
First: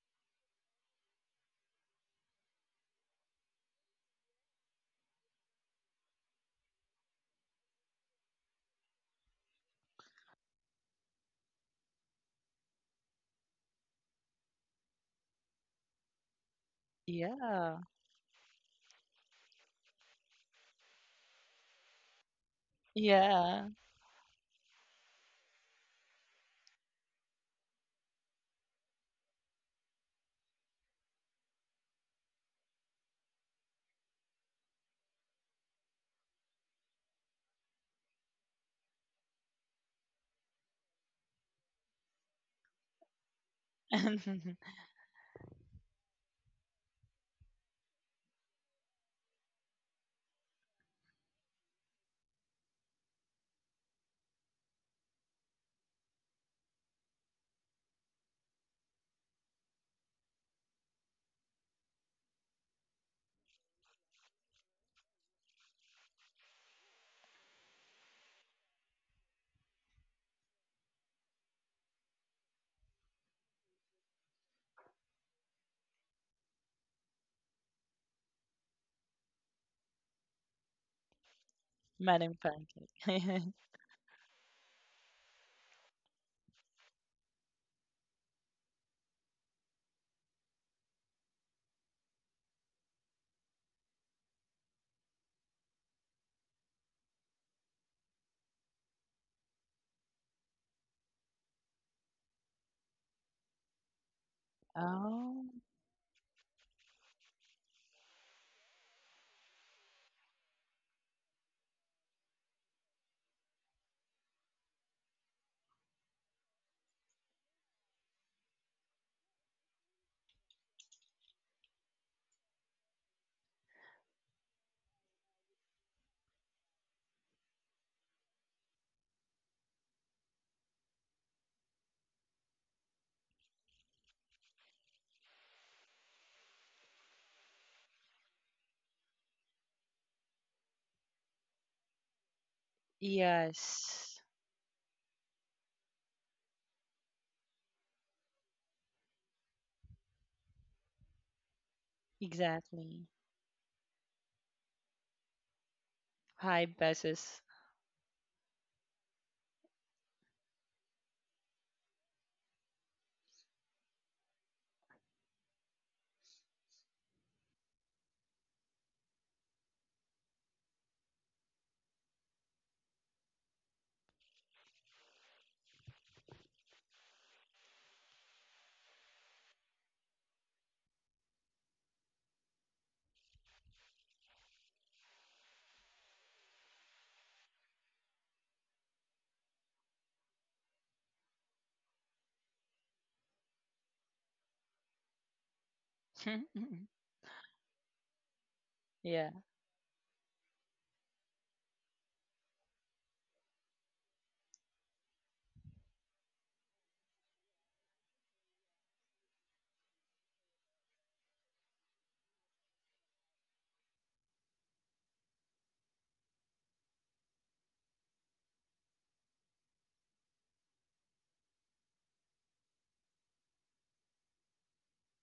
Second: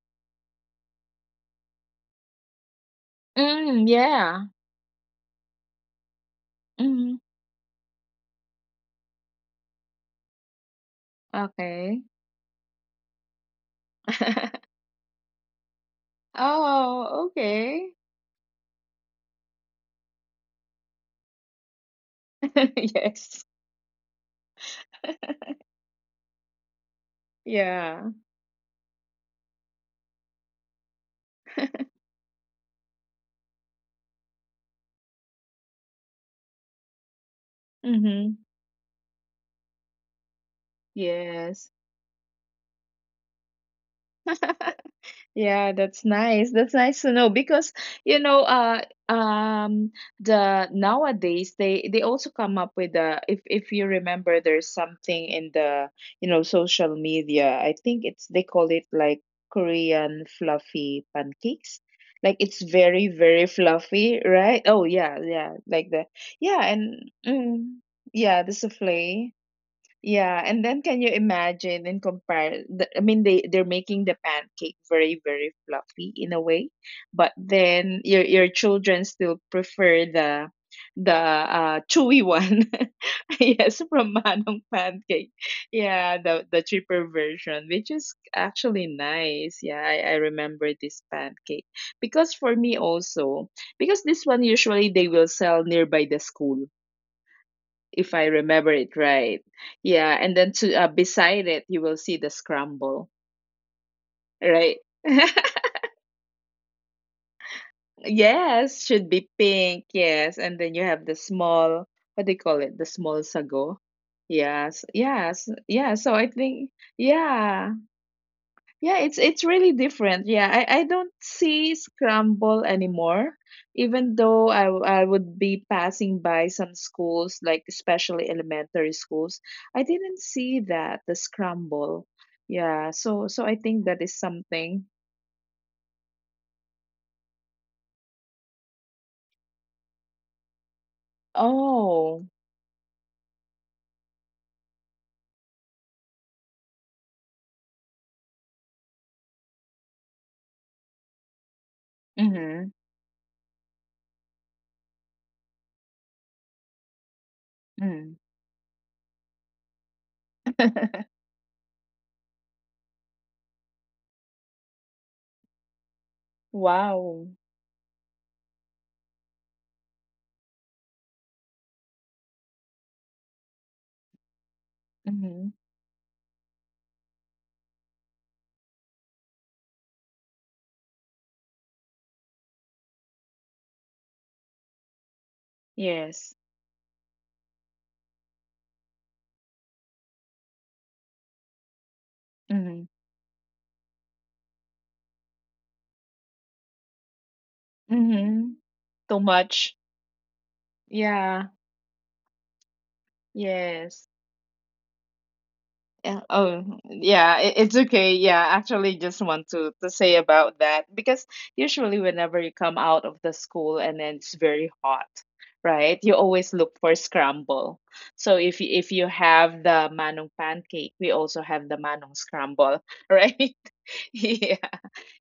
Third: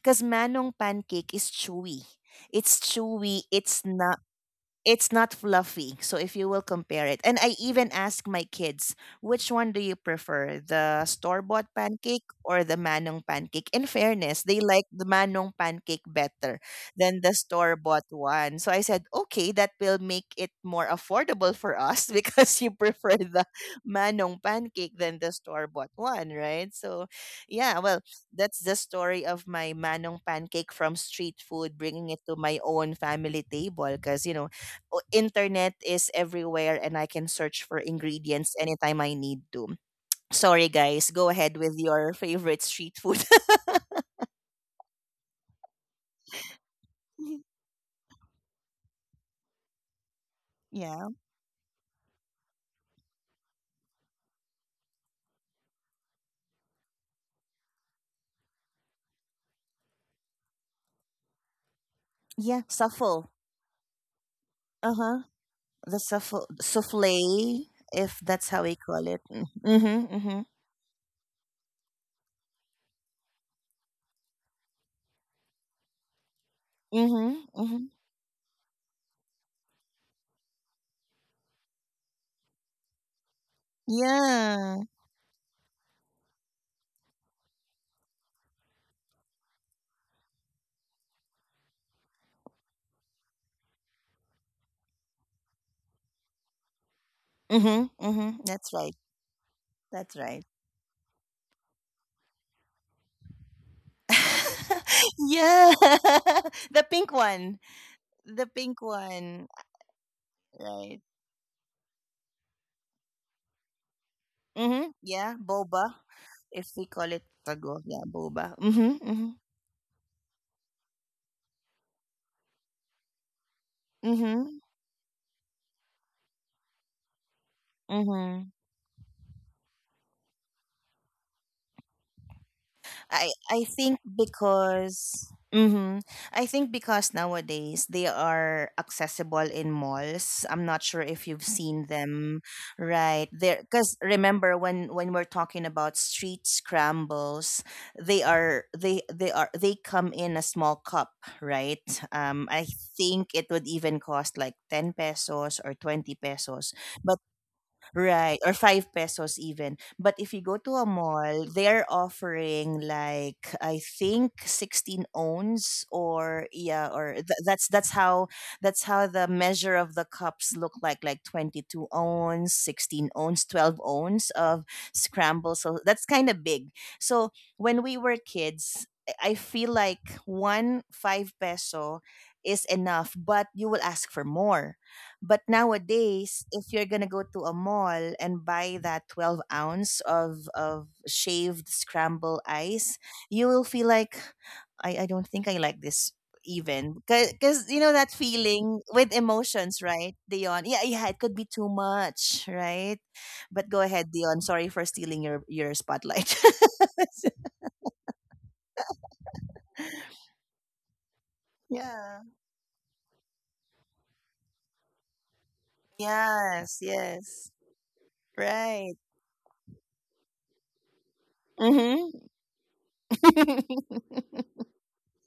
[SPEAKER 1] because manong pancake is chewy. It's chewy. It's
[SPEAKER 2] Mm,
[SPEAKER 1] not,
[SPEAKER 2] yeah.
[SPEAKER 1] it's not fluffy. So if you will compare
[SPEAKER 2] Mhm.
[SPEAKER 1] it, and I even ask my kids, which one do you prefer, the store bought
[SPEAKER 2] Okay.
[SPEAKER 1] pancake or the manong pancake? In fairness, they
[SPEAKER 2] <laughs>
[SPEAKER 1] like the manong pancake better than
[SPEAKER 2] Oh,
[SPEAKER 1] the store
[SPEAKER 3] Yeah,
[SPEAKER 2] okay.
[SPEAKER 1] bought one. So I said, okay, that will make it more affordable for us <laughs> because you
[SPEAKER 2] <laughs>
[SPEAKER 1] prefer the
[SPEAKER 2] Yes.
[SPEAKER 3] yeah.
[SPEAKER 1] manong pancake than the store bought one, right? So, yeah, well,
[SPEAKER 2] Yeah.
[SPEAKER 1] that's the story of my manong pancake from street food,
[SPEAKER 2] <laughs>
[SPEAKER 1] bringing it to my own family table because, you know, internet is everywhere and I can search for
[SPEAKER 2] Mhm.
[SPEAKER 1] ingredients anytime I need to. Sorry guys, go ahead with
[SPEAKER 2] Yes.
[SPEAKER 1] your favorite street food.
[SPEAKER 3] <laughs>
[SPEAKER 2] <laughs> Yeah, that's nice. That's nice to know
[SPEAKER 1] <laughs>
[SPEAKER 2] because you know, uh, um, the
[SPEAKER 1] Yeah.
[SPEAKER 2] nowadays they also come up with if you remember, there's something in the you know social media. I think it's they call it like Korean fluffy pancakes. Like
[SPEAKER 1] Yeah,
[SPEAKER 2] it's very
[SPEAKER 1] suffle.
[SPEAKER 2] very fluffy, right? Oh yeah,
[SPEAKER 1] Uh-huh.
[SPEAKER 2] yeah, like
[SPEAKER 1] The
[SPEAKER 2] the
[SPEAKER 1] suffle
[SPEAKER 2] yeah and
[SPEAKER 1] souffle, if
[SPEAKER 2] yeah
[SPEAKER 1] that's
[SPEAKER 2] the
[SPEAKER 1] how we call it.
[SPEAKER 2] souffle.
[SPEAKER 1] Mm- Mhm.
[SPEAKER 2] Yeah,
[SPEAKER 1] Mhm.
[SPEAKER 2] and then can you imagine and compare? I mean, they they're making the pancake very fluffy in a way,
[SPEAKER 1] Mhm.
[SPEAKER 2] but
[SPEAKER 1] Mhm.
[SPEAKER 2] then your children still prefer the chewy
[SPEAKER 3] Madam
[SPEAKER 2] one.
[SPEAKER 3] pancake.
[SPEAKER 2] <laughs>
[SPEAKER 3] <laughs>
[SPEAKER 2] Yes, from Manong
[SPEAKER 1] Yeah.
[SPEAKER 2] pancake. Yeah, the cheaper version, which is actually nice. Yeah, I remember this pancake because for me also because this one usually they will sell nearby the school
[SPEAKER 1] Mhm.
[SPEAKER 2] if I
[SPEAKER 1] Mhm.
[SPEAKER 2] remember
[SPEAKER 1] That's
[SPEAKER 2] it
[SPEAKER 1] right.
[SPEAKER 2] right. Yeah,
[SPEAKER 1] That's
[SPEAKER 2] and
[SPEAKER 1] right.
[SPEAKER 2] then to beside it, you will see the scramble, right?
[SPEAKER 1] <laughs>
[SPEAKER 3] Oh.
[SPEAKER 2] <laughs>
[SPEAKER 1] Yeah. <laughs> The pink one. The pink
[SPEAKER 2] Yes, should be
[SPEAKER 1] one.
[SPEAKER 2] pink. Yes, and then you
[SPEAKER 1] Right.
[SPEAKER 2] have the small. What do you call it? The small sago. Yes,
[SPEAKER 1] Mhm. Yeah,
[SPEAKER 2] yes,
[SPEAKER 1] boba.
[SPEAKER 2] yeah. So I think
[SPEAKER 1] If we call it
[SPEAKER 2] yeah.
[SPEAKER 1] tagonya boba. Mhm,
[SPEAKER 2] Yeah,
[SPEAKER 1] mhm,
[SPEAKER 2] it's really different. Yeah, I don't see scramble anymore, even though
[SPEAKER 1] mhm,
[SPEAKER 2] I would be passing by some schools, like especially
[SPEAKER 1] mhm.
[SPEAKER 2] elementary schools. I didn't see that, the scramble. Yeah, so
[SPEAKER 1] I
[SPEAKER 2] so I
[SPEAKER 1] I
[SPEAKER 2] think
[SPEAKER 1] think
[SPEAKER 2] that is something.
[SPEAKER 1] because mhm, I think because nowadays they are accessible in malls. I'm not sure if you've seen
[SPEAKER 2] Oh,
[SPEAKER 1] them, right? There, because
[SPEAKER 3] Yes,
[SPEAKER 1] remember when we're talking about street scrambles, they come in a small cup, right? I
[SPEAKER 2] mm-hmm,
[SPEAKER 3] exactly.
[SPEAKER 1] think it would even cost like 10 pesos or 20
[SPEAKER 3] High
[SPEAKER 1] pesos, but
[SPEAKER 3] besses.
[SPEAKER 2] mm.
[SPEAKER 1] right, or 5 pesos even. But if you go to a
[SPEAKER 2] <laughs>
[SPEAKER 1] mall, they're offering like I think 16 ounce or yeah, or
[SPEAKER 2] Wow.
[SPEAKER 1] that's that's how the measure of the cups look like 22 ounce, 16 ounce, 12 ounce of scramble.
[SPEAKER 2] Mm-hmm.
[SPEAKER 1] So that's kind of big. So when we were kids, I feel like one 5 peso is enough, but you will ask for more. But
[SPEAKER 2] Yes.
[SPEAKER 1] nowadays, if you're gonna go to a mall and buy that 12 ounce of shaved scramble
[SPEAKER 2] Mm-hmm.
[SPEAKER 1] ice, you will feel like, I don't think I like this
[SPEAKER 3] <laughs>
[SPEAKER 1] even. Because, you know, that
[SPEAKER 2] Mm-hmm.
[SPEAKER 1] feeling with
[SPEAKER 2] Too
[SPEAKER 3] Yeah.
[SPEAKER 1] emotions,
[SPEAKER 2] much.
[SPEAKER 1] right, Dion? Yeah, yeah, it could be
[SPEAKER 2] Yeah.
[SPEAKER 1] too much, right? But go ahead,
[SPEAKER 2] Yes.
[SPEAKER 1] Dion. Sorry for stealing your
[SPEAKER 2] Yeah,
[SPEAKER 1] spotlight.
[SPEAKER 2] oh,
[SPEAKER 1] <laughs>
[SPEAKER 2] yeah, it, it's okay. Yeah, actually just want to say about that because usually
[SPEAKER 1] Yeah.
[SPEAKER 2] whenever you come out of the school and then it's very hot, right? You always
[SPEAKER 1] Yes,
[SPEAKER 2] look for
[SPEAKER 1] yes.
[SPEAKER 2] scramble. So
[SPEAKER 1] Right.
[SPEAKER 2] if you have the manong pancake, we also have the manong
[SPEAKER 1] Mm-hmm.
[SPEAKER 2] scramble, <laughs> right? <laughs> Yeah,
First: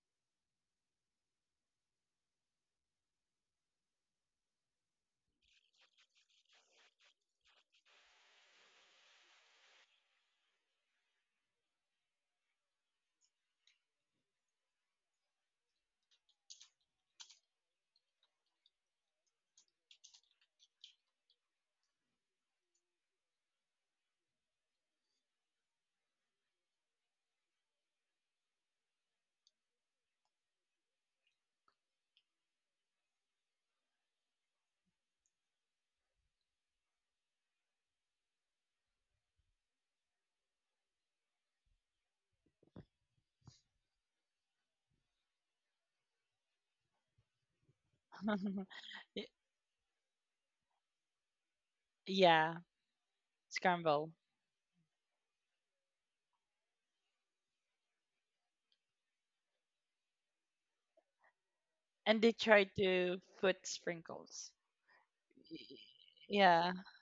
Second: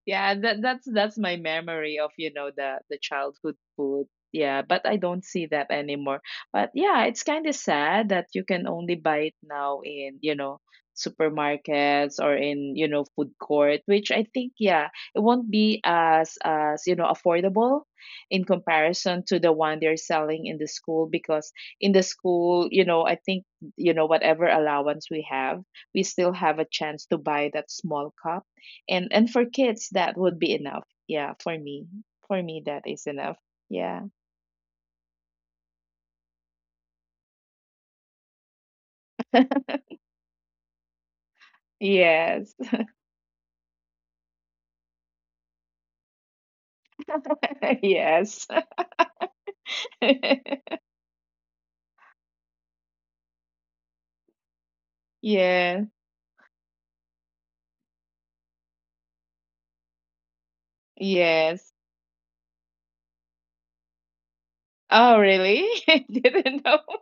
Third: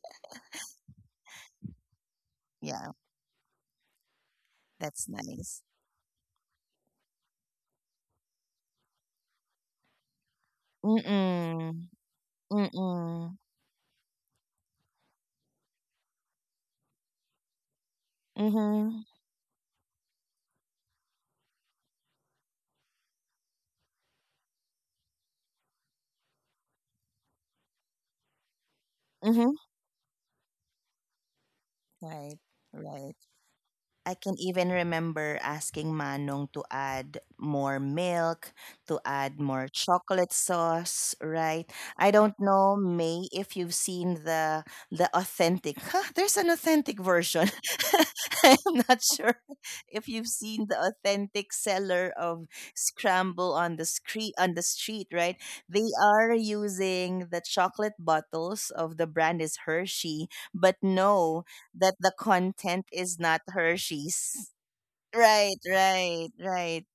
[SPEAKER 2] yeah that's that's my memory of you know
[SPEAKER 1] Yeah,
[SPEAKER 2] the childhood food. Yeah, but I
[SPEAKER 1] that's
[SPEAKER 2] don't see
[SPEAKER 1] nice.
[SPEAKER 2] that anymore, but yeah, it's kind of sad that you can only buy it now in you know
[SPEAKER 1] Mm-mm.
[SPEAKER 2] supermarkets or in you know food
[SPEAKER 1] Mm-mm.
[SPEAKER 2] court, which I think yeah it won't be as you know affordable in
[SPEAKER 1] Mm-hmm.
[SPEAKER 2] comparison to the one they're selling in the school because in the school you know I think you know whatever allowance we have we still have a chance to buy that small cup, and for
[SPEAKER 1] Mm-hmm.
[SPEAKER 2] kids that would be enough, yeah for me, for
[SPEAKER 1] Right.
[SPEAKER 2] me that is
[SPEAKER 1] Right.
[SPEAKER 2] enough. Yeah.
[SPEAKER 1] I can even remember asking Manong to add more milk, to add
[SPEAKER 2] <laughs>
[SPEAKER 1] more chocolate sauce, right? I don't
[SPEAKER 2] Yes.
[SPEAKER 1] know, May, if you've seen the authentic. <laughs> Huh, there's an authentic version.
[SPEAKER 2] <laughs> Yes.
[SPEAKER 1] <laughs>
[SPEAKER 3] <laughs>
[SPEAKER 1] I'm not
[SPEAKER 3] Y-
[SPEAKER 1] sure if you've
[SPEAKER 2] <laughs>
[SPEAKER 1] seen the authentic seller of
[SPEAKER 3] yeah,
[SPEAKER 1] scramble on the
[SPEAKER 3] scramble,
[SPEAKER 1] street, right?
[SPEAKER 2] Yeah.
[SPEAKER 1] They are using the chocolate bottles of the brand is Hershey, but no,
[SPEAKER 2] Yes.
[SPEAKER 1] that the
[SPEAKER 3] and they try
[SPEAKER 1] content
[SPEAKER 3] to
[SPEAKER 1] is not
[SPEAKER 3] put sprinkles.
[SPEAKER 1] Hershey's.
[SPEAKER 2] Oh really?
[SPEAKER 1] Right,
[SPEAKER 3] Y-
[SPEAKER 2] <laughs> I
[SPEAKER 1] right,
[SPEAKER 2] didn't
[SPEAKER 3] yeah.
[SPEAKER 2] know.
[SPEAKER 1] right.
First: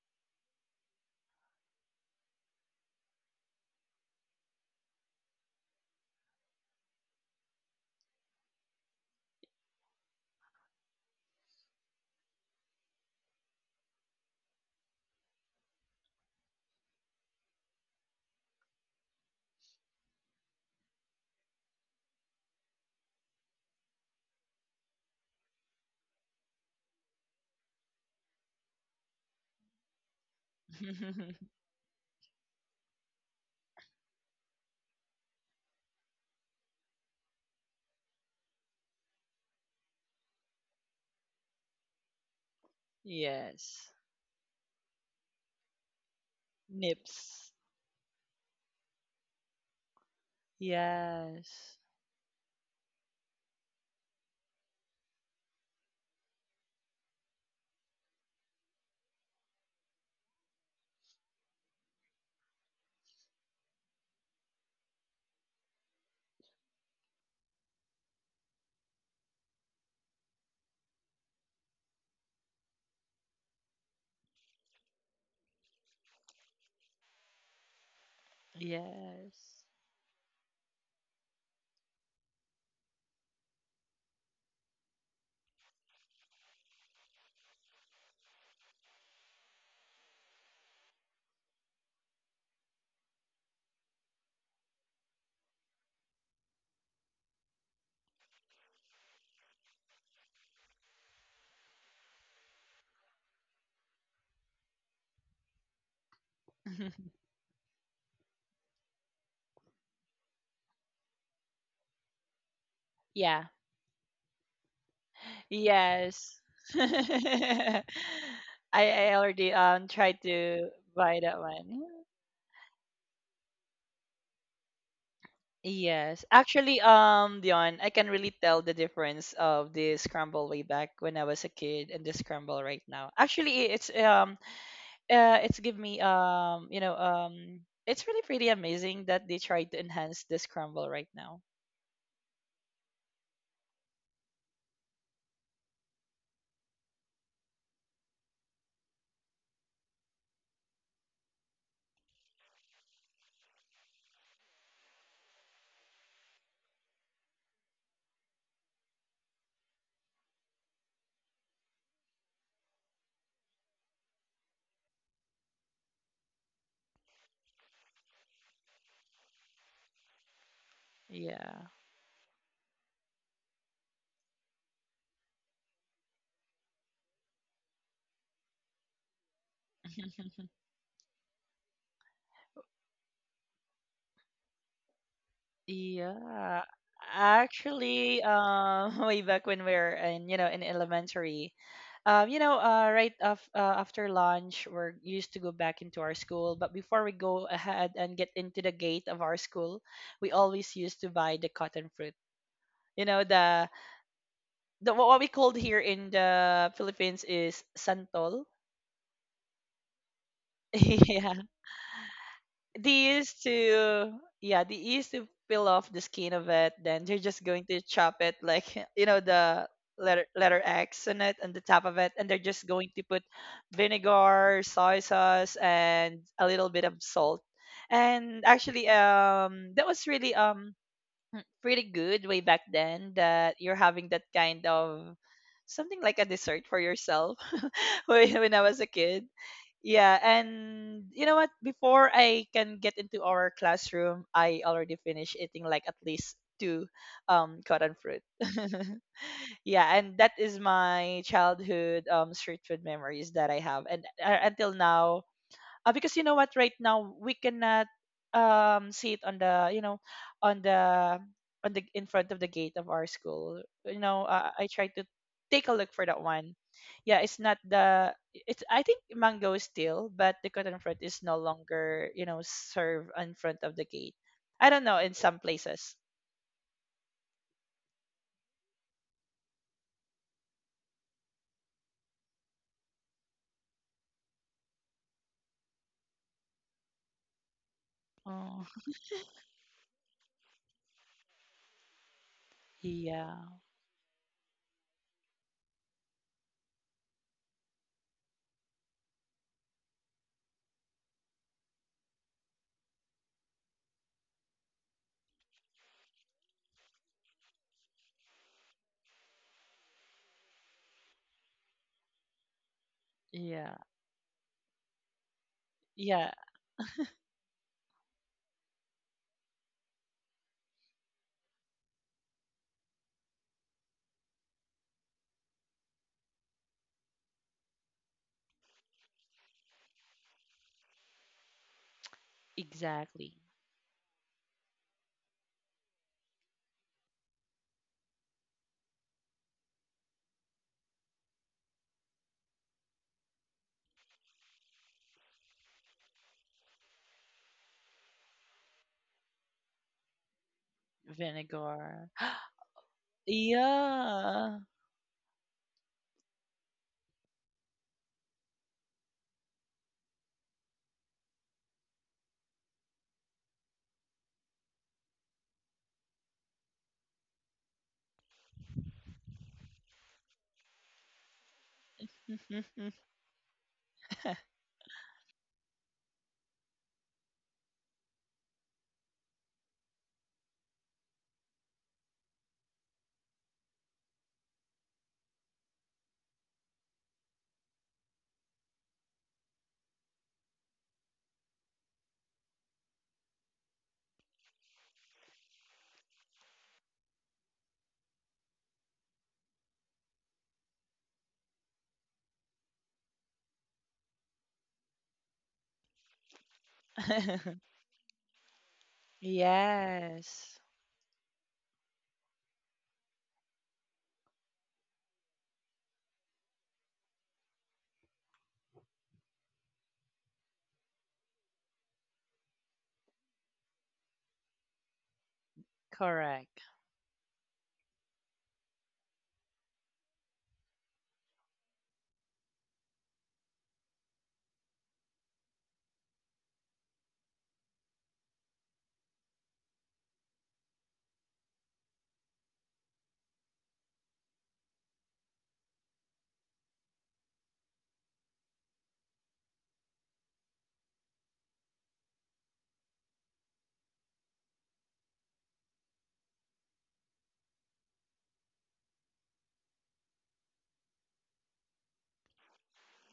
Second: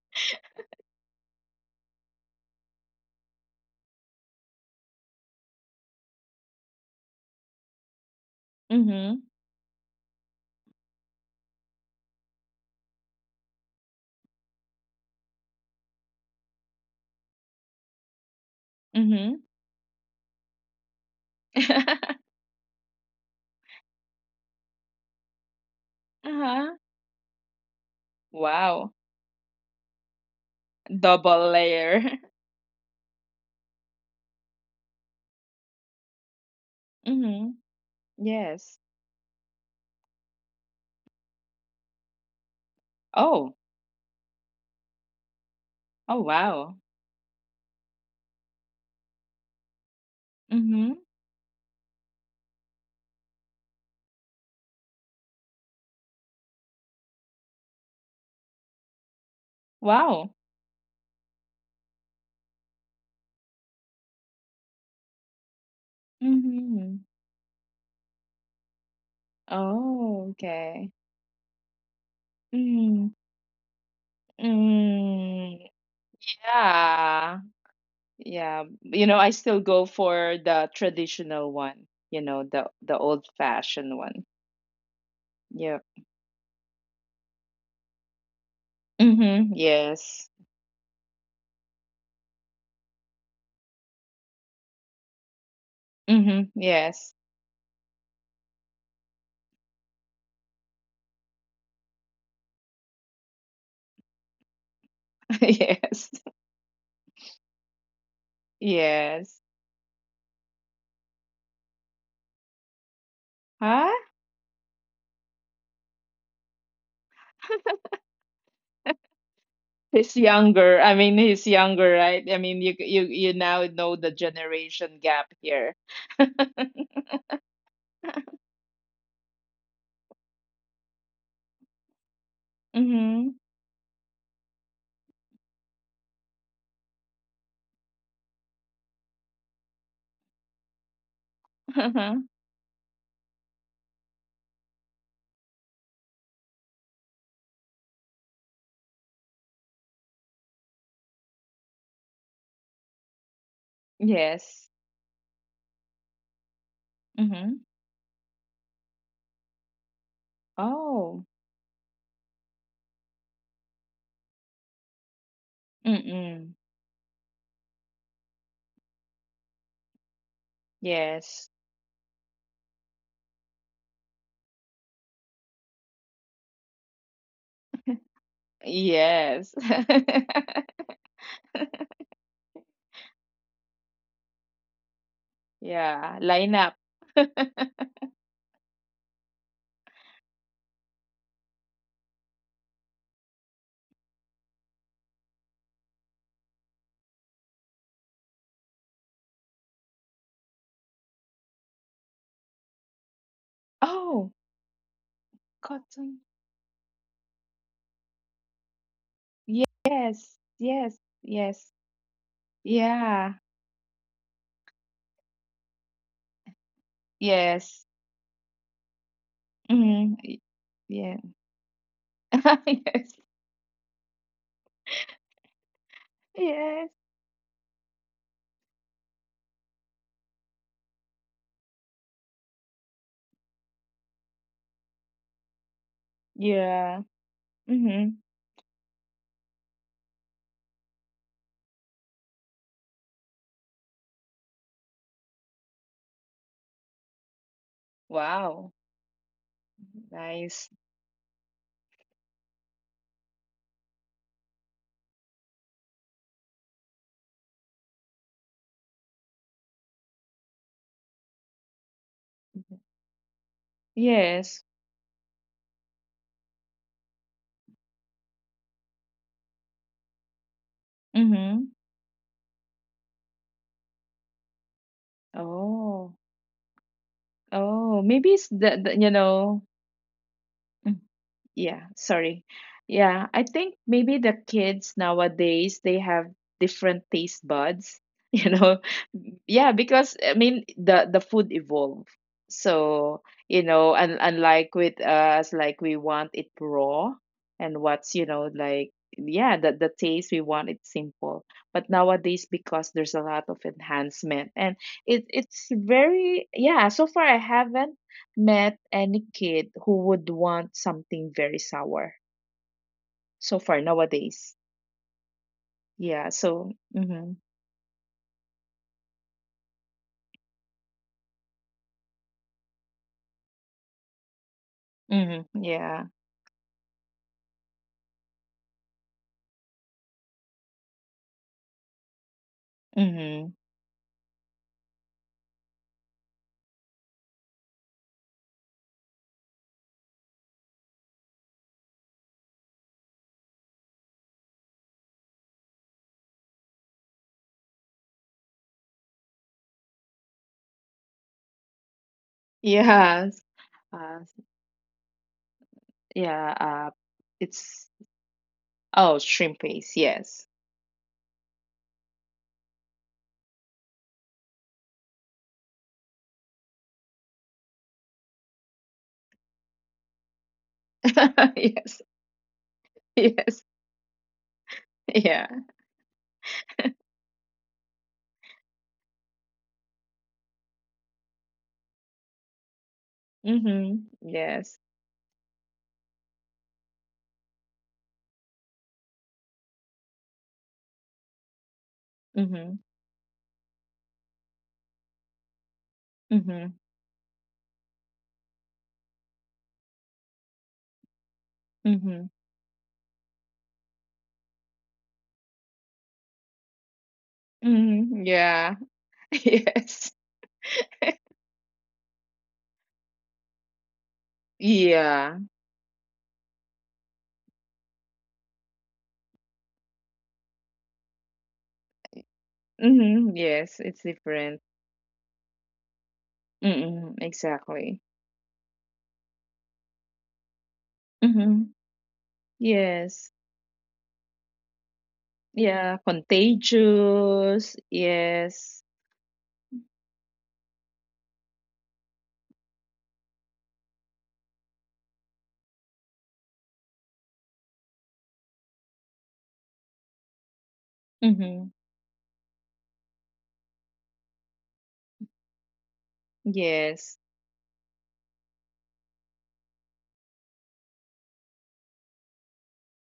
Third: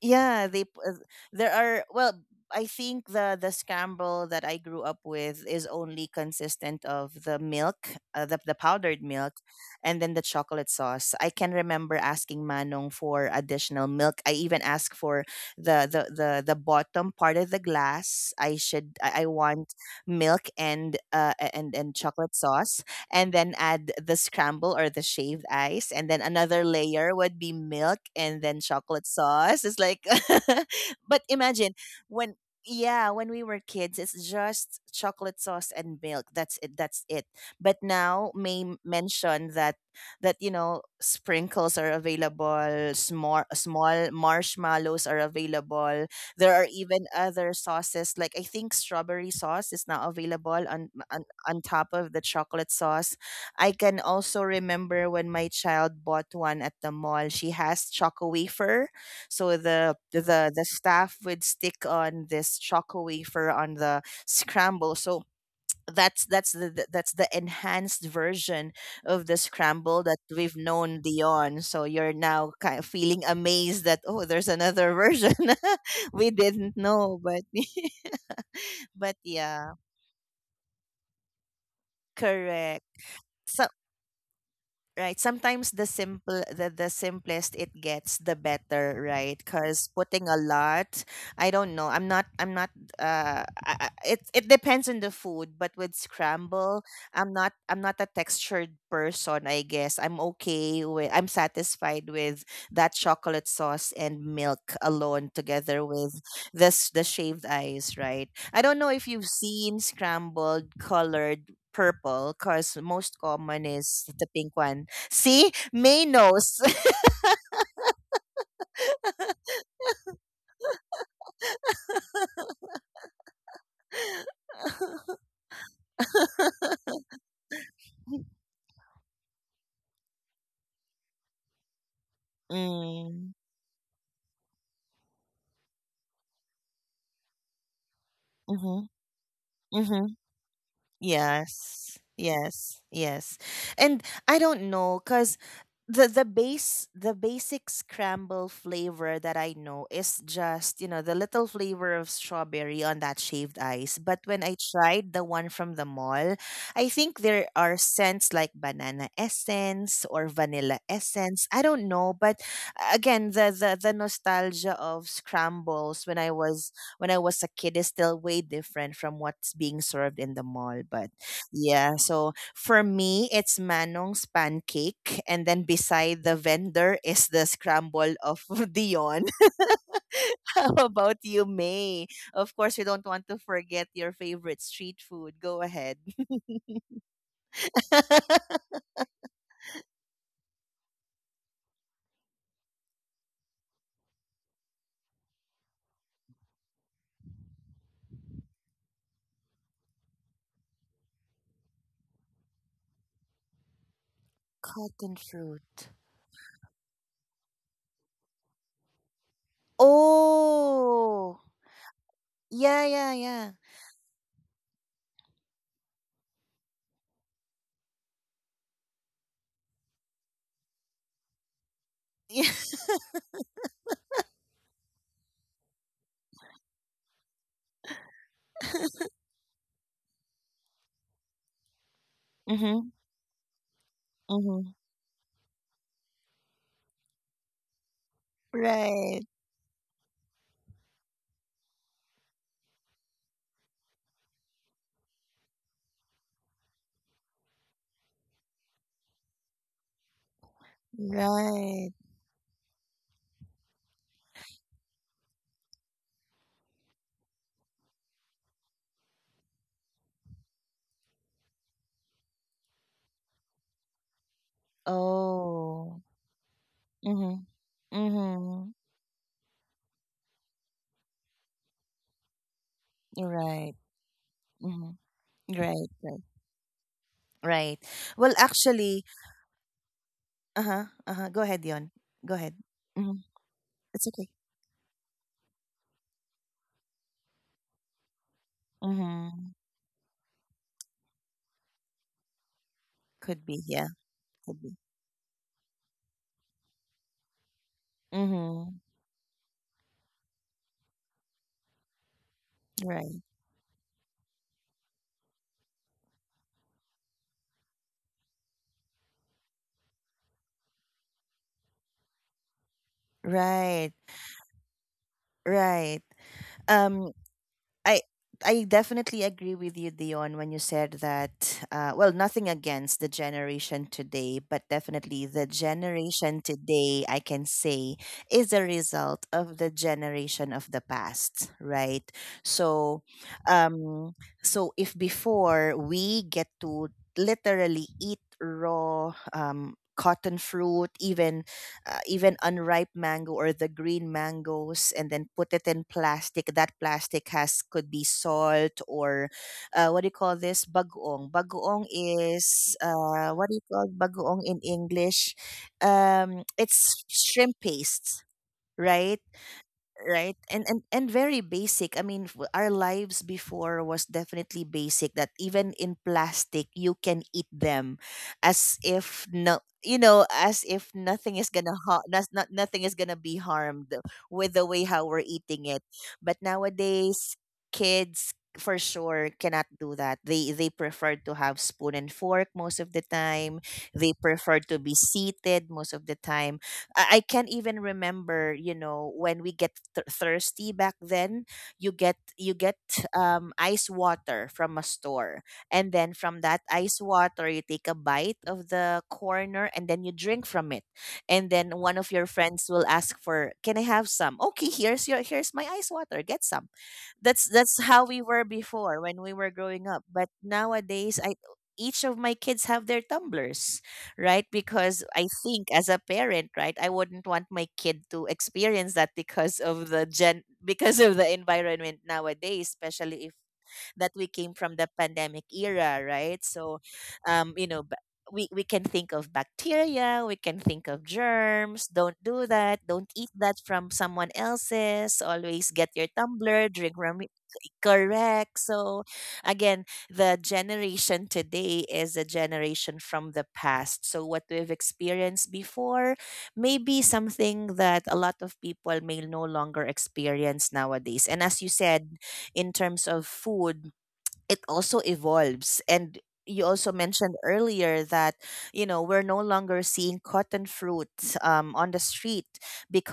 [SPEAKER 1] Yeah, there are I think the scramble that I grew up with is only consistent of the milk, the powdered
[SPEAKER 2] Mhm.
[SPEAKER 1] milk, and then the chocolate sauce. I can remember asking Manong for additional milk. I even asked for the the bottom part of the glass. I
[SPEAKER 2] Mhm.
[SPEAKER 1] want milk and and chocolate
[SPEAKER 2] <laughs>
[SPEAKER 1] sauce, and then add the scramble or the shaved ice, and then another
[SPEAKER 2] Uh-huh.
[SPEAKER 1] layer would be milk and then
[SPEAKER 2] Wow.
[SPEAKER 1] chocolate sauce. It's like <laughs> but
[SPEAKER 2] Double
[SPEAKER 3] <laughs>
[SPEAKER 1] imagine
[SPEAKER 2] layer.
[SPEAKER 1] when yeah, when we were kids it's just chocolate sauce and milk. That's it. That's
[SPEAKER 2] <laughs>
[SPEAKER 1] it.
[SPEAKER 2] Mhm.
[SPEAKER 1] But now May
[SPEAKER 2] Yes.
[SPEAKER 1] mention that sprinkles are available, small
[SPEAKER 2] Oh.
[SPEAKER 3] Yes.
[SPEAKER 1] small marshmallows are available,
[SPEAKER 2] Oh,
[SPEAKER 1] there are
[SPEAKER 2] wow.
[SPEAKER 1] even
[SPEAKER 3] Nips.
[SPEAKER 1] other sauces like I think strawberry sauce is now available
[SPEAKER 2] Mhm.
[SPEAKER 1] on
[SPEAKER 3] Yes.
[SPEAKER 1] top of the chocolate sauce. I can also remember when my child bought one at the mall. She has choco wafer. So the
[SPEAKER 2] Wow.
[SPEAKER 1] the the staff would stick on this choco wafer on the scramble. So that's the-
[SPEAKER 2] Mhm.
[SPEAKER 1] that's the enhanced version of the scramble that
[SPEAKER 2] Oh,
[SPEAKER 1] we've
[SPEAKER 2] okay.
[SPEAKER 1] known beyond. So you're now kind of
[SPEAKER 2] Mhm.
[SPEAKER 1] feeling amazed that oh, there's another version
[SPEAKER 2] Mm.
[SPEAKER 1] <laughs> we didn't know, but
[SPEAKER 2] Yeah. Yeah,
[SPEAKER 1] <laughs> but
[SPEAKER 2] you know, I
[SPEAKER 3] Yes.
[SPEAKER 2] still
[SPEAKER 1] yeah,
[SPEAKER 2] go for the traditional one, you know,
[SPEAKER 1] correct.
[SPEAKER 2] the old
[SPEAKER 1] So.
[SPEAKER 2] fashioned one.
[SPEAKER 1] Right. Sometimes
[SPEAKER 2] Yeah.
[SPEAKER 1] the simplest it gets, the better, right?
[SPEAKER 2] Mm-hmm.
[SPEAKER 1] Because putting a
[SPEAKER 2] Yes.
[SPEAKER 1] lot, I don't know. I'm not I- It it depends on the food, but with
[SPEAKER 2] Mm-hmm.
[SPEAKER 1] scramble,
[SPEAKER 2] Yes.
[SPEAKER 1] I'm not a textured person, I guess. I'm satisfied with that chocolate sauce and milk alone, together
[SPEAKER 2] <laughs> Yes.
[SPEAKER 1] with this the
[SPEAKER 3] <laughs>
[SPEAKER 1] shaved ice, right? I don't know if you've
[SPEAKER 2] Yes.
[SPEAKER 1] seen scrambled colored purple, because most
[SPEAKER 3] Yeah.
[SPEAKER 1] common
[SPEAKER 2] Huh?
[SPEAKER 1] is the pink one. See, May
[SPEAKER 3] Yes.
[SPEAKER 1] knows.
[SPEAKER 3] <laughs> I
[SPEAKER 2] <laughs>
[SPEAKER 3] I already
[SPEAKER 2] He's
[SPEAKER 3] tried to
[SPEAKER 2] younger.
[SPEAKER 3] buy that
[SPEAKER 2] He's
[SPEAKER 3] one.
[SPEAKER 2] younger, right? I mean, you now know the generation gap here.
[SPEAKER 3] Yes. Actually, Dion, I can really tell the difference of the scramble way back when I was a kid and the
[SPEAKER 1] <laughs>
[SPEAKER 3] scramble right now.
[SPEAKER 2] Mm-hmm.
[SPEAKER 1] mm,
[SPEAKER 3] Actually, it's give me you know it's really pretty
[SPEAKER 1] mm-hmm,
[SPEAKER 3] amazing that they tried to
[SPEAKER 1] mm-hmm.
[SPEAKER 3] enhance the scramble right now.
[SPEAKER 1] Yes,
[SPEAKER 2] Uh-huh.
[SPEAKER 1] yes, yes. And I don't know, cause the basic scramble flavor that I know is just, you know, the little flavor of strawberry on that shaved ice. But when I
[SPEAKER 2] Yes.
[SPEAKER 1] tried the one from the mall, I think there
[SPEAKER 2] Mm-hmm.
[SPEAKER 1] are scents like banana essence or vanilla
[SPEAKER 2] Oh.
[SPEAKER 1] essence. I don't know, but again, the nostalgia of scrambles
[SPEAKER 2] Mm-mm.
[SPEAKER 1] when I was a kid is still way different from what's being served in the mall. But
[SPEAKER 2] Yes.
[SPEAKER 3] Yeah.
[SPEAKER 1] yeah, so for me, it's Manong's pancake, and then beside the vendor is the scramble of <laughs> Dion.
[SPEAKER 2] Yes.
[SPEAKER 3] <laughs>
[SPEAKER 1] <laughs> How
[SPEAKER 2] <laughs>
[SPEAKER 1] about you, May? Of course, we don't want to forget your favorite street food. Go ahead.
[SPEAKER 2] Yeah. Line
[SPEAKER 3] Yeah.
[SPEAKER 2] up.
[SPEAKER 3] Actually, <laughs> way back when we were in, you know, in elementary, you know, right af after lunch, we're used to go back into our school. But before we go ahead and get into the gate of our school, we always used to buy the cotton fruit. You know, the
[SPEAKER 2] Oh.
[SPEAKER 3] the what we called here
[SPEAKER 1] Cotton
[SPEAKER 3] in
[SPEAKER 2] Cotton.
[SPEAKER 1] fruit.
[SPEAKER 3] the Philippines is santol. <laughs>
[SPEAKER 2] Yes, yes,
[SPEAKER 3] Yeah.
[SPEAKER 2] yes.
[SPEAKER 1] Oh,
[SPEAKER 3] They
[SPEAKER 2] Yeah,
[SPEAKER 3] used
[SPEAKER 1] yeah, yeah,
[SPEAKER 3] to,
[SPEAKER 1] yeah.
[SPEAKER 3] yeah,
[SPEAKER 1] <laughs>
[SPEAKER 3] they used to peel off the skin of it, then they're just going to
[SPEAKER 2] yes.
[SPEAKER 3] chop it like <laughs> you know the
[SPEAKER 2] Mm,
[SPEAKER 3] letter
[SPEAKER 2] y-
[SPEAKER 3] letter x
[SPEAKER 2] yeah.
[SPEAKER 3] on it on the top of it, and they're
[SPEAKER 2] <laughs>
[SPEAKER 3] just going to
[SPEAKER 2] Yes,
[SPEAKER 3] put
[SPEAKER 1] Yeah.
[SPEAKER 3] vinegar, soy sauce, and a little bit
[SPEAKER 2] yes.
[SPEAKER 3] of salt. And actually that was really pretty good way back then, that
[SPEAKER 1] Mm-hmm,
[SPEAKER 3] you're having that kind of
[SPEAKER 1] mm-hmm.
[SPEAKER 3] something like a dessert for
[SPEAKER 2] Yeah.
[SPEAKER 3] yourself <laughs>
[SPEAKER 2] Mm-hmm.
[SPEAKER 3] when I was a kid.
[SPEAKER 1] Right,
[SPEAKER 3] Yeah, and you know what? Before I can get into our classroom, I already finished eating like at least two cotton fruit.
[SPEAKER 2] Wow.
[SPEAKER 3] <laughs> Yeah, and that
[SPEAKER 2] Nice.
[SPEAKER 3] is my childhood
[SPEAKER 1] right.
[SPEAKER 3] street food memories that I have, and until now, because you know what, right now we cannot see it on the you know on the on the in front of the gate of our school, you know.
[SPEAKER 2] Yes.
[SPEAKER 3] I tried to take a look for that
[SPEAKER 1] Oh.
[SPEAKER 3] one. Yeah, it's not
[SPEAKER 1] Mm-hmm,
[SPEAKER 3] the, it's, I think
[SPEAKER 1] mm-hmm.
[SPEAKER 3] mango is still, but the cotton fruit is no
[SPEAKER 2] Mm-hmm.
[SPEAKER 3] longer, you know, served in front of the gate.
[SPEAKER 1] Right.
[SPEAKER 3] I don't know, in some
[SPEAKER 1] Mm-hmm.
[SPEAKER 3] places.
[SPEAKER 2] Oh.
[SPEAKER 1] Right, right.
[SPEAKER 2] Oh,
[SPEAKER 1] Right.
[SPEAKER 2] maybe it's
[SPEAKER 1] Well,
[SPEAKER 2] the you
[SPEAKER 1] actually,
[SPEAKER 2] know. Mm.
[SPEAKER 1] uh-huh, uh-huh. Go
[SPEAKER 2] Yeah,
[SPEAKER 1] ahead, Dion.
[SPEAKER 2] sorry.
[SPEAKER 1] Go ahead.
[SPEAKER 2] Yeah, I
[SPEAKER 1] Hmm.
[SPEAKER 2] think maybe the
[SPEAKER 1] It's okay.
[SPEAKER 2] kids nowadays they have different taste buds, <laughs> you
[SPEAKER 3] Oh,
[SPEAKER 2] know, yeah
[SPEAKER 1] Mm-hmm.
[SPEAKER 2] because I mean the food evolved, so
[SPEAKER 3] yeah.
[SPEAKER 2] you
[SPEAKER 1] Could
[SPEAKER 2] know
[SPEAKER 1] be,
[SPEAKER 2] and
[SPEAKER 1] yeah,
[SPEAKER 2] unlike
[SPEAKER 1] could
[SPEAKER 2] with
[SPEAKER 1] be.
[SPEAKER 2] us like we want it raw and what's you know like
[SPEAKER 1] Mm-hmm.
[SPEAKER 2] yeah the taste we want it simple but nowadays because there's a lot
[SPEAKER 1] Right,
[SPEAKER 2] of enhancement and it it's very yeah so far I haven't met any kid who would want something very sour so
[SPEAKER 3] Yeah,
[SPEAKER 2] far
[SPEAKER 1] right,
[SPEAKER 2] nowadays.
[SPEAKER 1] right.
[SPEAKER 2] Yeah,
[SPEAKER 3] yeah.
[SPEAKER 2] so mm-hmm,
[SPEAKER 1] Um, I I definitely agree with you, Dion, when you said that. Well, nothing against the generation today, but definitely
[SPEAKER 2] mm-hmm,
[SPEAKER 1] the
[SPEAKER 2] yeah,
[SPEAKER 1] generation today, I can say, is a result of the generation of the past, right? So,
[SPEAKER 3] Exactly.
[SPEAKER 2] mm-hmm,
[SPEAKER 1] um, so if before we get to literally eat raw cotton fruit, even even unripe mango or the green mangoes, and then put it in plastic, that plastic has could be salt or what do you call this, bagoong. Bagoong
[SPEAKER 3] Vinegar.
[SPEAKER 1] is
[SPEAKER 3] <gasps>
[SPEAKER 2] yes,
[SPEAKER 1] what do you call
[SPEAKER 2] uh,
[SPEAKER 1] bagoong
[SPEAKER 3] Yeah.
[SPEAKER 1] in English?
[SPEAKER 2] yeah,
[SPEAKER 1] It's shrimp
[SPEAKER 2] it's
[SPEAKER 1] paste,
[SPEAKER 2] oh,
[SPEAKER 1] right?
[SPEAKER 2] shrimp paste,
[SPEAKER 1] Right.
[SPEAKER 2] yes,
[SPEAKER 1] And very basic. I mean, our lives before was definitely basic, that even in plastic you can eat them as if no, you know, as if nothing is
[SPEAKER 2] <laughs>
[SPEAKER 1] gonna
[SPEAKER 2] yes,
[SPEAKER 1] not, not nothing is gonna be
[SPEAKER 2] yes,
[SPEAKER 1] harmed with the way how we're
[SPEAKER 2] yeah,
[SPEAKER 1] eating it. But nowadays kids for sure cannot do that. They prefer to have spoon and fork most of the time,
[SPEAKER 2] mm-hmm,
[SPEAKER 1] they prefer to
[SPEAKER 2] yes,
[SPEAKER 1] be seated most of the time. I can't even remember, you know, when we get thirsty back then, you
[SPEAKER 2] mm-hmm,
[SPEAKER 1] get ice water from a store. And then from that
[SPEAKER 2] mm-hmm,
[SPEAKER 1] ice water, you take a bite of the corner and then you drink from it. And then one of
[SPEAKER 2] mm-hmm,
[SPEAKER 1] your friends will ask for, "Can I have some?" "Okay, here's your, here's my ice water. Get some." that's
[SPEAKER 3] <laughs>
[SPEAKER 1] that's how we
[SPEAKER 2] mm-hmm,
[SPEAKER 1] were
[SPEAKER 2] yeah,
[SPEAKER 1] before when we
[SPEAKER 2] <laughs>
[SPEAKER 1] were growing up,
[SPEAKER 2] yes,
[SPEAKER 1] but
[SPEAKER 3] Yes,
[SPEAKER 1] nowadays I, each of my kids have their tumblers, right? Because I
[SPEAKER 2] yeah,
[SPEAKER 1] think, as a parent, right, I wouldn't want my kid to experience that because of the gen, because of the environment nowadays, especially if
[SPEAKER 2] mm-hmm, yes, it's
[SPEAKER 1] that we came
[SPEAKER 2] different,
[SPEAKER 1] from the pandemic era, right?
[SPEAKER 3] correct.
[SPEAKER 1] So,
[SPEAKER 2] mm-hmm,
[SPEAKER 1] you know,
[SPEAKER 2] exactly,
[SPEAKER 1] we can think of bacteria, we can think of
[SPEAKER 2] mm-hmm.
[SPEAKER 1] germs. Don't do that. Don't eat
[SPEAKER 2] Yes.
[SPEAKER 1] that from someone else's. Always get
[SPEAKER 2] Yeah,
[SPEAKER 1] your tumbler, drink from it.
[SPEAKER 2] contagious.
[SPEAKER 1] Correct.
[SPEAKER 2] Yes.
[SPEAKER 1] So, again, the generation today is a generation from the past. So, what we've experienced before may be something that a lot of people may no longer experience nowadays. And as you
[SPEAKER 2] Mhm.
[SPEAKER 1] said, in terms of food, it also evolves, and you also
[SPEAKER 2] Yes.
[SPEAKER 1] mentioned earlier that, you know, we're no longer seeing cotton fruit on the street,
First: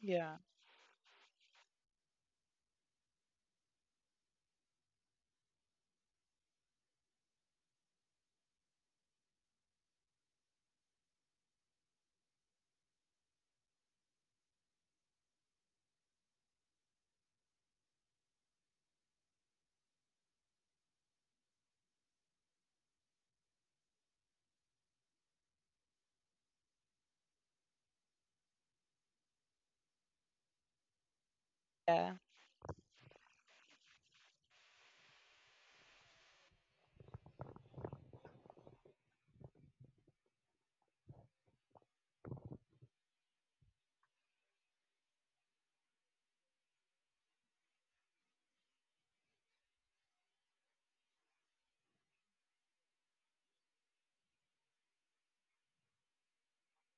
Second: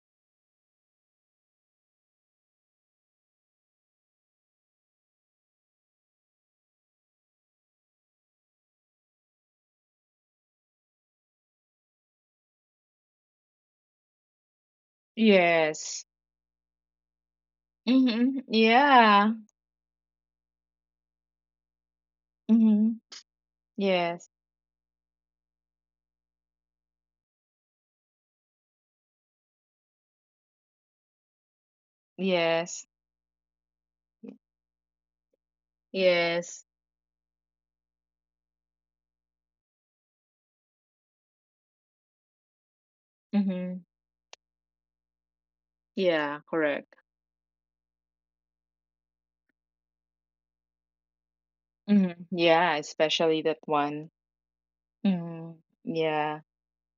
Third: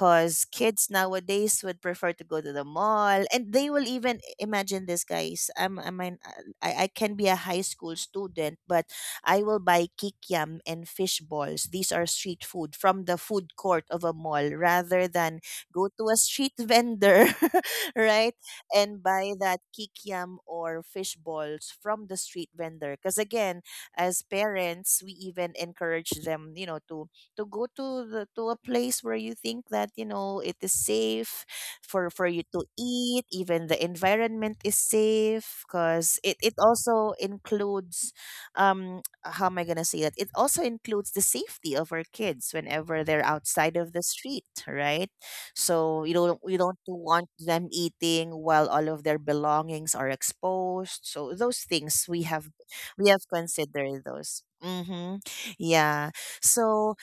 [SPEAKER 3] Yeah.
[SPEAKER 1] kids nowadays would prefer to go to the mall and they will even, imagine this guys, I mean, I can be a high school student, but I will buy kikiam and fish balls. These are street food from the food court of a mall rather than go
[SPEAKER 2] Yes.
[SPEAKER 1] to a street vendor, <laughs> right,
[SPEAKER 2] Mhm.
[SPEAKER 1] and buy
[SPEAKER 2] Yeah.
[SPEAKER 1] that kikiam or fish balls from the street vendor.
[SPEAKER 2] Mhm.
[SPEAKER 1] Because again, as
[SPEAKER 2] Yes.
[SPEAKER 1] parents, we even encourage them, you know, to go to to a place where you think that, you know, it is safe
[SPEAKER 3] Yeah.
[SPEAKER 1] for you to
[SPEAKER 2] Yes.
[SPEAKER 1] eat. Even the environment is safe, because it
[SPEAKER 2] Yes.
[SPEAKER 1] also includes how am I gonna say that? It also includes the safety of our kids whenever they're outside
[SPEAKER 2] Mhm.
[SPEAKER 1] of the street, right? So you don't,
[SPEAKER 2] Yeah,
[SPEAKER 1] you don't
[SPEAKER 2] correct.
[SPEAKER 1] want them eating while all of their belongings are exposed. So those things we
[SPEAKER 2] Mhm.
[SPEAKER 1] have,
[SPEAKER 2] Yeah,
[SPEAKER 1] we have
[SPEAKER 2] especially that
[SPEAKER 1] considered
[SPEAKER 2] one.
[SPEAKER 1] those. Mm-hmm.
[SPEAKER 2] Mhm.
[SPEAKER 1] Yeah.
[SPEAKER 2] Yeah.
[SPEAKER 1] So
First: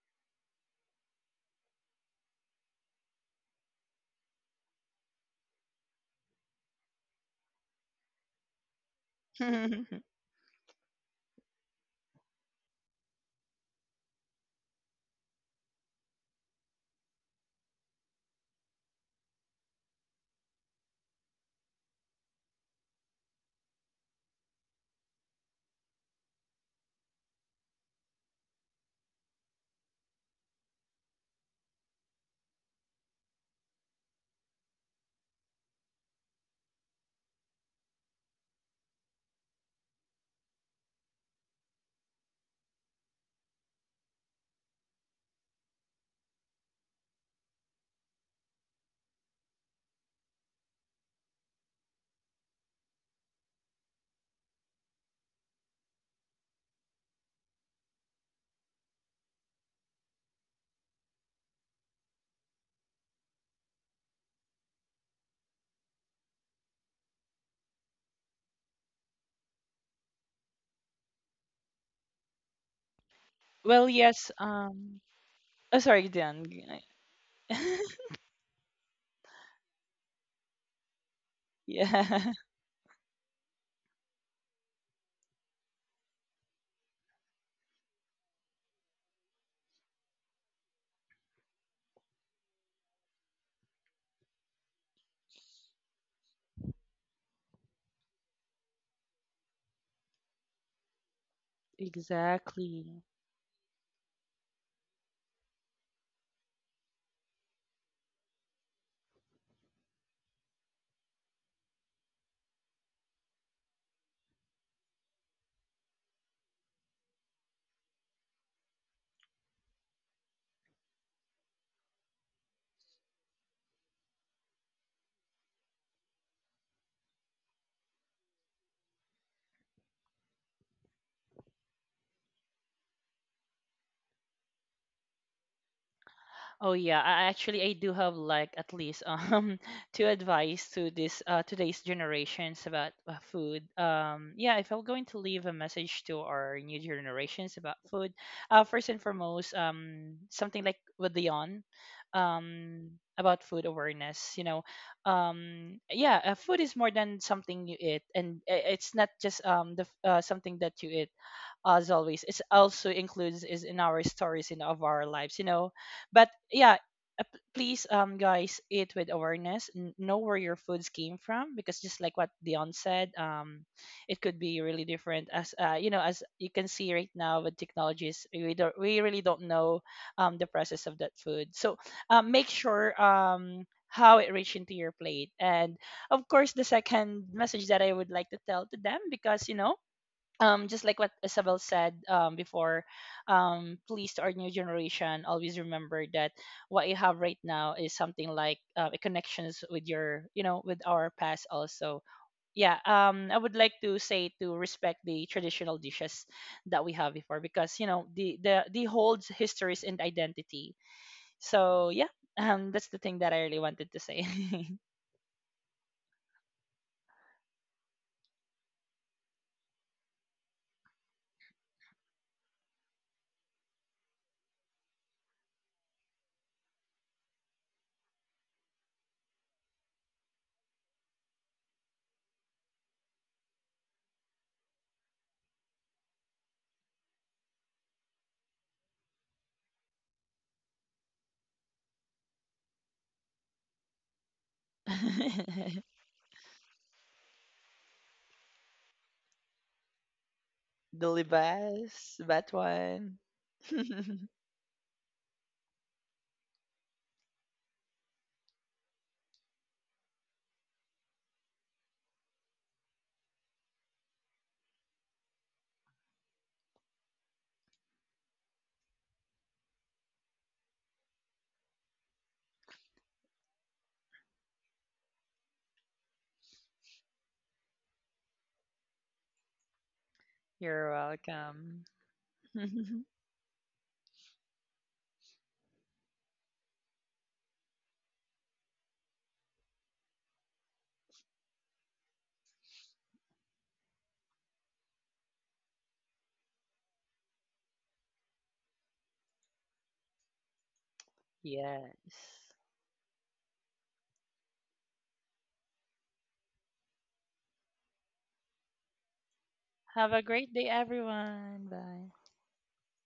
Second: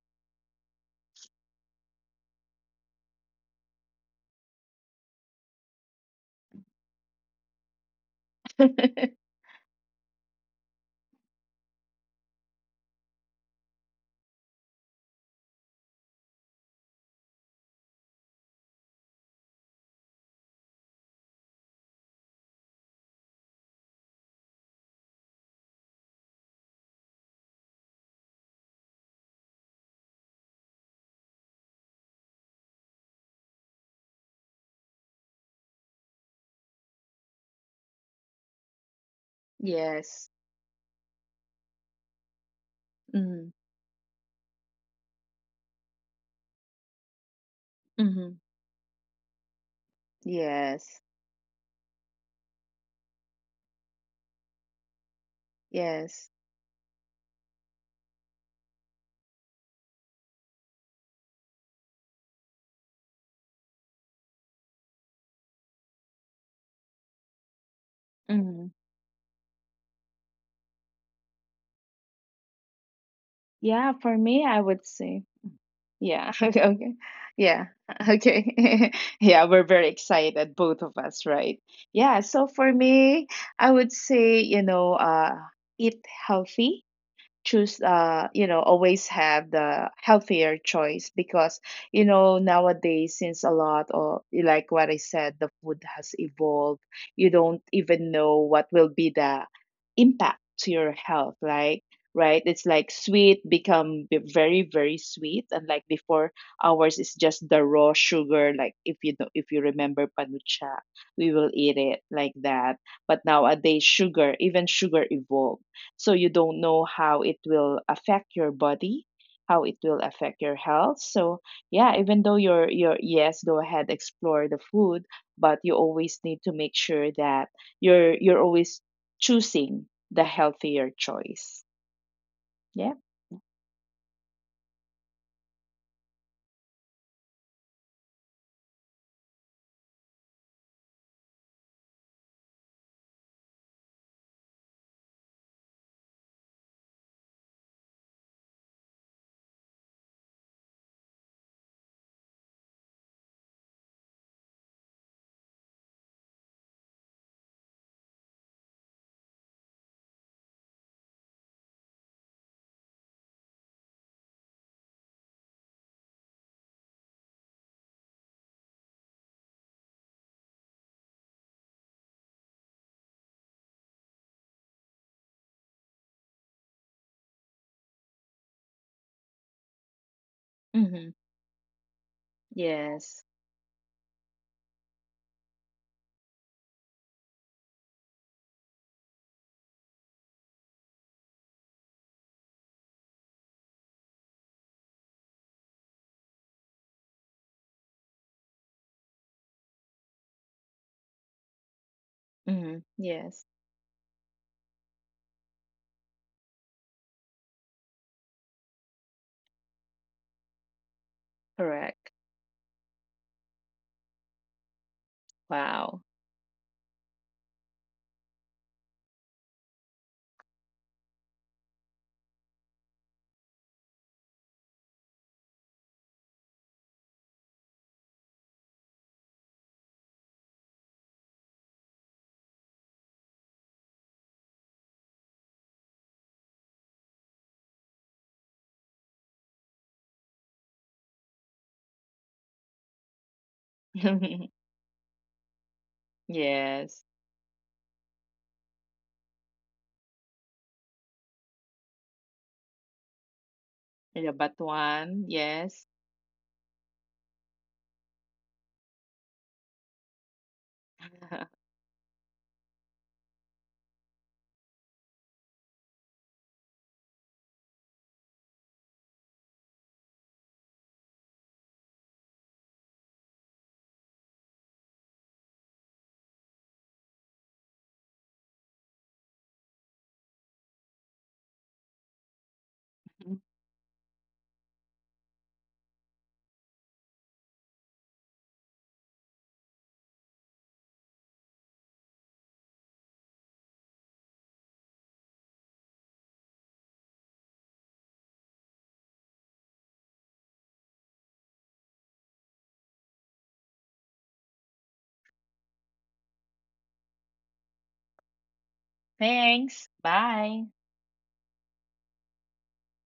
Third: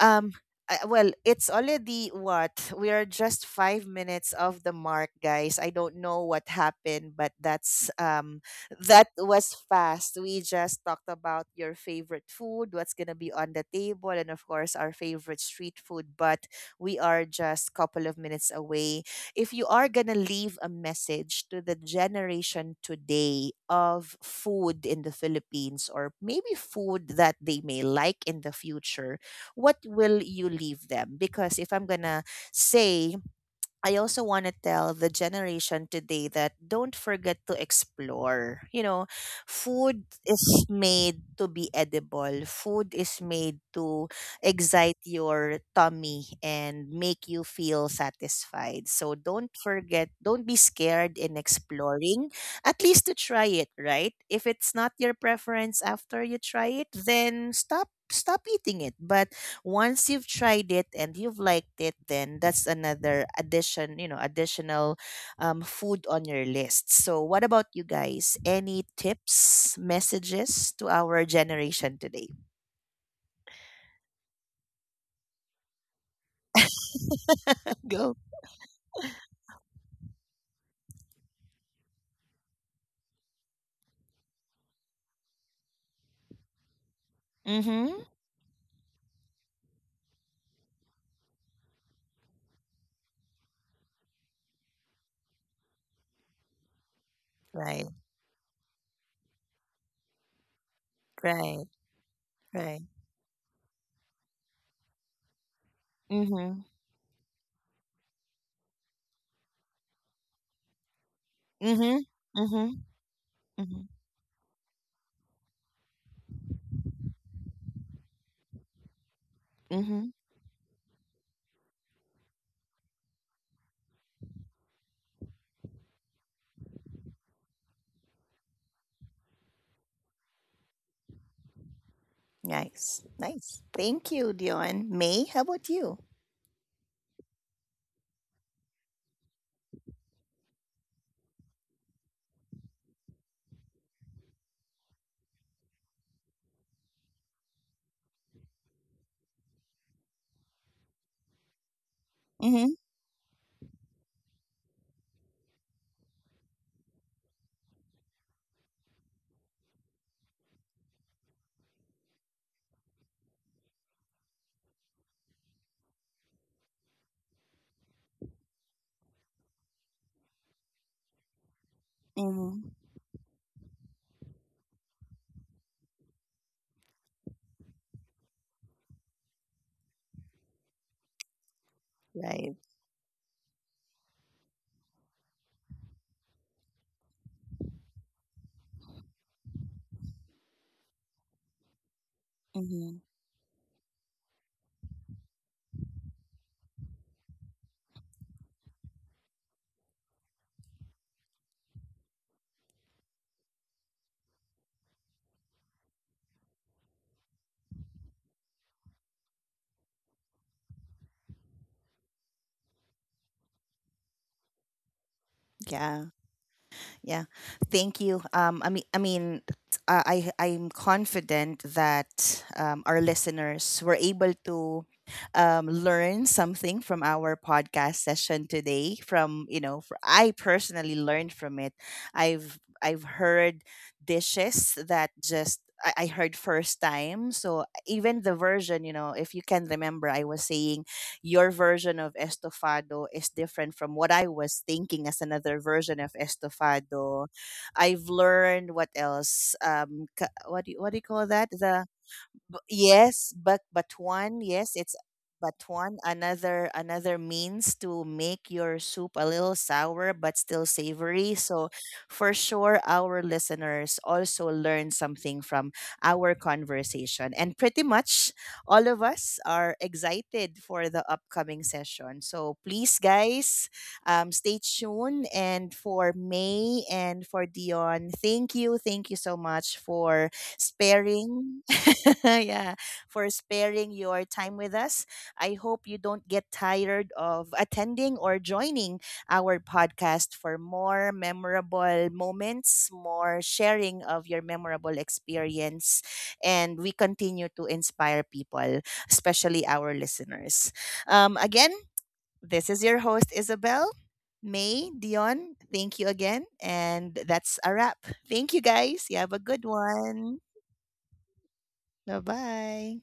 [SPEAKER 1] um I- well, it's already what? We are just 5 minutes of the mark, guys. I don't know what happened, but that's that
[SPEAKER 2] <laughs>
[SPEAKER 1] was
[SPEAKER 3] <laughs>
[SPEAKER 1] fast. We just talked about your favorite food, what's gonna be on the table, and of course our favorite street food. But we are just couple of minutes away. If you are going to leave a message to the generation today of food in the Philippines or maybe food that they may like in the future, what will you leave them? Because if I'm going to say, I also want to tell the generation today that don't forget to explore. You know, food
[SPEAKER 2] Yes.
[SPEAKER 1] is made to be edible. Food is
[SPEAKER 2] Mhm.
[SPEAKER 1] made to excite your tummy and make you feel
[SPEAKER 2] Mhm.
[SPEAKER 1] satisfied. So don't forget, don't be
[SPEAKER 2] Yes.
[SPEAKER 1] scared in exploring, at least to try it, right? If it's not your preference
[SPEAKER 2] Yes.
[SPEAKER 1] after you try it, then stop, stop eating it. But once you've tried it and you've liked it, then that's another addition, you know, additional food on your list. So what about you guys,
[SPEAKER 2] Mhm.
[SPEAKER 1] any tips, messages to our generation today?
[SPEAKER 3] Well,
[SPEAKER 2] Yeah, for
[SPEAKER 3] yes.
[SPEAKER 2] me, I would say
[SPEAKER 3] Oh, sorry,
[SPEAKER 2] yeah.
[SPEAKER 3] Dan.
[SPEAKER 2] <laughs> Okay. Okay. Yeah.
[SPEAKER 3] <laughs>
[SPEAKER 2] <laughs>
[SPEAKER 1] Go.
[SPEAKER 2] Okay. <laughs> Yeah, we're very excited, both of us, right? Yeah.
[SPEAKER 3] Yeah. <laughs>
[SPEAKER 2] So for me, I would say, you know, eat healthy, choose
[SPEAKER 1] Mm-hmm.
[SPEAKER 2] you know, always have the healthier choice because you know nowadays since a lot of like what I said the food has evolved, you don't
[SPEAKER 1] Right,
[SPEAKER 2] even know what will be the impact to your health,
[SPEAKER 1] right,
[SPEAKER 2] like right it's
[SPEAKER 1] right.
[SPEAKER 2] like
[SPEAKER 3] Exactly.
[SPEAKER 2] sweet become very very sweet, and like before
[SPEAKER 1] Mm-hmm.
[SPEAKER 2] ours is just the raw sugar, like if you know if you remember panucha, we will eat it
[SPEAKER 1] Mm-hmm.
[SPEAKER 2] like that.
[SPEAKER 1] Mm-hmm.
[SPEAKER 2] But nowadays
[SPEAKER 1] Mm-hmm.
[SPEAKER 2] sugar, even sugar evolved, so you don't know how it will affect your body, how it will
[SPEAKER 1] Mm-hmm.
[SPEAKER 2] affect your health. So yeah, even though you're yes, go ahead, explore the food, but you always need to make sure that you're always choosing the healthier choice. Yeah.
[SPEAKER 1] Nice, nice. Thank you, Dion. May, how about you?
[SPEAKER 3] Oh yeah, I actually I do have like at least <laughs> two advice to this today's generations about food. Yeah, if I'm going to leave a message to our new generations about food, uh, first and foremost, something like with Leon,
[SPEAKER 1] Mm-hmm.
[SPEAKER 3] um, about food awareness, you know. Yeah, food is more than something you eat, and it's not just something that you eat, as always. It's also includes is in our stories in of our lives, you know. But yeah, please, guys, eat with awareness. Know where your foods came from, because just like what Dion
[SPEAKER 1] Mm-hmm.
[SPEAKER 3] said, it could be really different. As you know, as you can see right now with technologies, we really don't know the process of
[SPEAKER 2] Mm-hmm.
[SPEAKER 3] that food. So, make
[SPEAKER 1] Right.
[SPEAKER 3] sure
[SPEAKER 2] Yes.
[SPEAKER 3] how it reached into your plate. And of course, the second message that I would like to tell to them, because you know, just like what Isabel said before,
[SPEAKER 1] Mm-hmm.
[SPEAKER 3] please, to our new generation, always remember that what you have right now is something like a connections with your, you know, with our past also. Yeah,
[SPEAKER 2] Mm-hmm.
[SPEAKER 3] I
[SPEAKER 2] Yes.
[SPEAKER 3] would like to say to respect the traditional dishes that we have before, because you know the holds histories and identity. So yeah,
[SPEAKER 2] Correct.
[SPEAKER 3] that's the thing that I really wanted to say.
[SPEAKER 2] Wow.
[SPEAKER 1] Yeah. Yeah, thank you. I'm confident that our listeners were able to learn something from our podcast session today. From, you know, fr I personally learned from it. I've heard dishes that just I heard first time. So even the version, you know, if you can remember, I was saying your version of estofado is different from
[SPEAKER 2] <laughs>
[SPEAKER 1] what I was thinking as
[SPEAKER 3] <laughs>
[SPEAKER 1] another version of
[SPEAKER 2] Yes.
[SPEAKER 1] estofado. I've learned what else? What do you, what do
[SPEAKER 3] The
[SPEAKER 1] you call that? The,
[SPEAKER 3] libas, that one.
[SPEAKER 1] Yes, but
[SPEAKER 3] <laughs>
[SPEAKER 2] The
[SPEAKER 1] one, yes, it's
[SPEAKER 2] batuan.
[SPEAKER 1] but
[SPEAKER 2] Yes.
[SPEAKER 1] one, another, another means to make your soup a little sour but still savory. So for sure our listeners also learn something from our conversation. And pretty much all of us are excited for the upcoming session. So please guys, stay tuned, and for May and for Dion, thank you so much for
[SPEAKER 3] You're
[SPEAKER 1] sparing
[SPEAKER 3] welcome.
[SPEAKER 1] <laughs> yeah,
[SPEAKER 3] <laughs>
[SPEAKER 1] for
[SPEAKER 2] <laughs>
[SPEAKER 1] sparing your time with us. I hope you don't get tired of attending or joining our podcast for more memorable moments, more sharing of your memorable experience, and we continue to inspire people, especially our listeners. Again,
[SPEAKER 3] Yes.
[SPEAKER 1] this is your host, Isabel. May, Dion, thank you again. And that's a wrap. Thank you guys. You have a good
[SPEAKER 2] Thanks.
[SPEAKER 3] Have a
[SPEAKER 1] one.
[SPEAKER 3] great
[SPEAKER 2] Bye.
[SPEAKER 3] day, everyone. Bye.
[SPEAKER 1] Bye bye.